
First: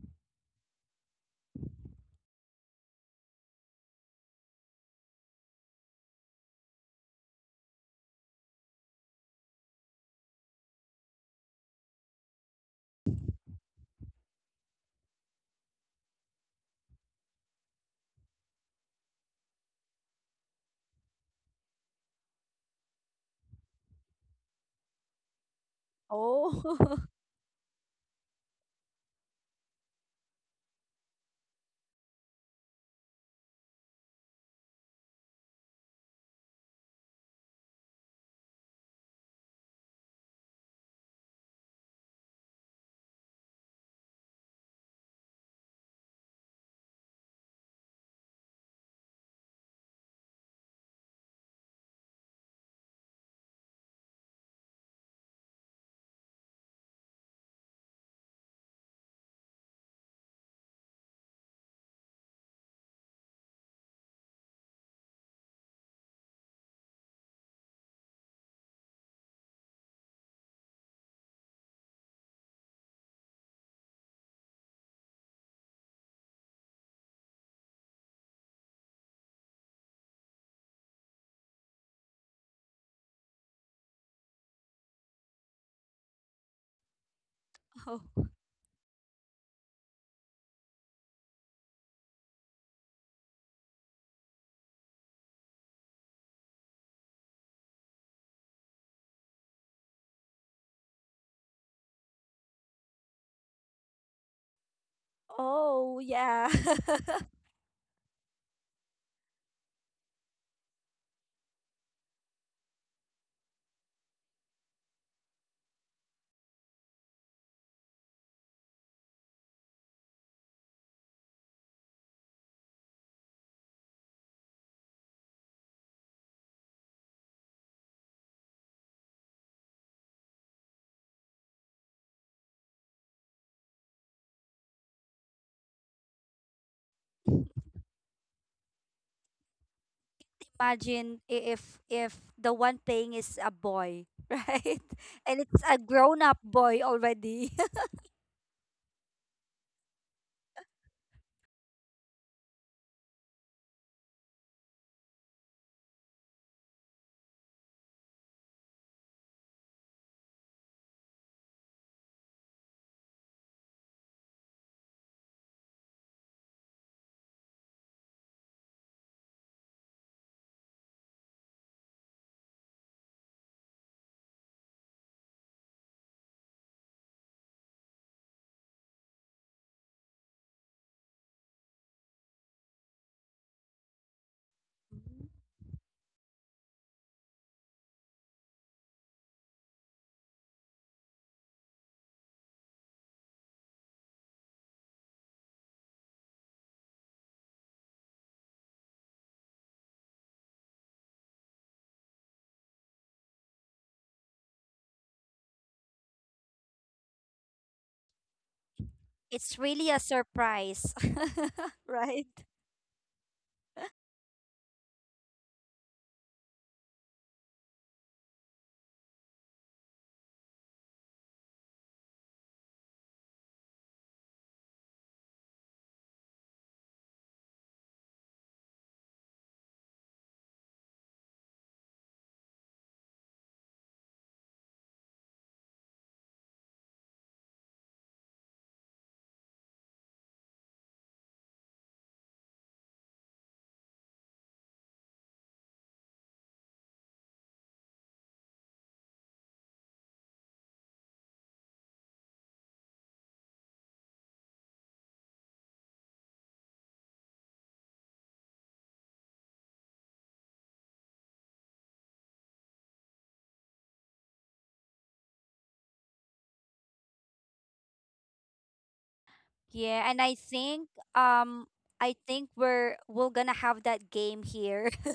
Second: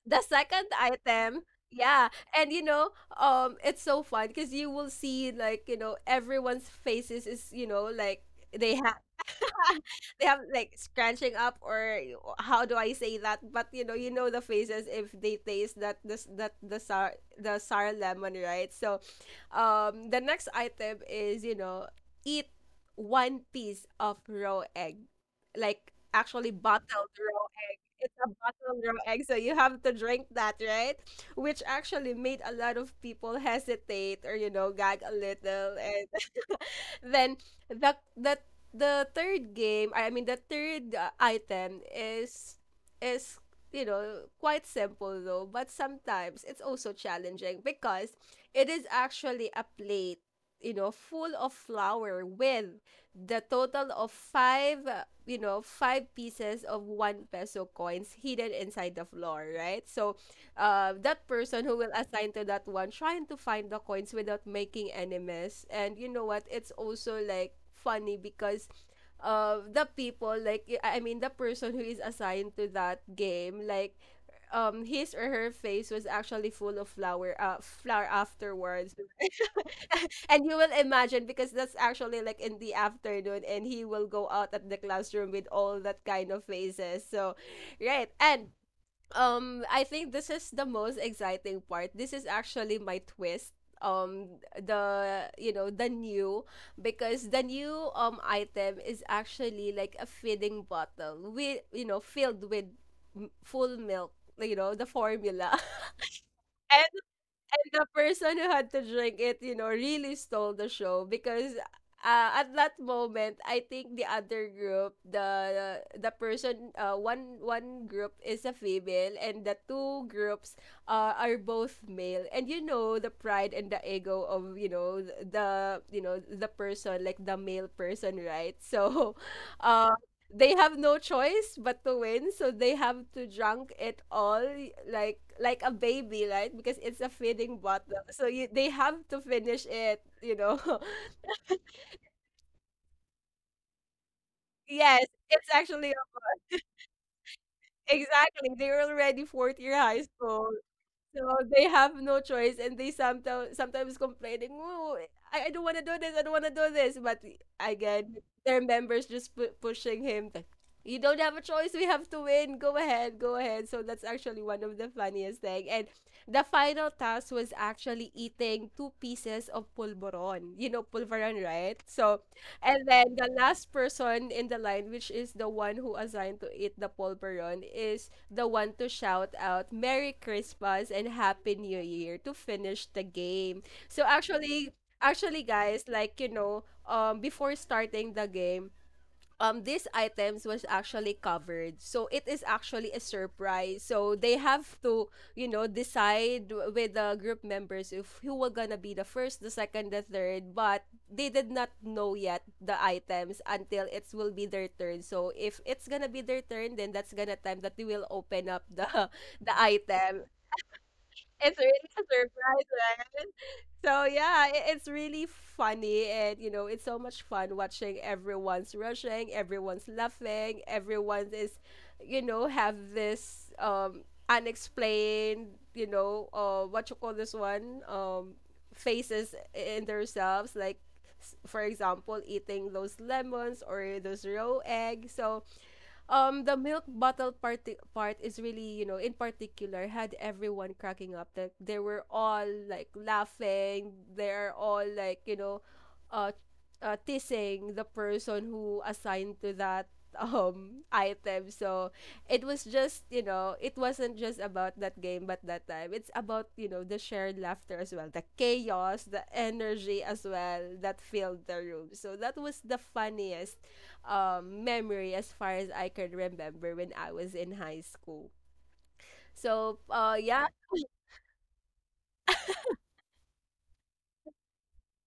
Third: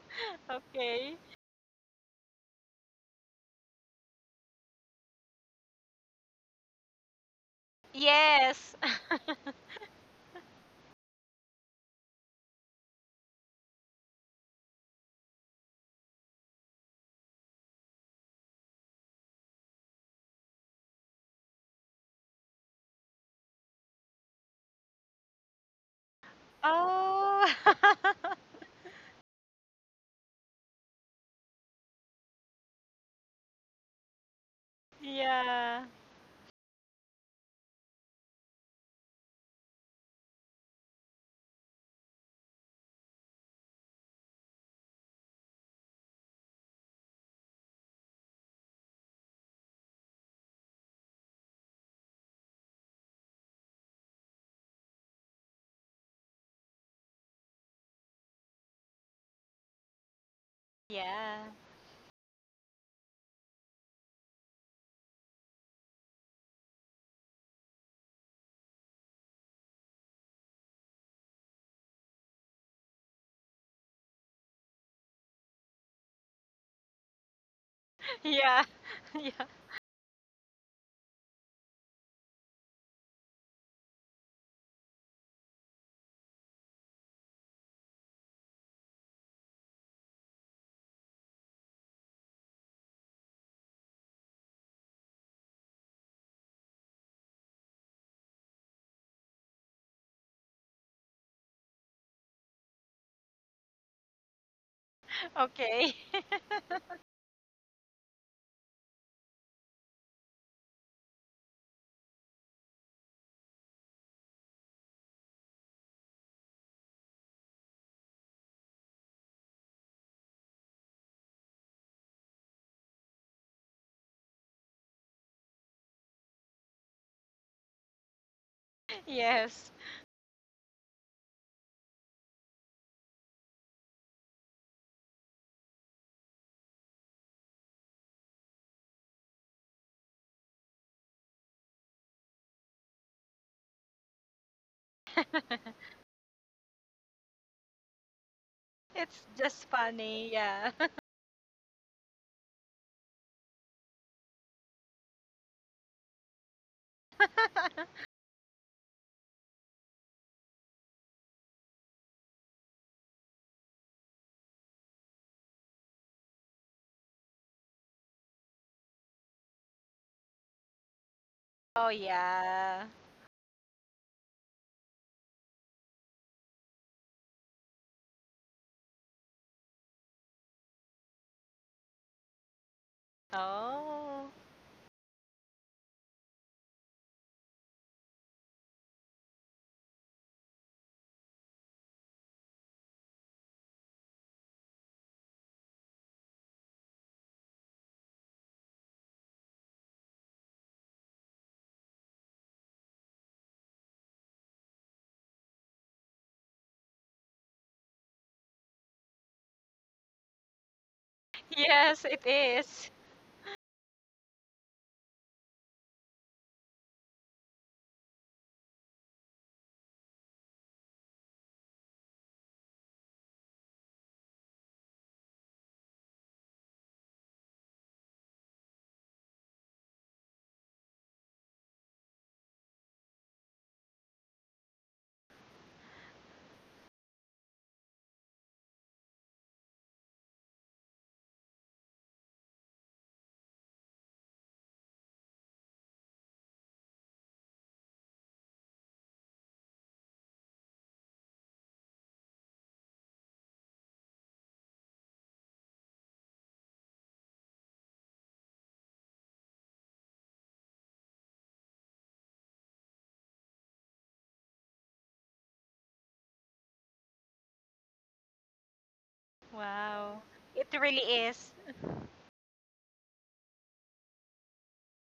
The *laughs* second okay. item, yeah, and you know um it's so fun because you will see, like, you know everyone's faces is, you know like they Yes. have *laughs* *laughs* they have, like, scratching up or y- o- how do I say that, but you know you know the faces if they taste that, this, that, the sour the sour lemon, right? So um the next item is, you know eat one piece of raw egg, like actually Oh. bottled *laughs* raw. oh. It's a bottle raw egg, so you have to drink that, right? Which actually made a lot of people hesitate or you know gag *laughs* a little, yeah. and *laughs* then the the the third game, I mean the third uh, item is is, you know quite simple though, but sometimes it's also challenging because it is actually a plate, you know, full of flour with the total of five, uh, you know, five pieces of one peso coins hidden inside the floor, right? So, uh, that Yeah. person who will assign to that one, trying to find the coins without making any mess. And you know what? It's also like funny because uh, the people like I I mean the person who is assigned to that game, like, um his or her face was actually full of flower uh flour *laughs* Yeah. afterwards. *laughs* Yeah. *laughs* And you will imagine, because that's actually like in the afternoon, and he will go out at the classroom with all that kind of faces, so Oh. right. And um I think this is the most exciting part. This is actually my twist. um the you know the new, because the new um item is actually like a feeding bottle with, you know filled with m- full milk, you know, the formula. Okay. Oh, yeah. *laughs* And the person who had to drink it, you know, really stole the show, because uh, at that moment, I think the other group, the the person, uh, one one group is a female, and the two groups, uh, are both male. And, you know the pride and the ego of you know the you know the person, like the male person, right? So, *laughs* yes. *laughs* they have no choice but to win, so they have to drunk it all like like a baby, right, because it's a feeding *laughs* bottle, so you, they have to finish it you know Imagine, *laughs* i- if if the one playing is a boy, *laughs* right? Yes, And it's it's a *laughs* actually grown-up boy already. *laughs* exactly, they're it's already fourth just year high funny. school. Yeah. So they have no choice, and they sometimes sometimes complaining, "Oh, I, I don't want to do this. I don't want to do this." But again, *laughs* their members just pu- pushing him. Like, you don't have a choice. We have to win. Go ahead, go ahead. So that's actually one of the funniest thing. And the final task was actually eating two pieces of pulveron. You know pulveron, right? oh, So, and yeah. then the last person in the line, which is the one who assigned to eat the pulveron, is the one to shout out Merry Christmas and Happy New Year to finish the game. So Oh. actually, Mhm. actually guys, like, you know, um before starting the game, um these items was actually covered, so it is actually a surprise, so they have to, you know decide w- with the group members if who were gonna be the first, the second, the third, but they did not know yet the items until it will be their turn. So if it's gonna be their turn, then that's gonna time that they will open up the *laughs* the It's really a item. surprise. It's *laughs* really a Yes, Right? it surprise, is. right? So yeah, i- it's really funny, and, you know, it's so much fun watching everyone's rushing, everyone's laughing, everyone is, you know, have this um unexplained, you know, uh, what you call this one, um, faces in themselves, like s- for example, eating those lemons or those raw eggs. So um the milk bottle part part is really, you know in particular, had everyone cracking up. Like, they were all like laughing, they're all like, you know uh, uh teasing the person who assigned to that um item. So it was just, you know it wasn't just about that game, but that time it's about, you know the shared laughter as well, the chaos, the energy as well that filled the room. So that was the funniest um, memory as far as I can remember when I was in high school. So, Yeah, uh, and Wow. I yeah. It think, really is. um I think we're we're gonna have that game here. *laughs*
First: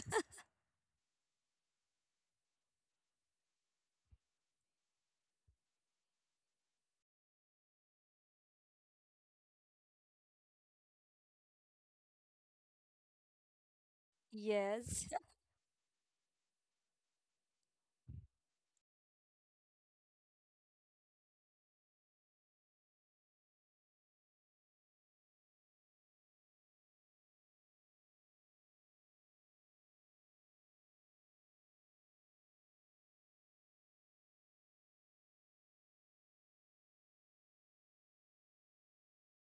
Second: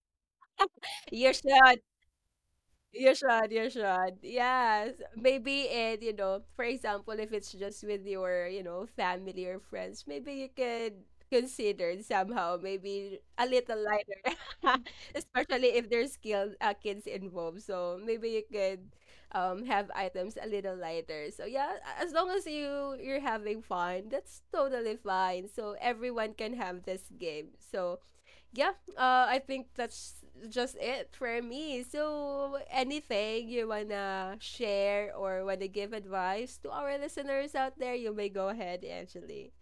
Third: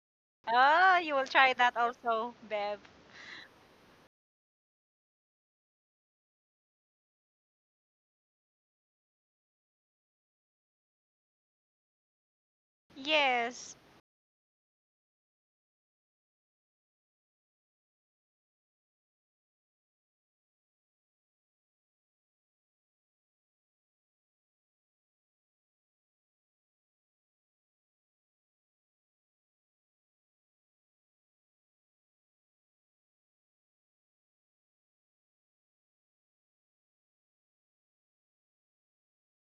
Oh, *laughs* you will You try that should. also, Bev. You should, you should. Yes. Maybe, it, you know, for example, if it's just with your, you know, family or friends, maybe you could consider it somehow, maybe a little Yes. lighter. *laughs* Yes. Especially if there's skilled uh, kids involved. So maybe you could um have items a little lighter. So yeah, a- as long as you you're having fun, that's totally fine. So everyone can have this game. So yeah, uh, I think that's just it for me. So, anything you wanna share or wanna give advice to our listeners out there, you may go ahead, Angeli.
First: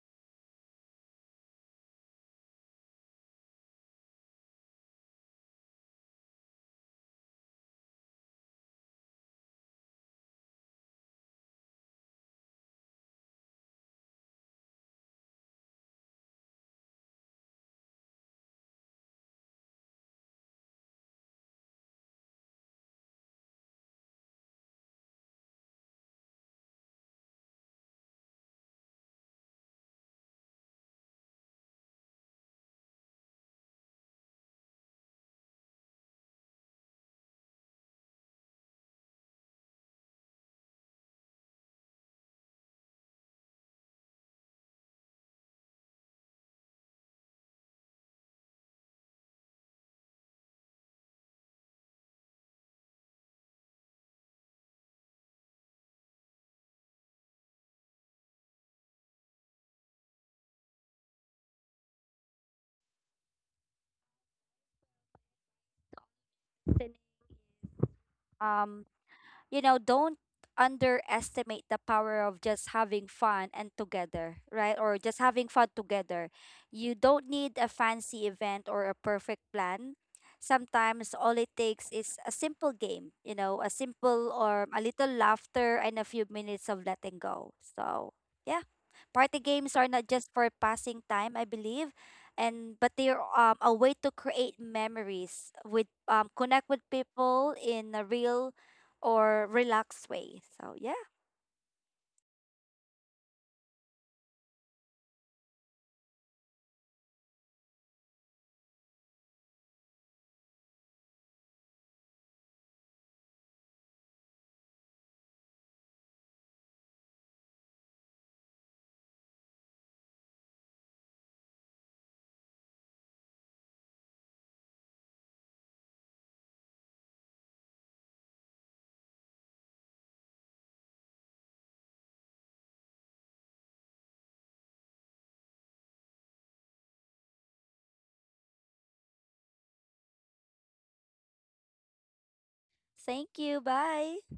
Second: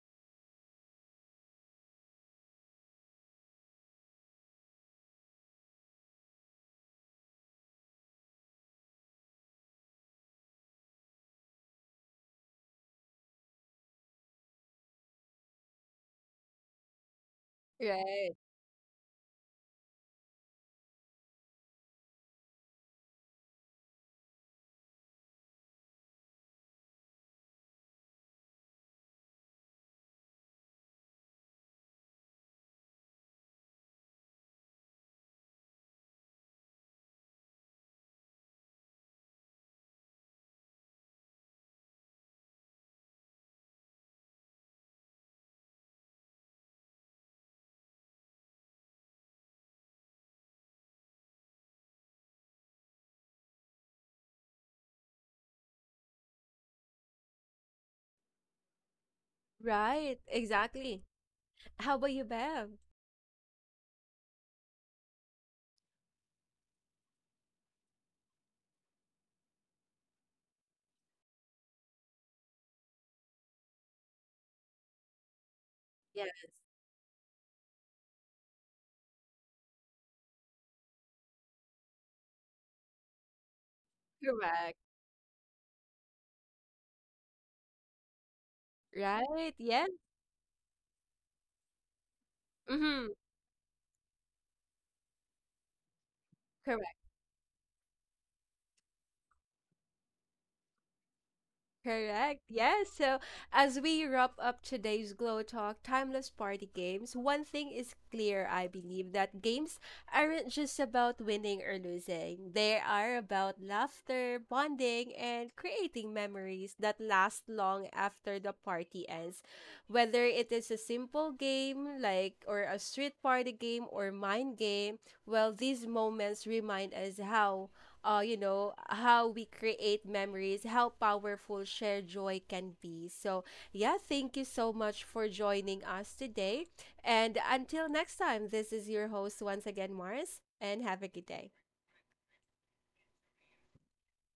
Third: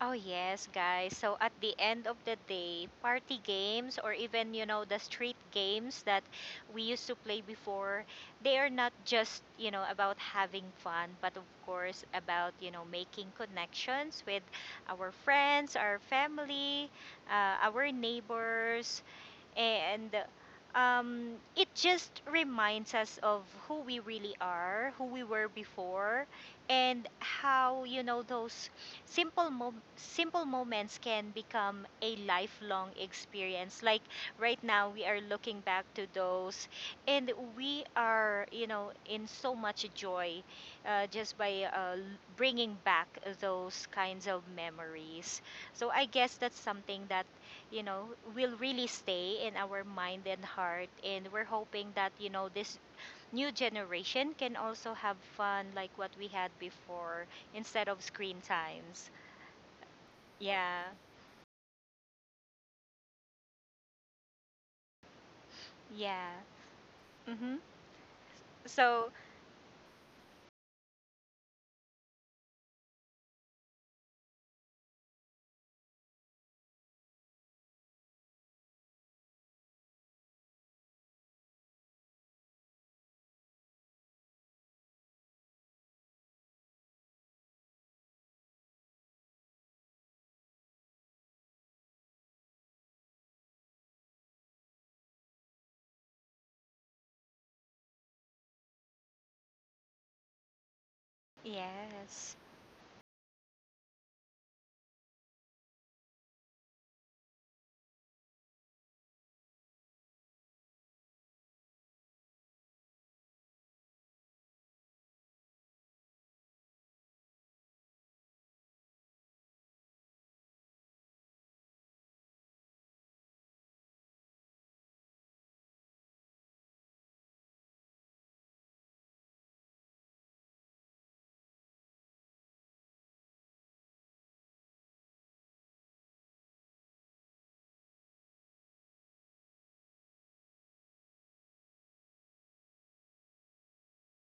Oh, yes, guys. So at the end of the day, party games or even, you know, the street games that we used to play before, they are not just, you know, about having fun, but of course about, you know, making connections with our friends, our family, uh, our Right. neighbors, and um, it just reminds us of who we really are, who we were before, and how you know those simple mo- simple moments can become a lifelong experience. Like right now, we are looking back to those, and we are you know in so much joy uh, just by uh, l- bringing back those kinds of memories. So I guess that's something that you know, will really stay in our mind and heart. And we're hoping that, you know, this new generation can also have fun like what we had before instead of screen times. Right. Yeah. Exactly. How about you, Bev? Yeah. *laughs* Mm-hmm. Um So, you know, don't underestimate the power of just having fun and together, right? Or just having fun Yeah. together. You don't need a fancy event or a perfect plan. Sometimes all it takes is a simple game, you know, a simple or Correct. a little laughter, and a few minutes of letting go. So, yeah. Party Right. games are Yeah. not just for passing time, I believe, and but Mm-hmm. they're, um, a way to create memories with, um, connect with Correct. people in a real or relaxed way. So, yeah, yes. Correct. Yes. So, as we wrap up today's Glow Talk Timeless Party Games, one thing is clear, I believe, that games aren't just about winning or losing. They are about laughter, bonding, and creating memories that last long after the party ends. Whether it is a simple game, like, or a street party game, or mind game, well, these moments remind us how uh, you know, how we create memories, how powerful shared joy can be. So, yeah, thank you so much for joining us today. And until next time, this is your host once again, Mars, and have a good day. thank you. Bye.